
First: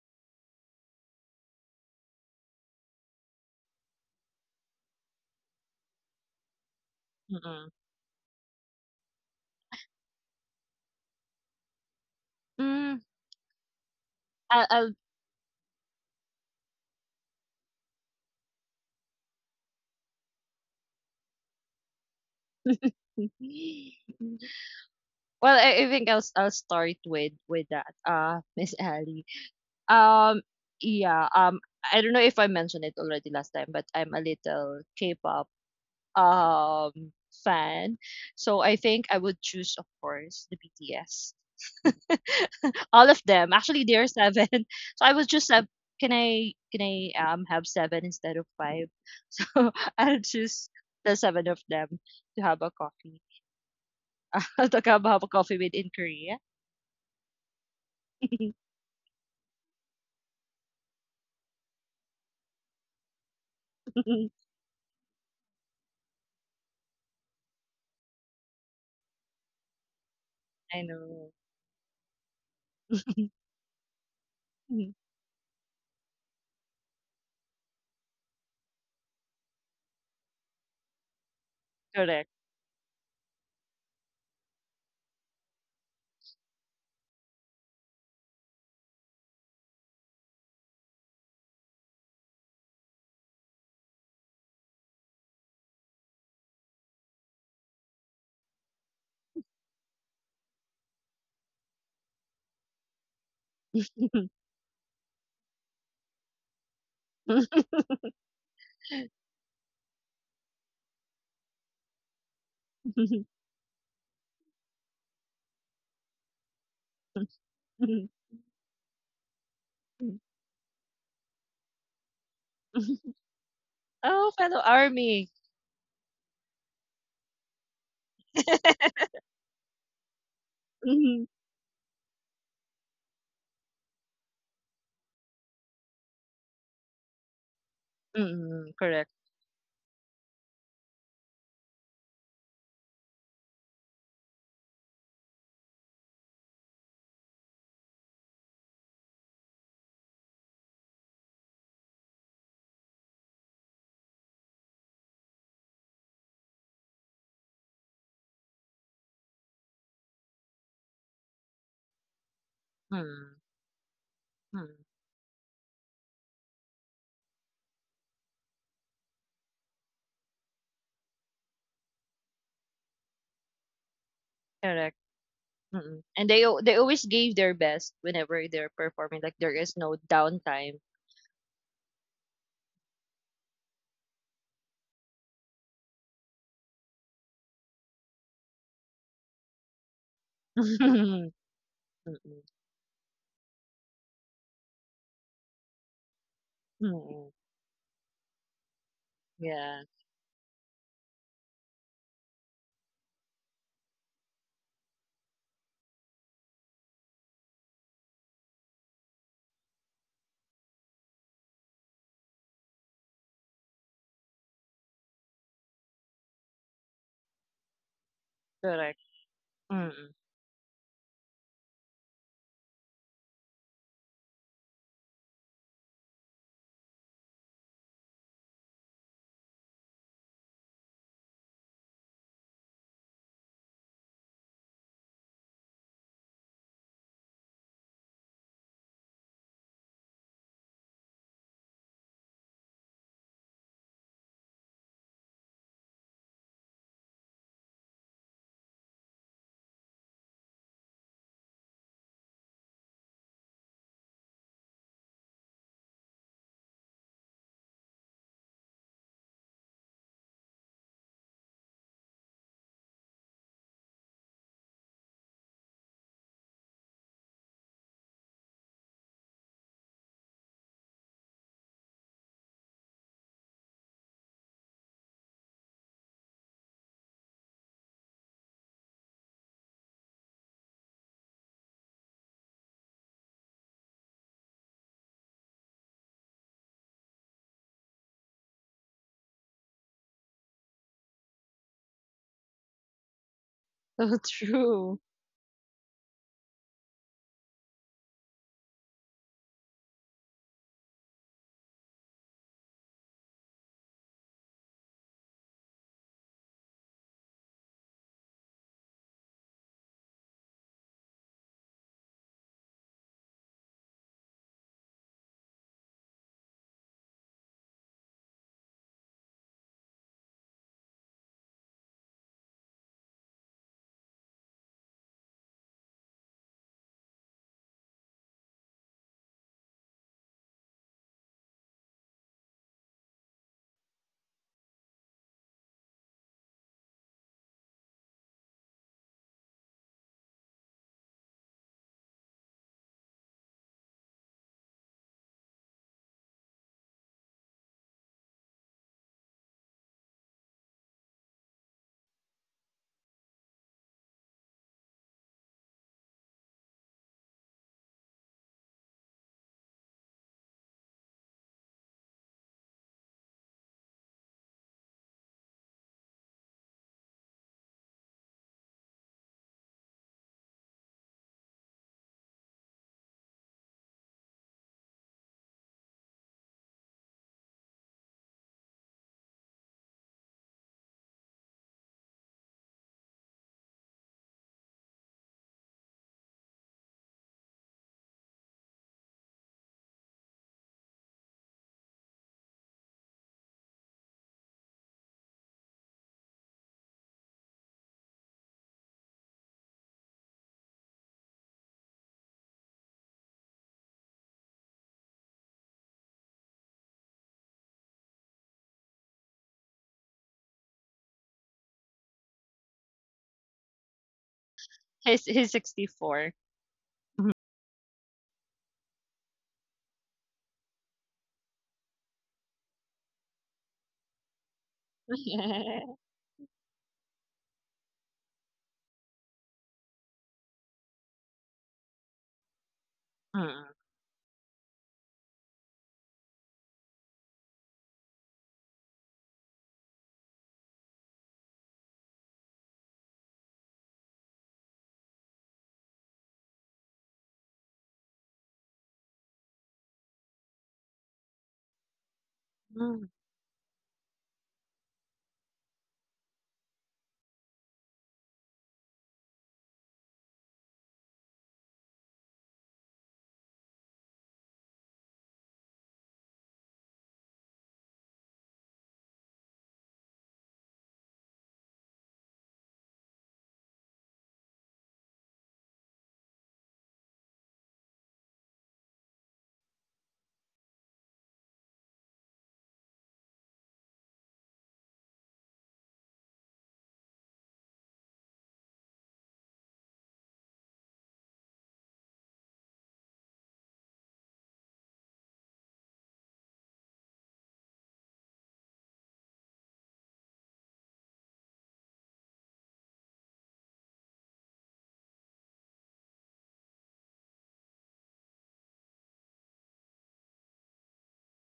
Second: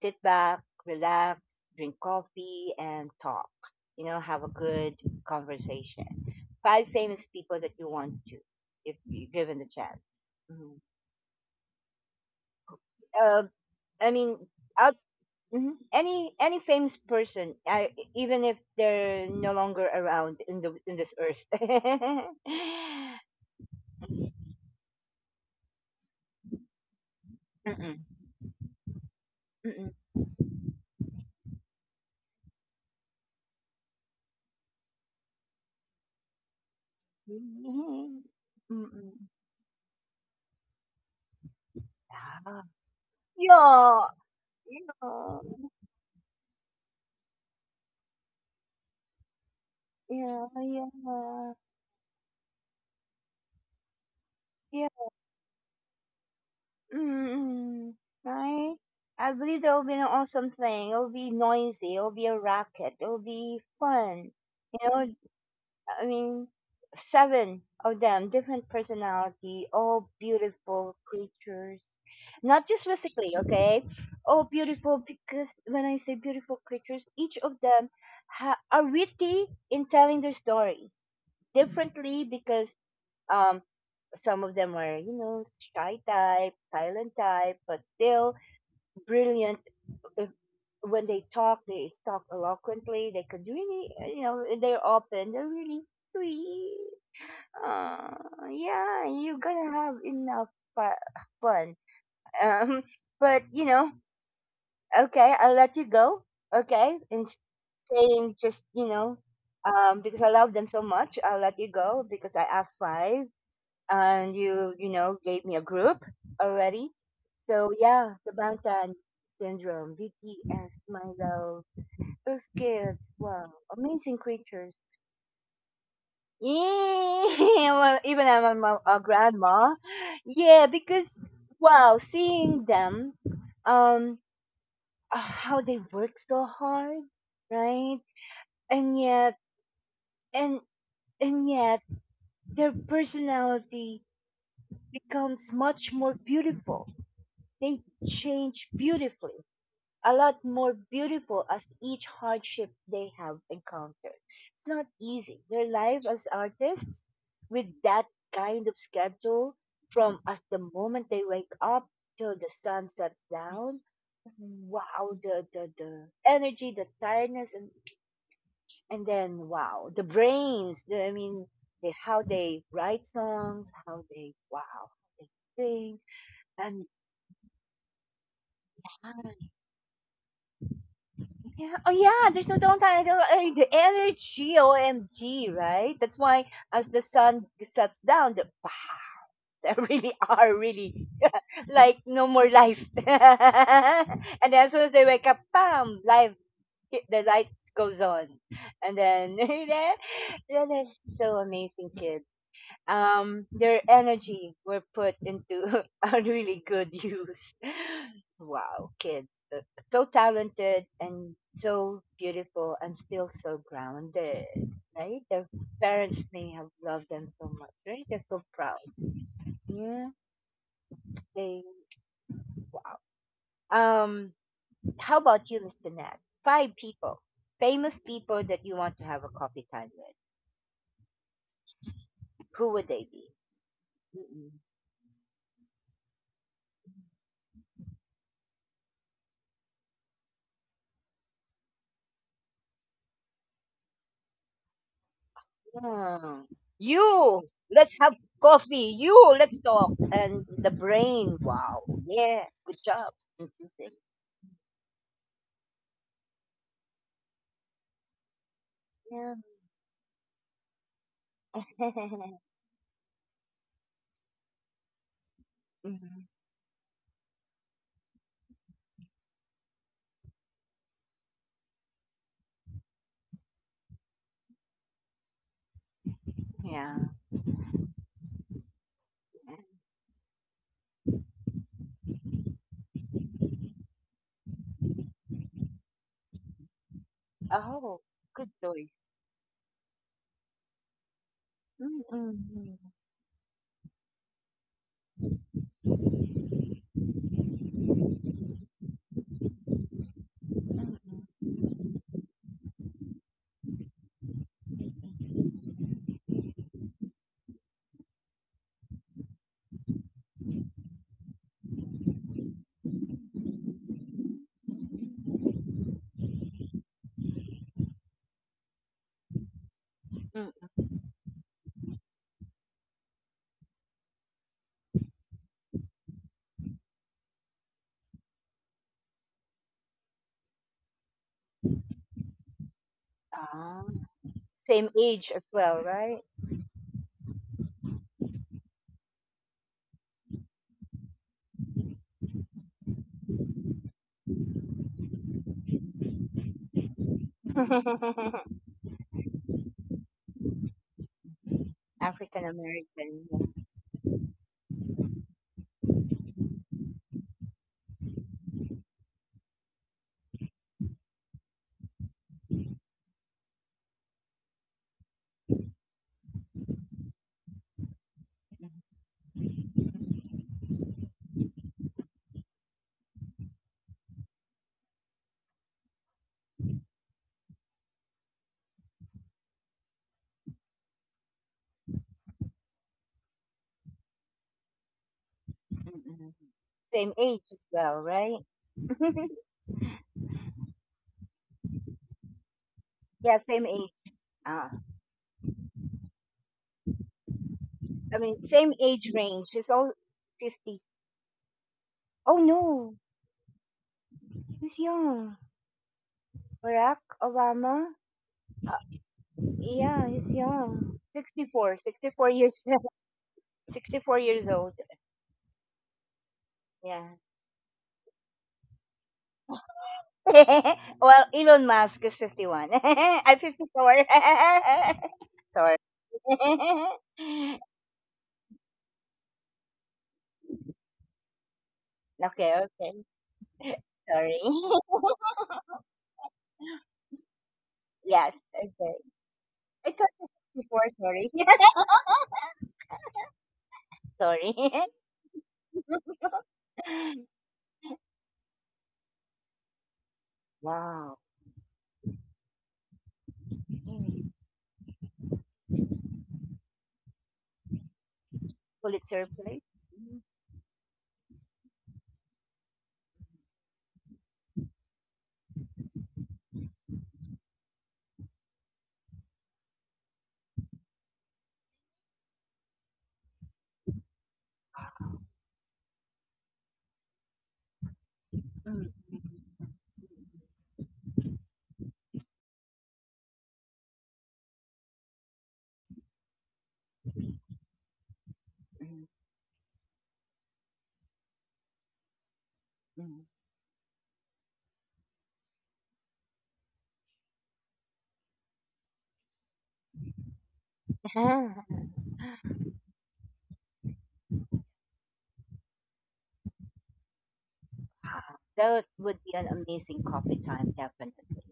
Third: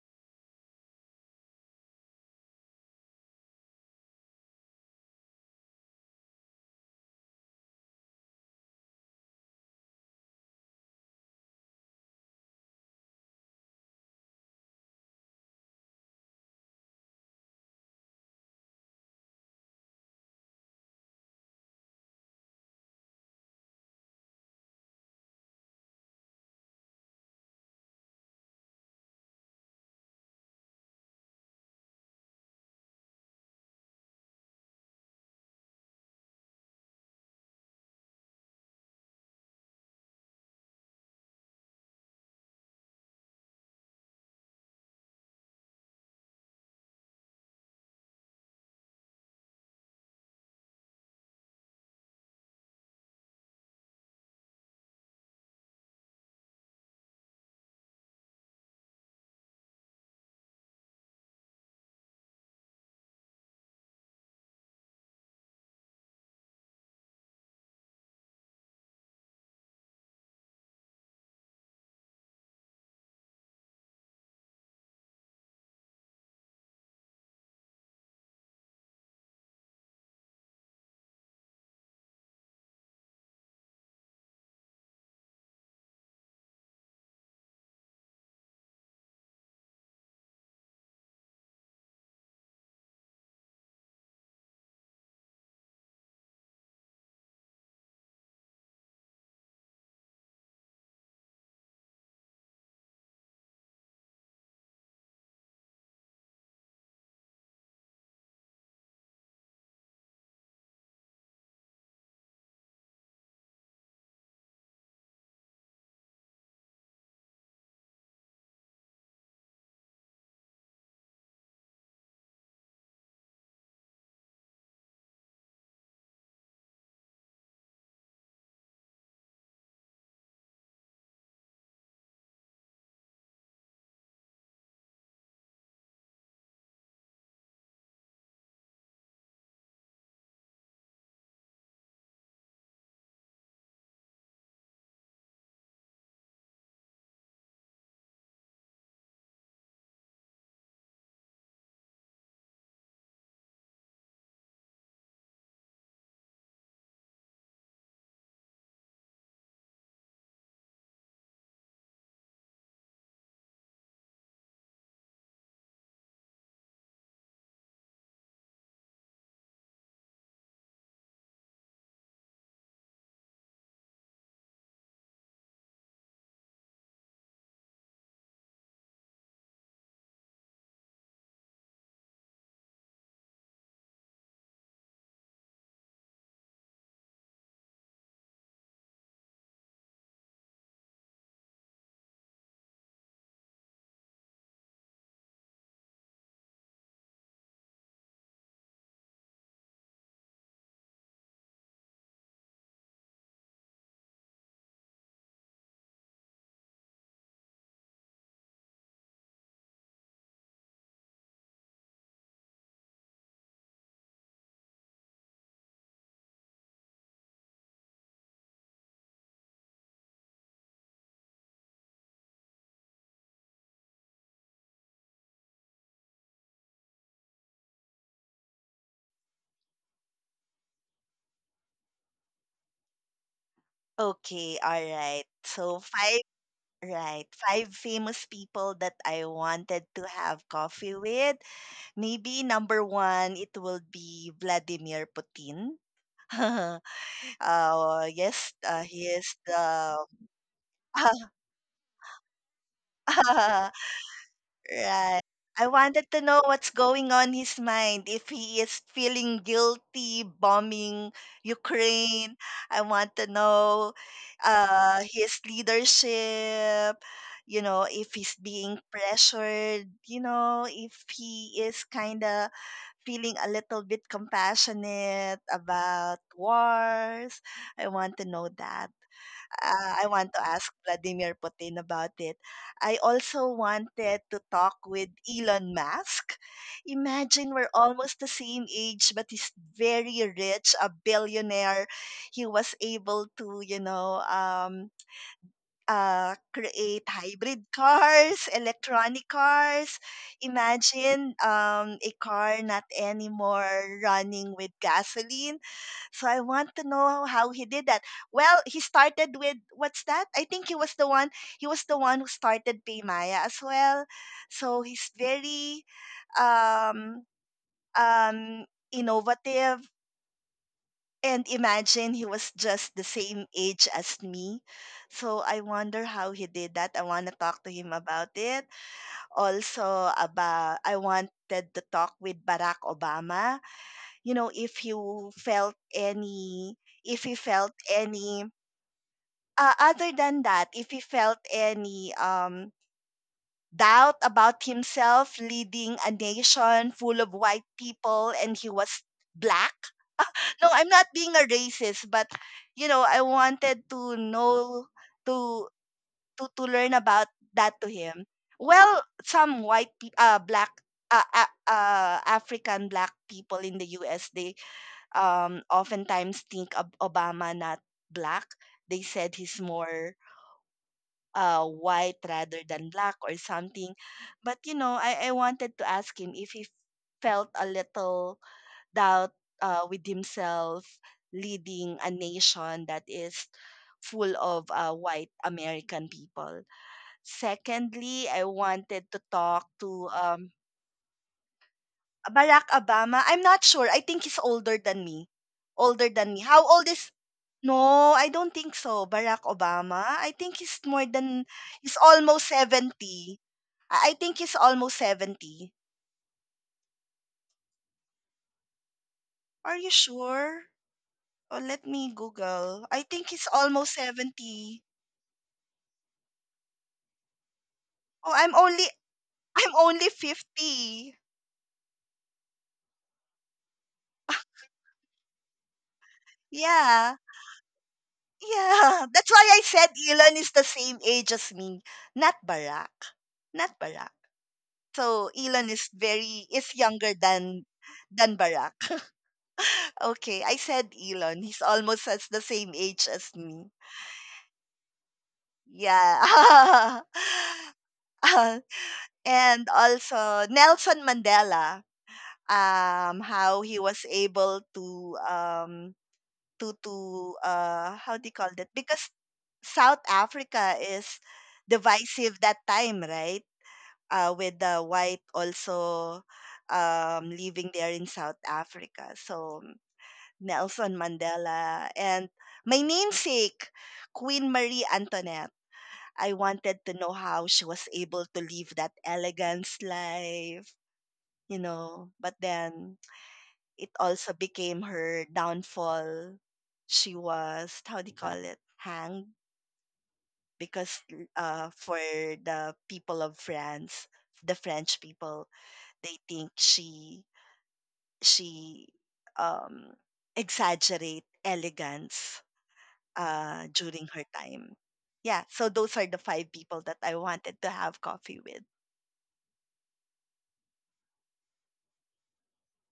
Speaker 1: sit back, relax, drink coffee, and talk. You know, have a good conversation. Five famous people
Speaker 2: mm-mm.
Speaker 1: that you want to, if you given the chance. Mhm.
Speaker 2: Mm,
Speaker 1: Uh, I mean,
Speaker 2: I'll, I'll
Speaker 1: out, mhm. any any famous person, I, even if they're no longer around in the in this earth.
Speaker 2: well, I, I think I'll I'll start with with that,
Speaker 1: Mm-mm.
Speaker 2: uh, Miss Ali.
Speaker 1: Mm-mm.
Speaker 2: Um, yeah, um, I don't know if I mentioned it already last time, but I'm a little K-pop um fan.
Speaker 1: Mm.
Speaker 2: So I think
Speaker 1: Mm-mm.
Speaker 2: I would choose, of course, the B T S. All of them. Actually,
Speaker 1: Yeah.
Speaker 2: there are seven. So I was
Speaker 1: Yeah,
Speaker 2: just have, can I can I um have seven instead of five? So I'll
Speaker 1: yeah,
Speaker 2: choose
Speaker 1: yeah,
Speaker 2: the
Speaker 1: yeah,
Speaker 2: seven of them to have a coffee,
Speaker 1: yeah.
Speaker 2: to have a coffee with in Korea.
Speaker 1: Mm-mm. Right? I believe that will be an awesome thing. It will be noisy. It will be a racket. It will be fun. You know, I mean, seven of them, different personality, all beautiful
Speaker 2: I know.
Speaker 1: creatures. Not just physically, okay? All beautiful, because when I say beautiful creatures, each of them ha- are witty in telling their stories differently,
Speaker 2: Correct.
Speaker 1: because um some of them are, you know, shy type, silent type, but still brilliant. If, When they talk, they talk eloquently. They could really, uh, you know, they're open, they're really sweet. uh, yeah, you're gonna have enough fu- fun. um but you know, okay, I'll let you go. Okay, in s- saying just, you know, um because I love them so much, I'll let you go, because I asked five and you you know, gave me a group already. So yeah, the Bangtan Syndrome, BTS,
Speaker 2: Hmm.
Speaker 1: my love. Those kids, wow, amazing creatures.
Speaker 2: Oh, fellow army.
Speaker 1: Yeah. Well, even I'm a, mo- a grandma. Yeah, because
Speaker 2: Mhm.
Speaker 1: wow, seeing them, um uh, how they work so hard, right? And
Speaker 2: Mm,
Speaker 1: yet,
Speaker 2: correct.
Speaker 1: and and yet their personality becomes much more beautiful. They change beautifully, a lot more beautiful as each hardship they have encountered. It's not easy. Their life as artists, with that kind of schedule, from as the moment they wake up till the sun sets
Speaker 2: Mm,
Speaker 1: down.
Speaker 2: mm,
Speaker 1: Wow, the, the, the energy, the tiredness, and, and then wow, the brains. The, I mean, the, how they write songs, how they wow,
Speaker 2: correct.
Speaker 1: they sing,
Speaker 2: Mm. And they al-
Speaker 1: and
Speaker 2: they always gave their best whenever they're performing. Like there is no downtime.
Speaker 1: Yeah. Oh, yeah. There's no downtime. There- eh, The energy, O M G, right? That's why as the sun sets down, the there really are really like no more
Speaker 2: Mm,
Speaker 1: life. And then as soon as they wake up, bam, life, hit- the
Speaker 2: mm.
Speaker 1: lights goes on, and then then
Speaker 2: Yeah,
Speaker 1: then it's so amazing, kids. Um their energy were put into a really good use. Wow, kids. uh, So talented and so beautiful and still so grounded, right? Their parents may have loved them so much, right? They're so proud.
Speaker 2: correct. Mm.
Speaker 1: Yeah, they, wow. Um, how about you, mister Nat? Five people, famous people that you want to have a coffee time with. Who would they be?
Speaker 3: Okay, all right, so five, right, five famous people that I wanted to have coffee with. Maybe number one, it will be Vladimir Putin.
Speaker 1: Yeah. You, let's have
Speaker 3: uh yes,
Speaker 1: coffee.
Speaker 3: uh,
Speaker 1: You,
Speaker 3: he
Speaker 1: let's
Speaker 3: is
Speaker 1: talk.
Speaker 3: the
Speaker 1: And the brain, wow. Yeah, good job. Interesting.
Speaker 3: right. I wanted to know what's going on his mind. If he is
Speaker 1: Yeah.
Speaker 3: feeling guilty bombing Ukraine, I want to know uh, his
Speaker 1: Mhm.
Speaker 3: leadership. You know, if he's being pressured. You know, if he is kind of feeling a little bit compassionate about wars. I want to know that.
Speaker 1: Yeah.
Speaker 3: uh, I want to ask Vladimir Putin about it. I also wanted to talk with Elon Musk. Imagine we're almost the same age, but he's
Speaker 1: Oh,
Speaker 3: very
Speaker 1: good choice.
Speaker 3: rich, a billionaire. He was able to, you
Speaker 1: Mm-mm.
Speaker 3: know, um,
Speaker 2: So
Speaker 3: uh,
Speaker 2: true.
Speaker 3: create hybrid cars, electronic cars. Imagine um, a
Speaker 1: Mm-mm.
Speaker 3: car not anymore running with gasoline. So I want to know how he did that. Well, he started with what's that? I think he was the one. He was the one who started Paymaya as well. So he's very um um innovative, and imagine he was just the same age as me. So I wonder how he did that. I want to talk to him about it. Also, about I wanted to talk with Barack Obama. You know,
Speaker 1: Ah,
Speaker 3: if you
Speaker 1: same
Speaker 3: felt
Speaker 1: age as well,
Speaker 3: any
Speaker 1: right?
Speaker 3: if he felt any uh, other than that, if he felt any um doubt about himself leading a nation full of white people and he was black. No, I'm not being a racist, but you know, I
Speaker 1: African
Speaker 3: wanted to
Speaker 1: American.
Speaker 3: know to to to learn about that to him. Well, some white pe- uh black uh, uh, uh African black people in the U S, they um oftentimes think of Obama not black. They said he's more uh white rather than black or something. But you know, I I wanted to ask him if he felt a little doubt uh, with himself leading a nation that is full of uh, white American people.
Speaker 1: Mm-mm.
Speaker 3: Secondly, I
Speaker 1: Same age as
Speaker 3: wanted to
Speaker 1: well,
Speaker 3: talk
Speaker 1: right?
Speaker 3: to um, Barack Obama. I'm not sure. I think he's
Speaker 1: Yeah,
Speaker 3: older
Speaker 1: same
Speaker 3: than me.
Speaker 1: age. Ah,
Speaker 3: Older than me. How old is no, I don't think so. Barack
Speaker 1: I mean, same
Speaker 3: Obama. I
Speaker 1: age
Speaker 3: think he's
Speaker 1: range. It's
Speaker 3: more
Speaker 1: all
Speaker 3: than he's
Speaker 1: fifties.
Speaker 3: almost seventy.
Speaker 1: Oh,
Speaker 3: I I
Speaker 1: no.
Speaker 3: think he's almost seventy.
Speaker 1: He's young. Barack Obama.
Speaker 3: Are you
Speaker 1: Uh,
Speaker 3: sure?
Speaker 1: yeah, he's
Speaker 3: Oh, let me
Speaker 1: young.
Speaker 3: Google.
Speaker 1: sixty-four,
Speaker 3: I think he's
Speaker 1: sixty-four years
Speaker 3: almost seventy.
Speaker 1: sixty-four years old.
Speaker 2: He's he's sixty four.
Speaker 3: Oh,
Speaker 1: Yeah.
Speaker 3: I'm only I'm only fifty.
Speaker 1: Well, Elon Musk is fifty-one. I'm fifty-four. Sorry.
Speaker 3: Yeah. Yeah. That's why I said Elon is the same age as me. Not Barack.
Speaker 1: Okay,
Speaker 3: Not Barack.
Speaker 1: okay.
Speaker 2: mm.
Speaker 3: So
Speaker 1: Sorry.
Speaker 3: Elon is very is younger than than Barack.
Speaker 1: Yes, okay.
Speaker 3: Okay, I said
Speaker 1: I thought
Speaker 3: Elon.
Speaker 1: it was
Speaker 3: He's almost
Speaker 1: sixty-four,
Speaker 3: as the
Speaker 1: sorry.
Speaker 3: same age as me.
Speaker 1: Sorry.
Speaker 3: Yeah. Uh, and also Nelson Mandela,
Speaker 1: Wow.
Speaker 3: um, how he was
Speaker 2: Bye
Speaker 3: able to
Speaker 1: Mm.
Speaker 3: um, to to uh how do you call that? Because South
Speaker 1: Pulitzer
Speaker 3: Africa
Speaker 1: Prize.
Speaker 3: is divisive that time, right? Uh, with the white also um, living there in South Africa. So Nelson Mandela and my namesake, Queen Marie Antoinette. I wanted to know how she was able to live that elegance
Speaker 1: Mm, mm,
Speaker 3: life, you know. But then it also became her downfall. She was, how do you call it, hanged
Speaker 1: mm,
Speaker 3: because uh, for the people of France, the
Speaker 1: mm,
Speaker 3: French people, they think she she um, exaggerate elegance
Speaker 1: mm.
Speaker 3: uh, during her time. Yeah, so those are the five people that I wanted to have coffee with.
Speaker 1: That would be an amazing coffee time, definitely.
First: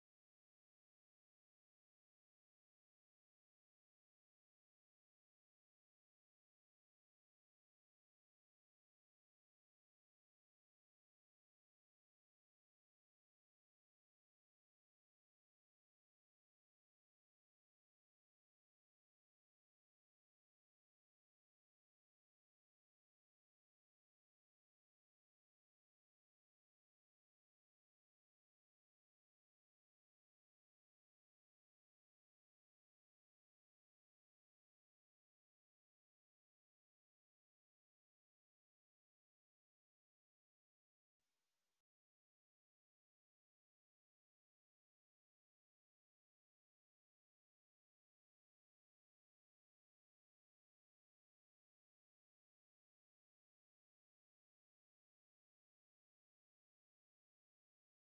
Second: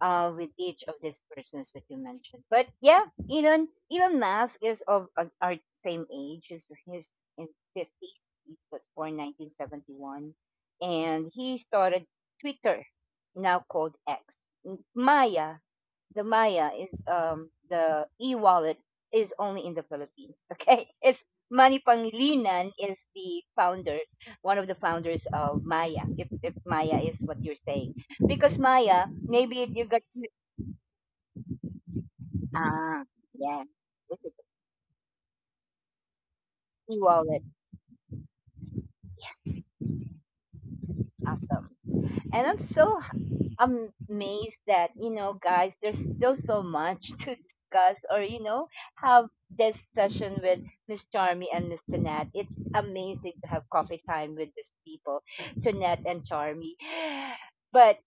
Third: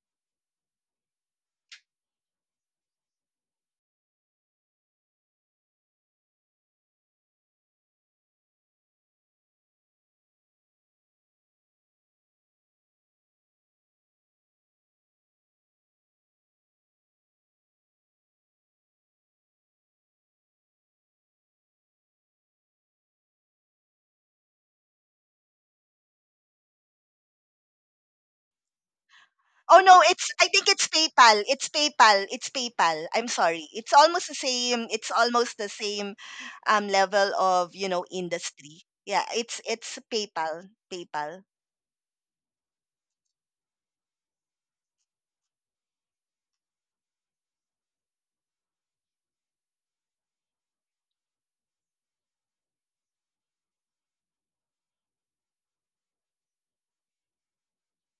Speaker 1: Uh, with each of these persons that you mentioned. But yeah, Elon Elon Musk is of uh, our same age. He's, he's in fifties. He was born nineteen seventy one, and he started Twitter, now called X. M- Maya, the Maya is um the e-wallet, is only in the Philippines. Okay, it's Manny Pangilinan is the founder, one of the founders of Maya. If if Maya is what you're saying, because Maya maybe if
Speaker 3: Oh
Speaker 1: you
Speaker 3: no,
Speaker 1: got
Speaker 3: it's I think it's PayPal. It's PayPal. It's PayPal.
Speaker 1: ah
Speaker 3: I'm
Speaker 1: yeah,
Speaker 3: sorry. It's almost
Speaker 1: it's
Speaker 3: the
Speaker 1: an
Speaker 3: same. It's almost the same um level
Speaker 1: e-wallet.
Speaker 3: of, you know, industry. Yeah, it's
Speaker 1: Yes,
Speaker 3: it's PayPal. PayPal.
Speaker 1: awesome. And I'm so i am- amazed that, you know, guys, there's still so much to discuss, or, you know, have this session with Miss Charmy and Mr. Nat. It's amazing to have coffee time with these people, to Nat and Charmy. But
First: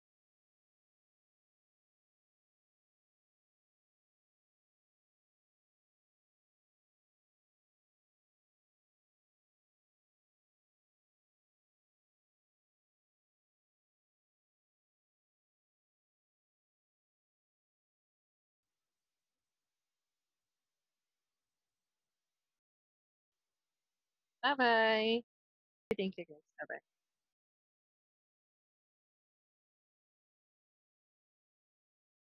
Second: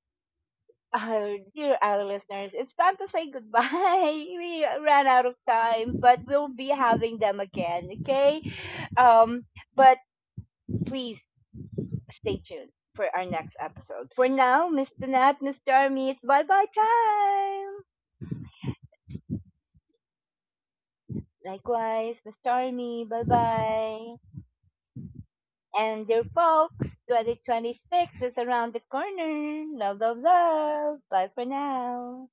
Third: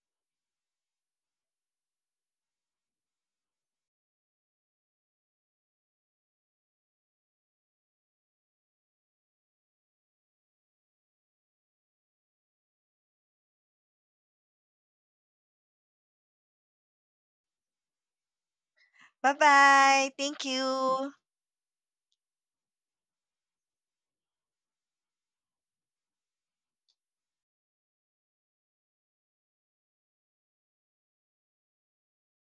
Speaker 1: uh, dear our listeners, it's time to say goodbye. We ran out of time, but we'll be having them again. Okay, um but please stay tuned for our next episode. For now, mister Nat, mister Army, it's bye bye time.
Speaker 3: Bye-bye. Thank you.
Speaker 1: Likewise, mister Army, bye bye.
Speaker 2: bye.
Speaker 1: And
Speaker 2: Thank you
Speaker 1: dear
Speaker 2: guys. Bye
Speaker 1: folks,
Speaker 2: bye.
Speaker 1: twenty twenty-six is around the corner. Love, love, love. Bye for now.